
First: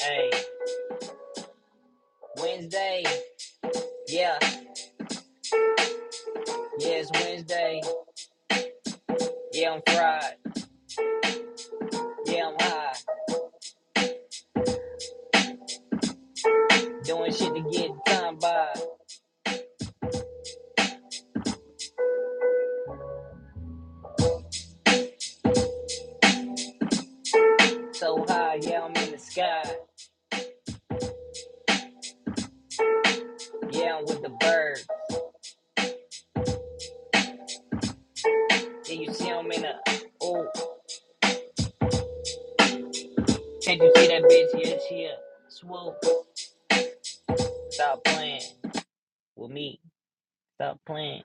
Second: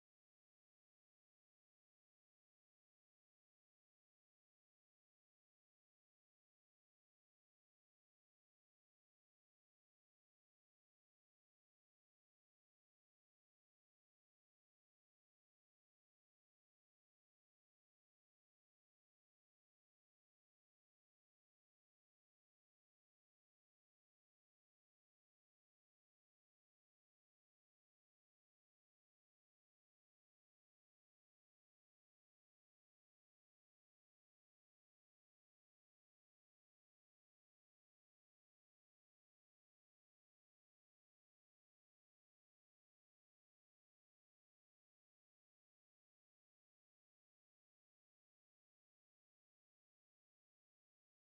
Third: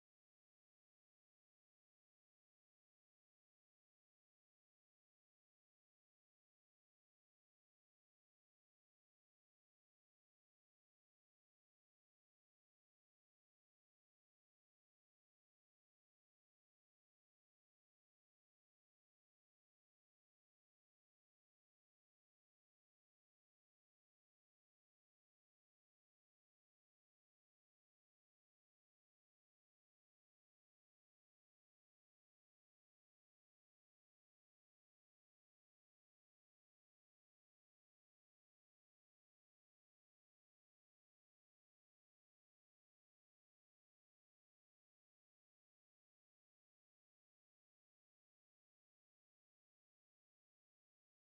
S1: Hey, Wednesday. Yeah, yeah, it's Wednesday. Yeah, I'm fried. Yeah, I'm high. Doing shit to get time by. So high, yeah, I'm in the sky. Yeah, I'm with the birds. Yeah, you see I'm in a. Oh, can't you see that bitch? Yeah, she a Swoop. Stop playing with me. Stop playing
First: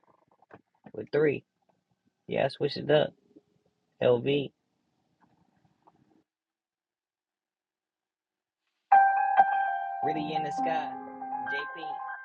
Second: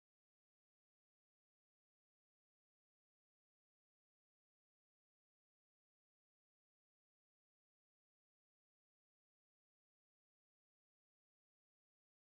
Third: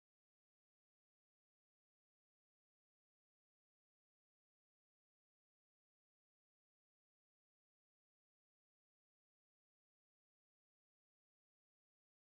S1: with three. Yeah, I switched it up. LV. Really in the sky. JP. I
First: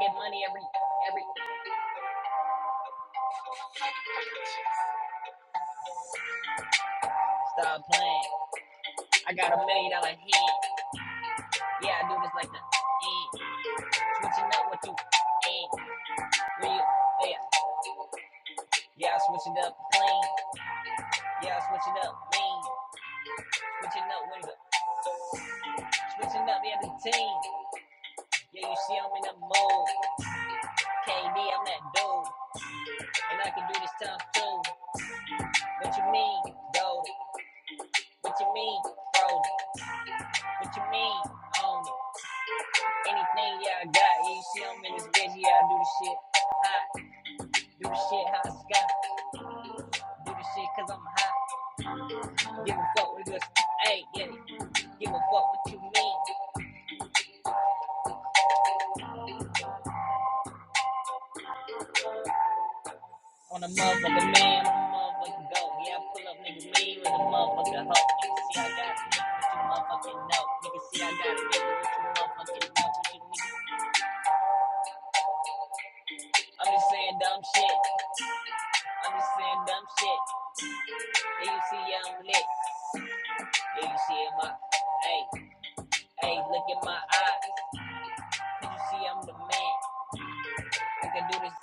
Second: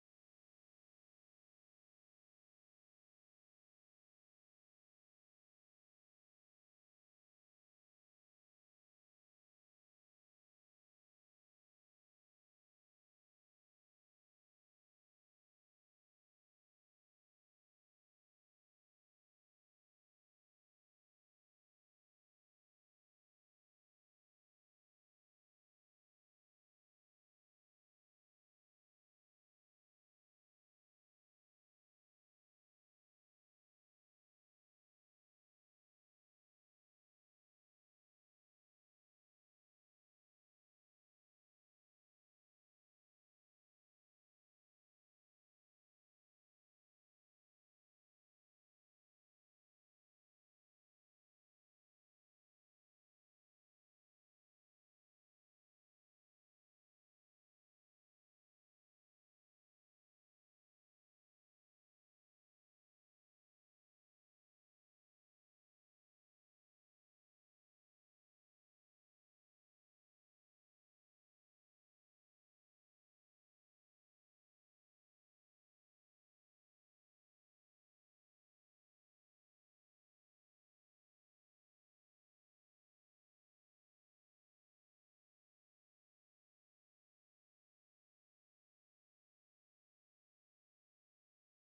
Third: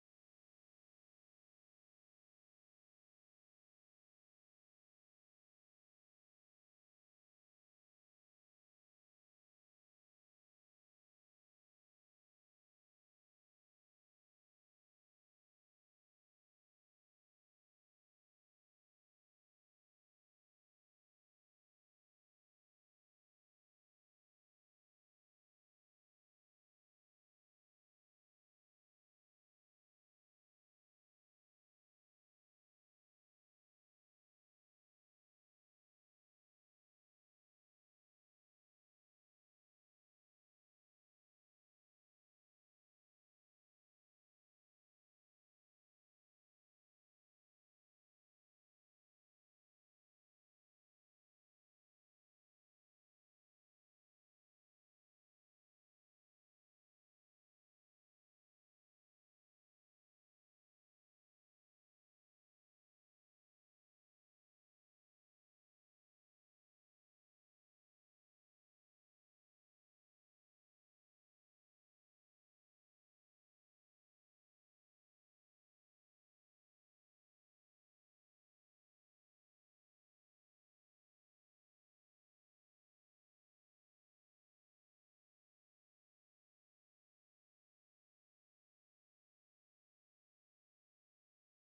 S1: get money every every. Stop playing. I got a million dollar hand. Yeah, I do this like the end. Switching up what you end. Real. Yeah. Yeah, I switch it up clean. Yeah, I switch it up mean. Switching up with the switching up every team. Yeah, you see I'm in the mood. KD, I'm that dude, and I can do this time too. What you mean, though? What you mean, roll What you mean, own it? Anything y'all got, yeah, you see I'm in this bitch, yeah, I do the shit hot. Do the shit hot, sky. Do the shit cause I'm hot. Give a fuck with this. Hey, yeah, give a fuck what you mean. On a motherfucking man, on a motherfucking goat. Yeah, I pull up niggas mean with a motherfucking hoe. You can see I got it, what you motherfucking know. You can see I got it, what you motherfucking know. What you mean? I'm just saying dumb shit. I'm just saying dumb shit. Yeah, you see, yeah, I'm lit. Do you see in my hey, hey, look in my eyes? Can you see I'm the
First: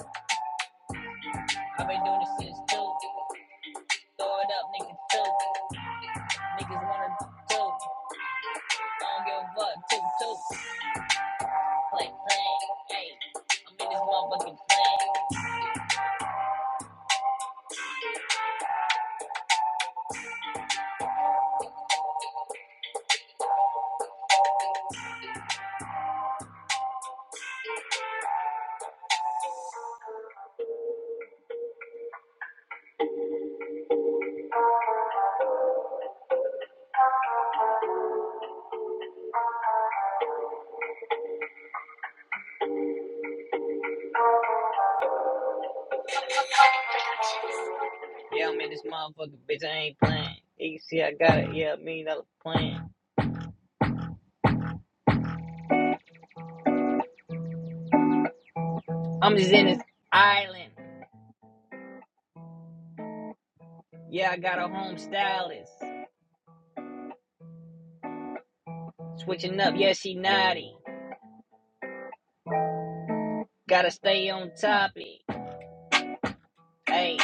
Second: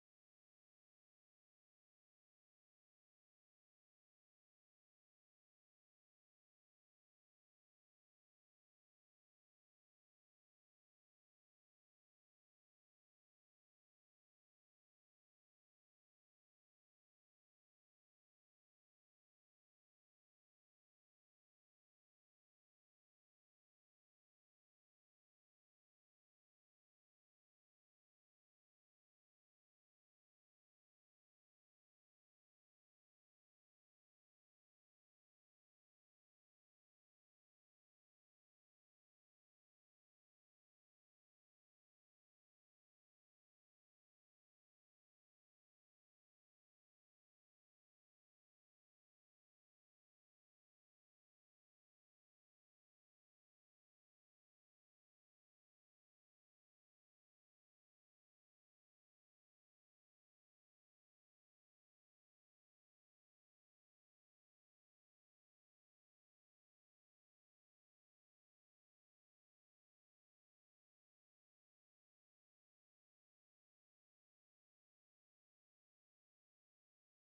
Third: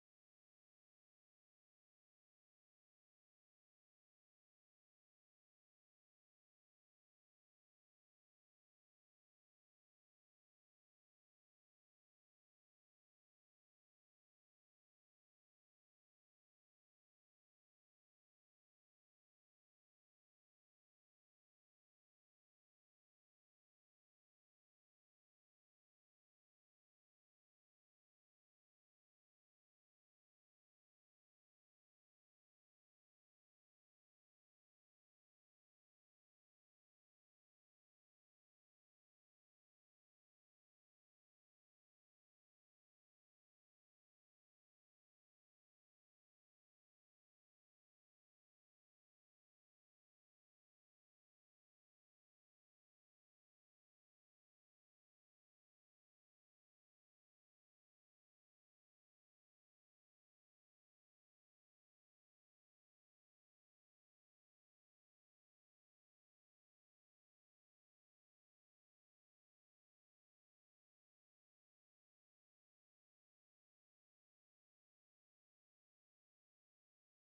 S1: man? I made this too, too, too, nigga play. Yeah, I'm in this motherfucker, bitch. I ain't playing. Hey, You see I got it, yeah, million dollar plan. I'm just in this island. Yeah, I got a home stylist. Switching up, yeah, she naughty. Gotta stay on topic. Hey,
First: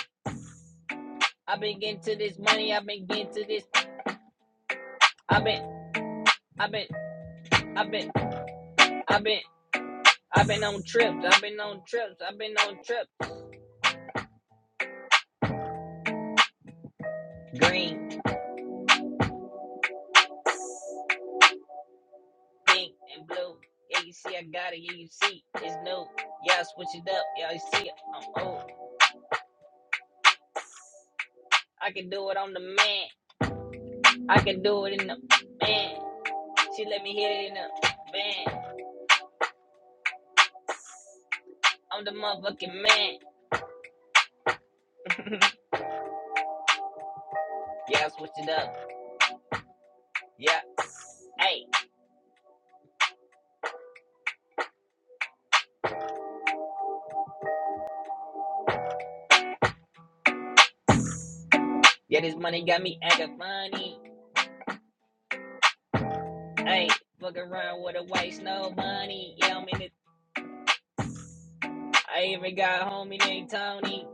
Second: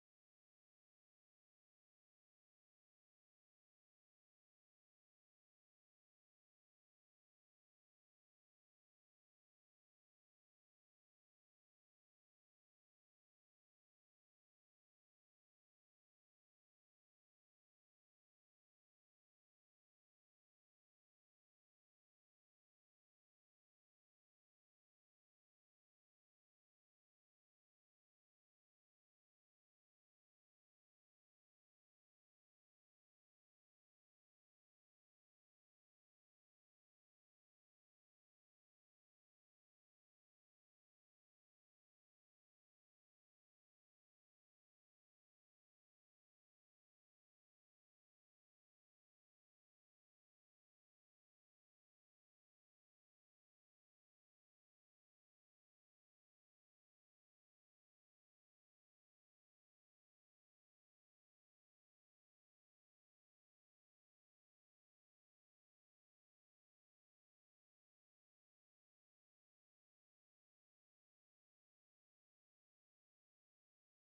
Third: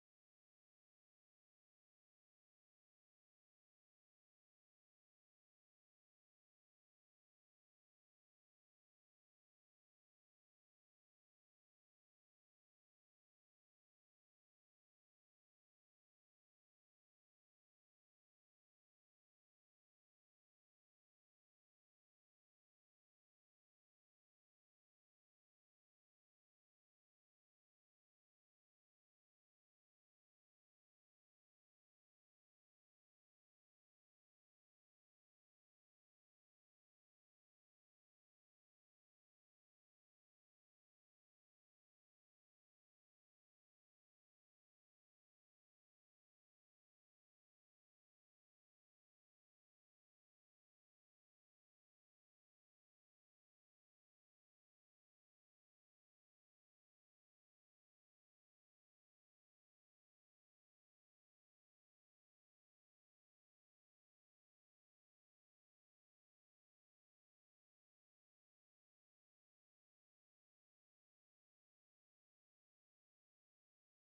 S1: I've been getting to this money, I've been getting to this. I've been, I've been, I've been, I've been, I've been on trips, I've been on trips, I've been on trips. Green. pink and blue. Yeah, you see, I got it. Yeah, you see, it's new. Yeah, I switch it up. Yeah, you see, it. I'm old. I can do it on the man. I can do it in the man. She let me hit it in the van. I'm the motherfucking man. yeah, I switch it up. Yeah, hey, yeah, this money got me acting funny. Hey, fuck around with a white snow bunny. Yeah, I'm in it. I even got a homie named Tony.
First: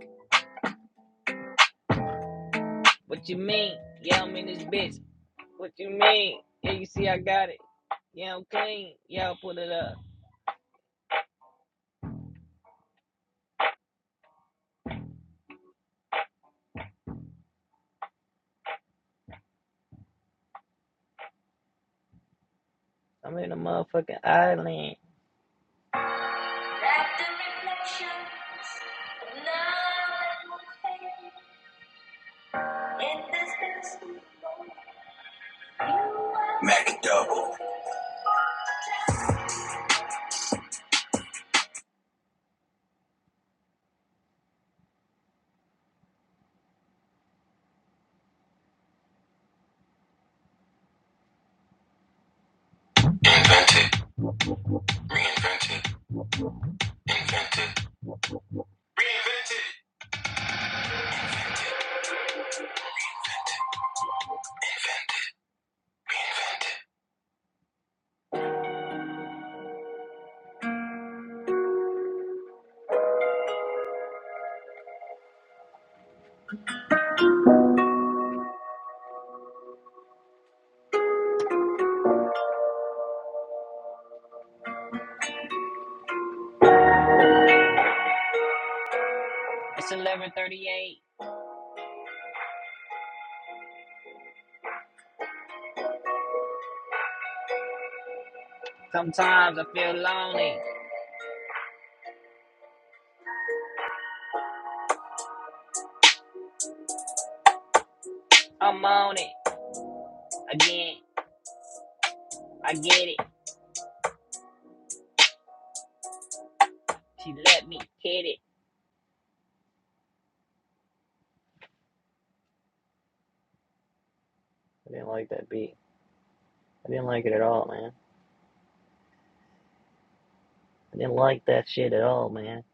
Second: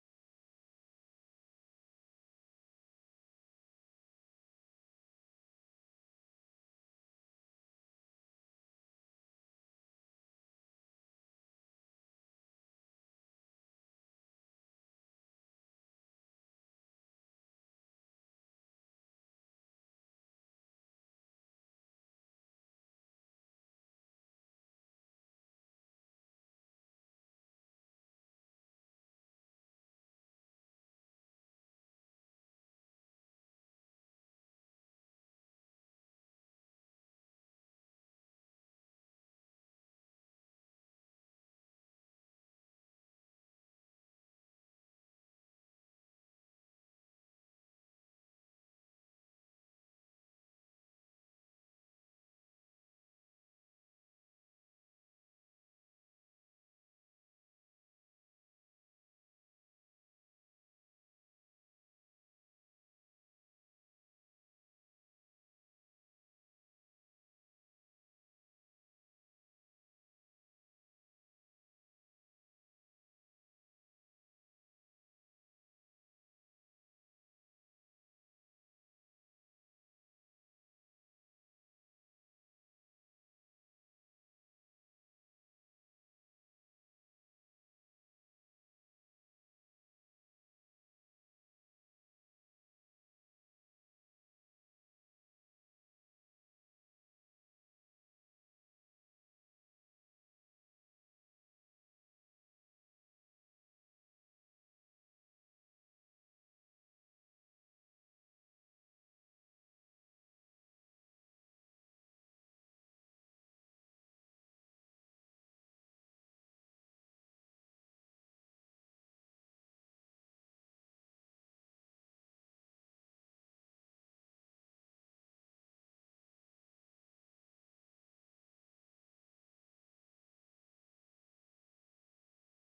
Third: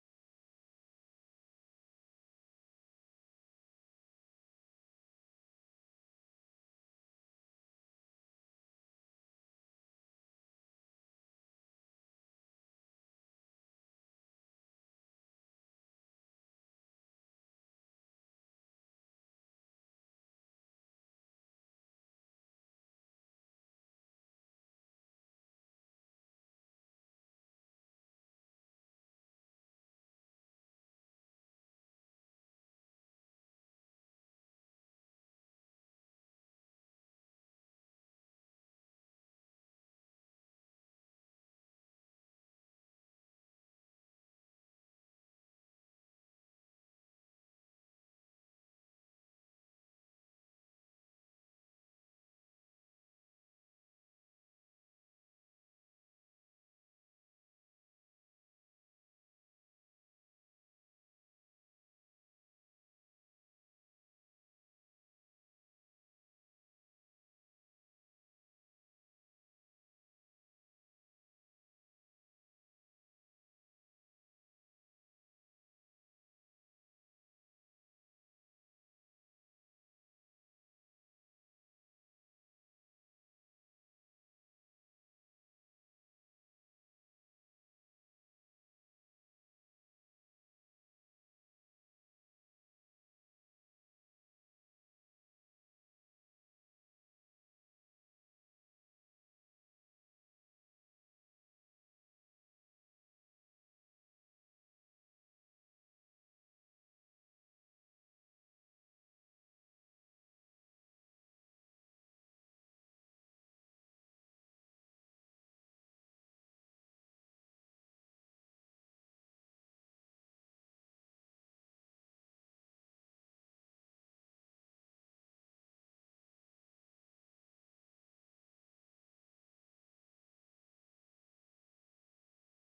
S1: What you mean? Yeah, I'm in this bitch. What you mean? Yeah, you see, I got it. Yeah, I'm clean. Y'all put it up. I'm in a motherfucking island. Mac double. Invented, reinvented, invented, reinvented, reinvented, invented, reinvented. It's 11:38. Sometimes I feel lonely. I'm on it again. I get it. She let me hit it. I didn't like that beat. I didn't like it at all, man. I didn't like that shit at all, man.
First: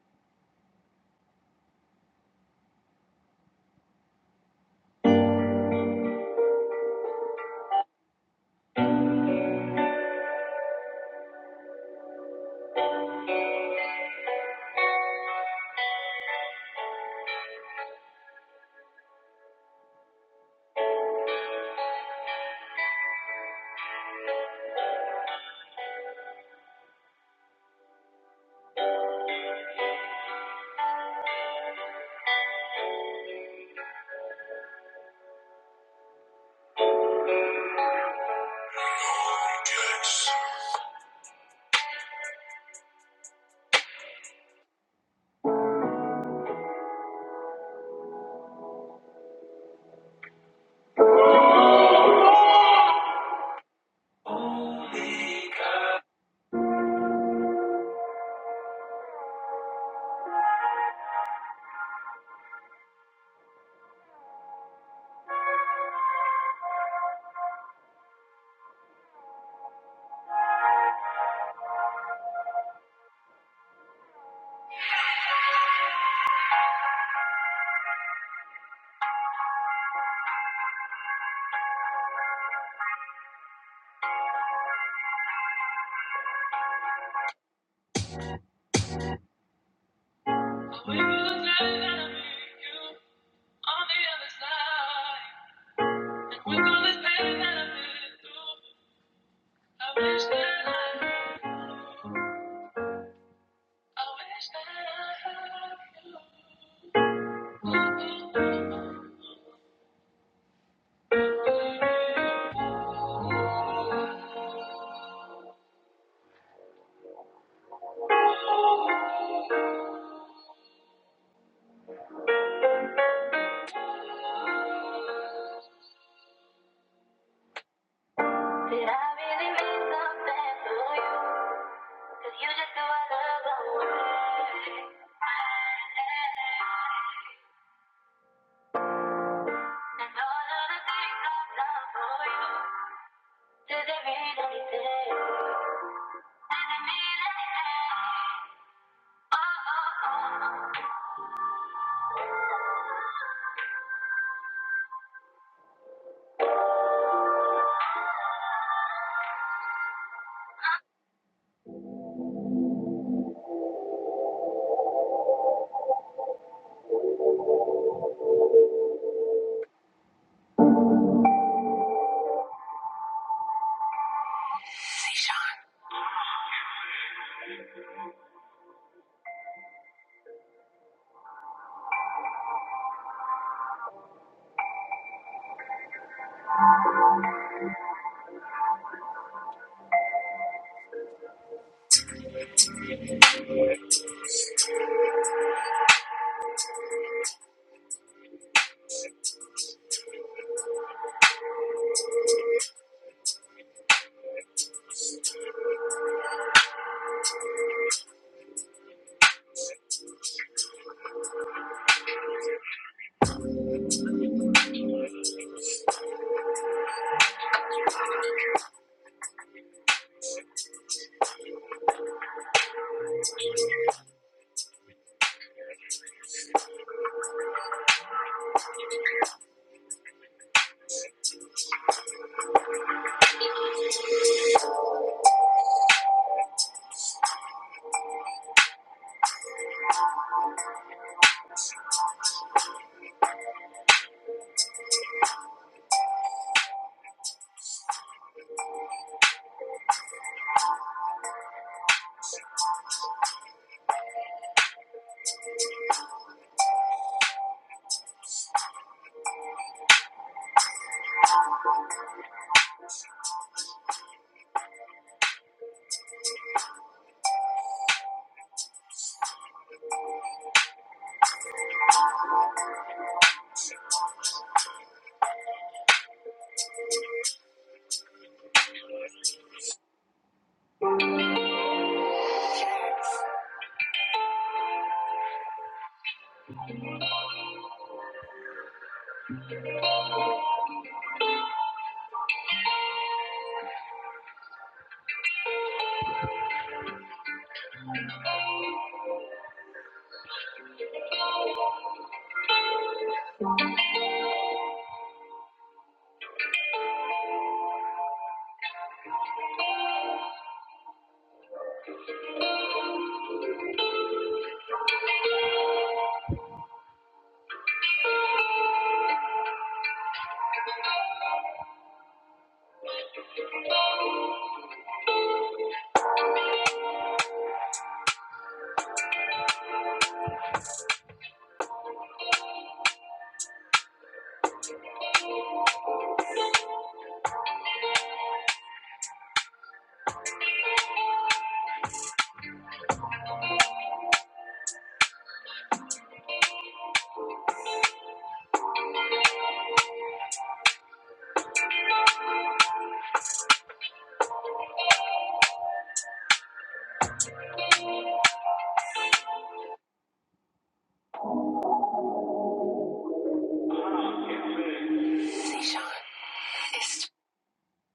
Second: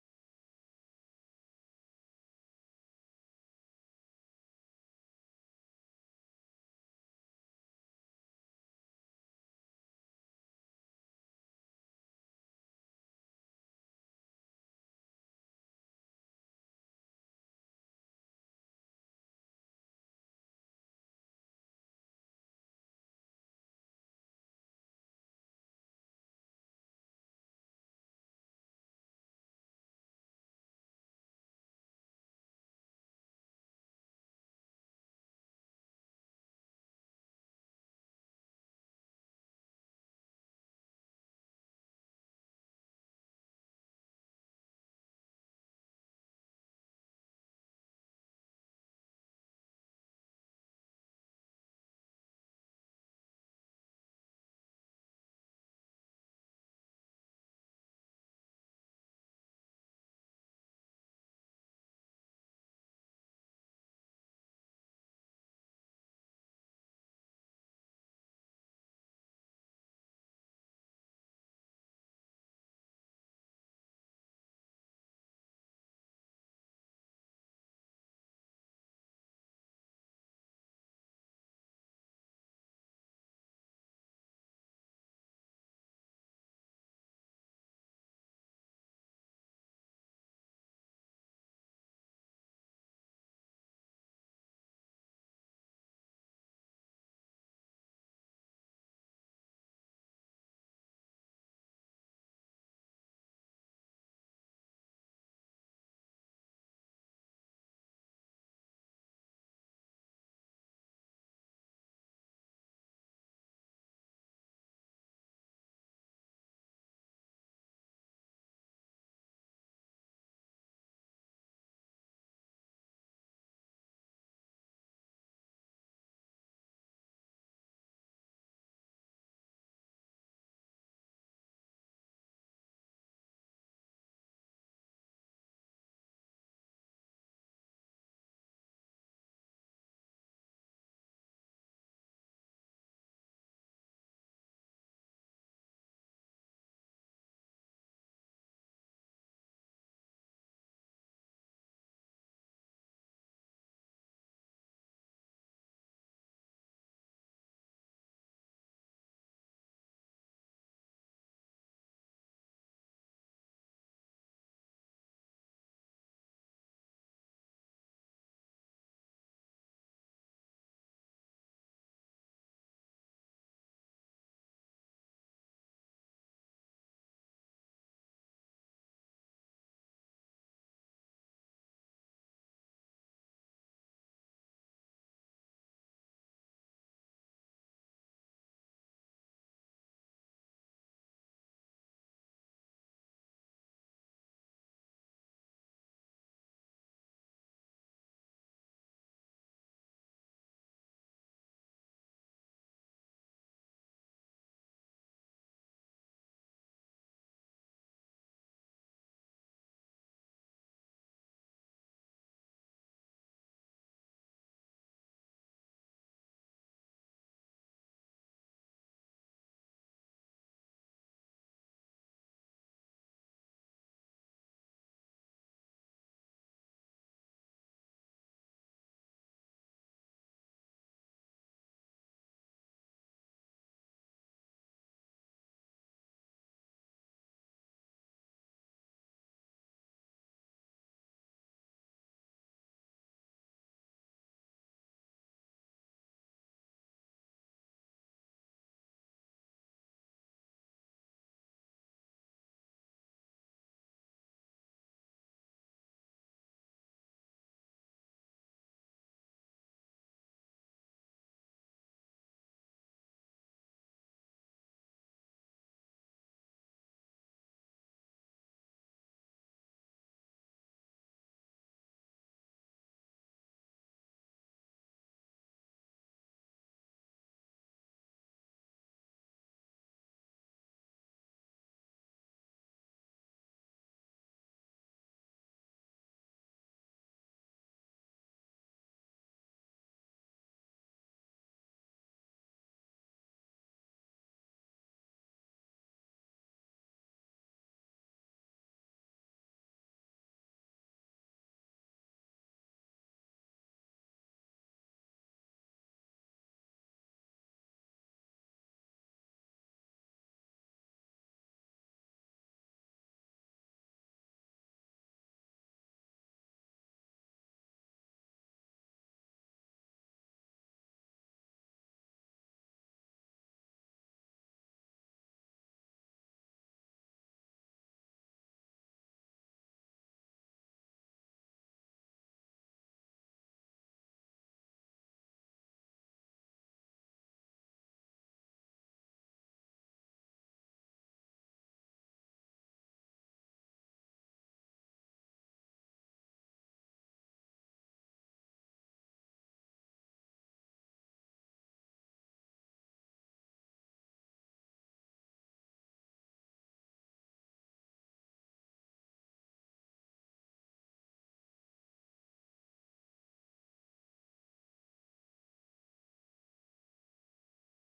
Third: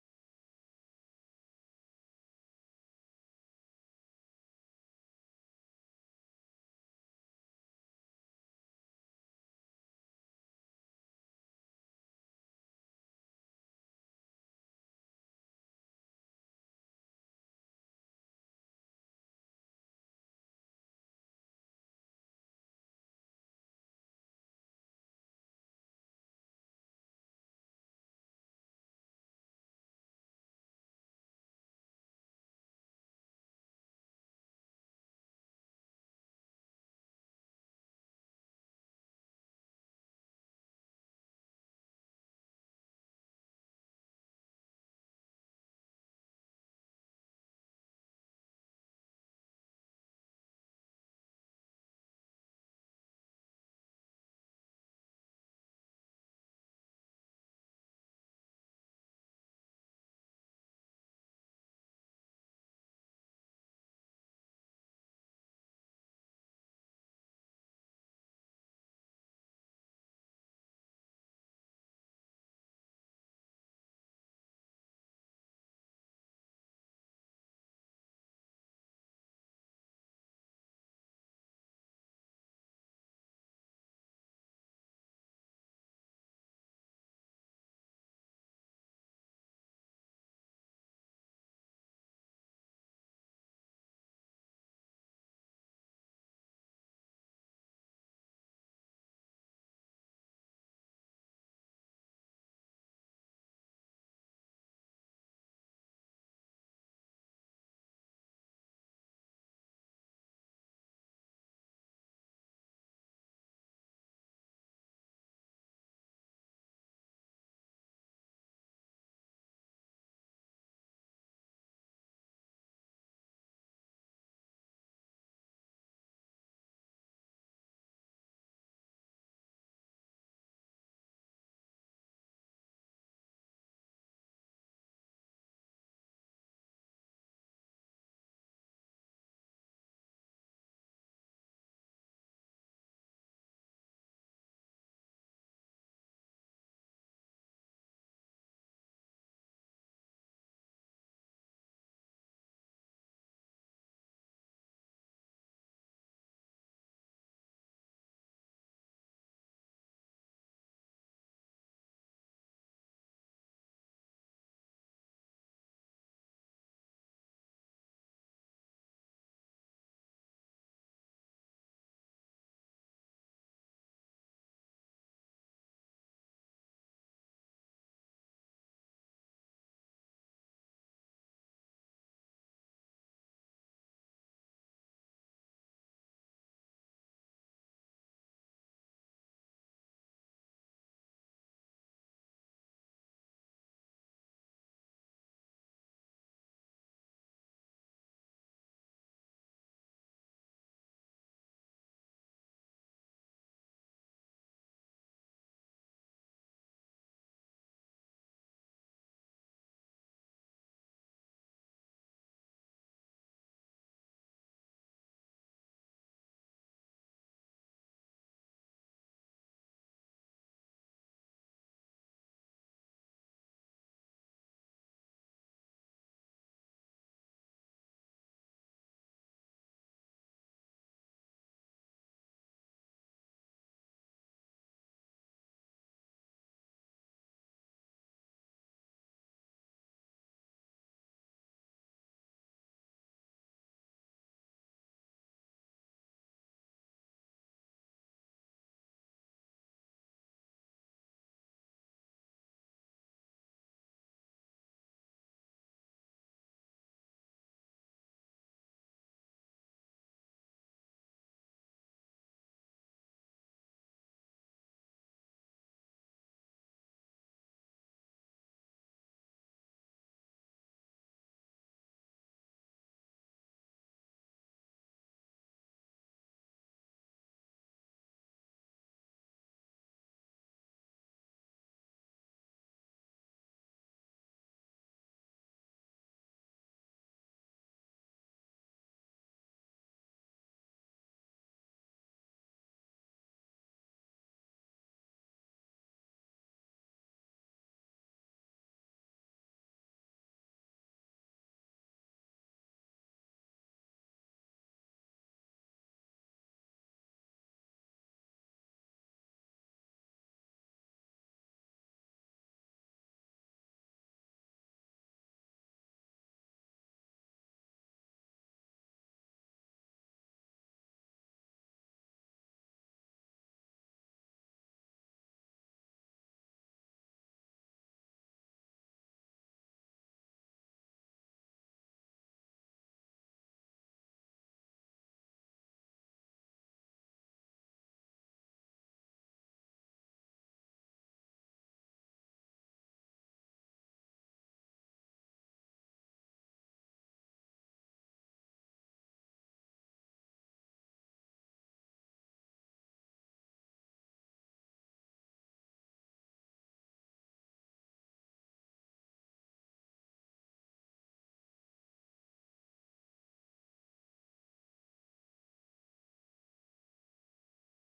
S1: Did it mean anything? Did it mean anything? Oh, oh, oh. oh.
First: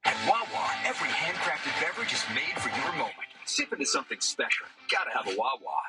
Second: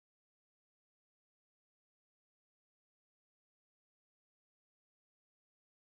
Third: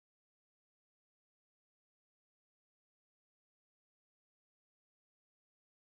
S1: At Wawa, every handcrafted beverage is made for your moment. Sip into something special. Gotta have a Wawa.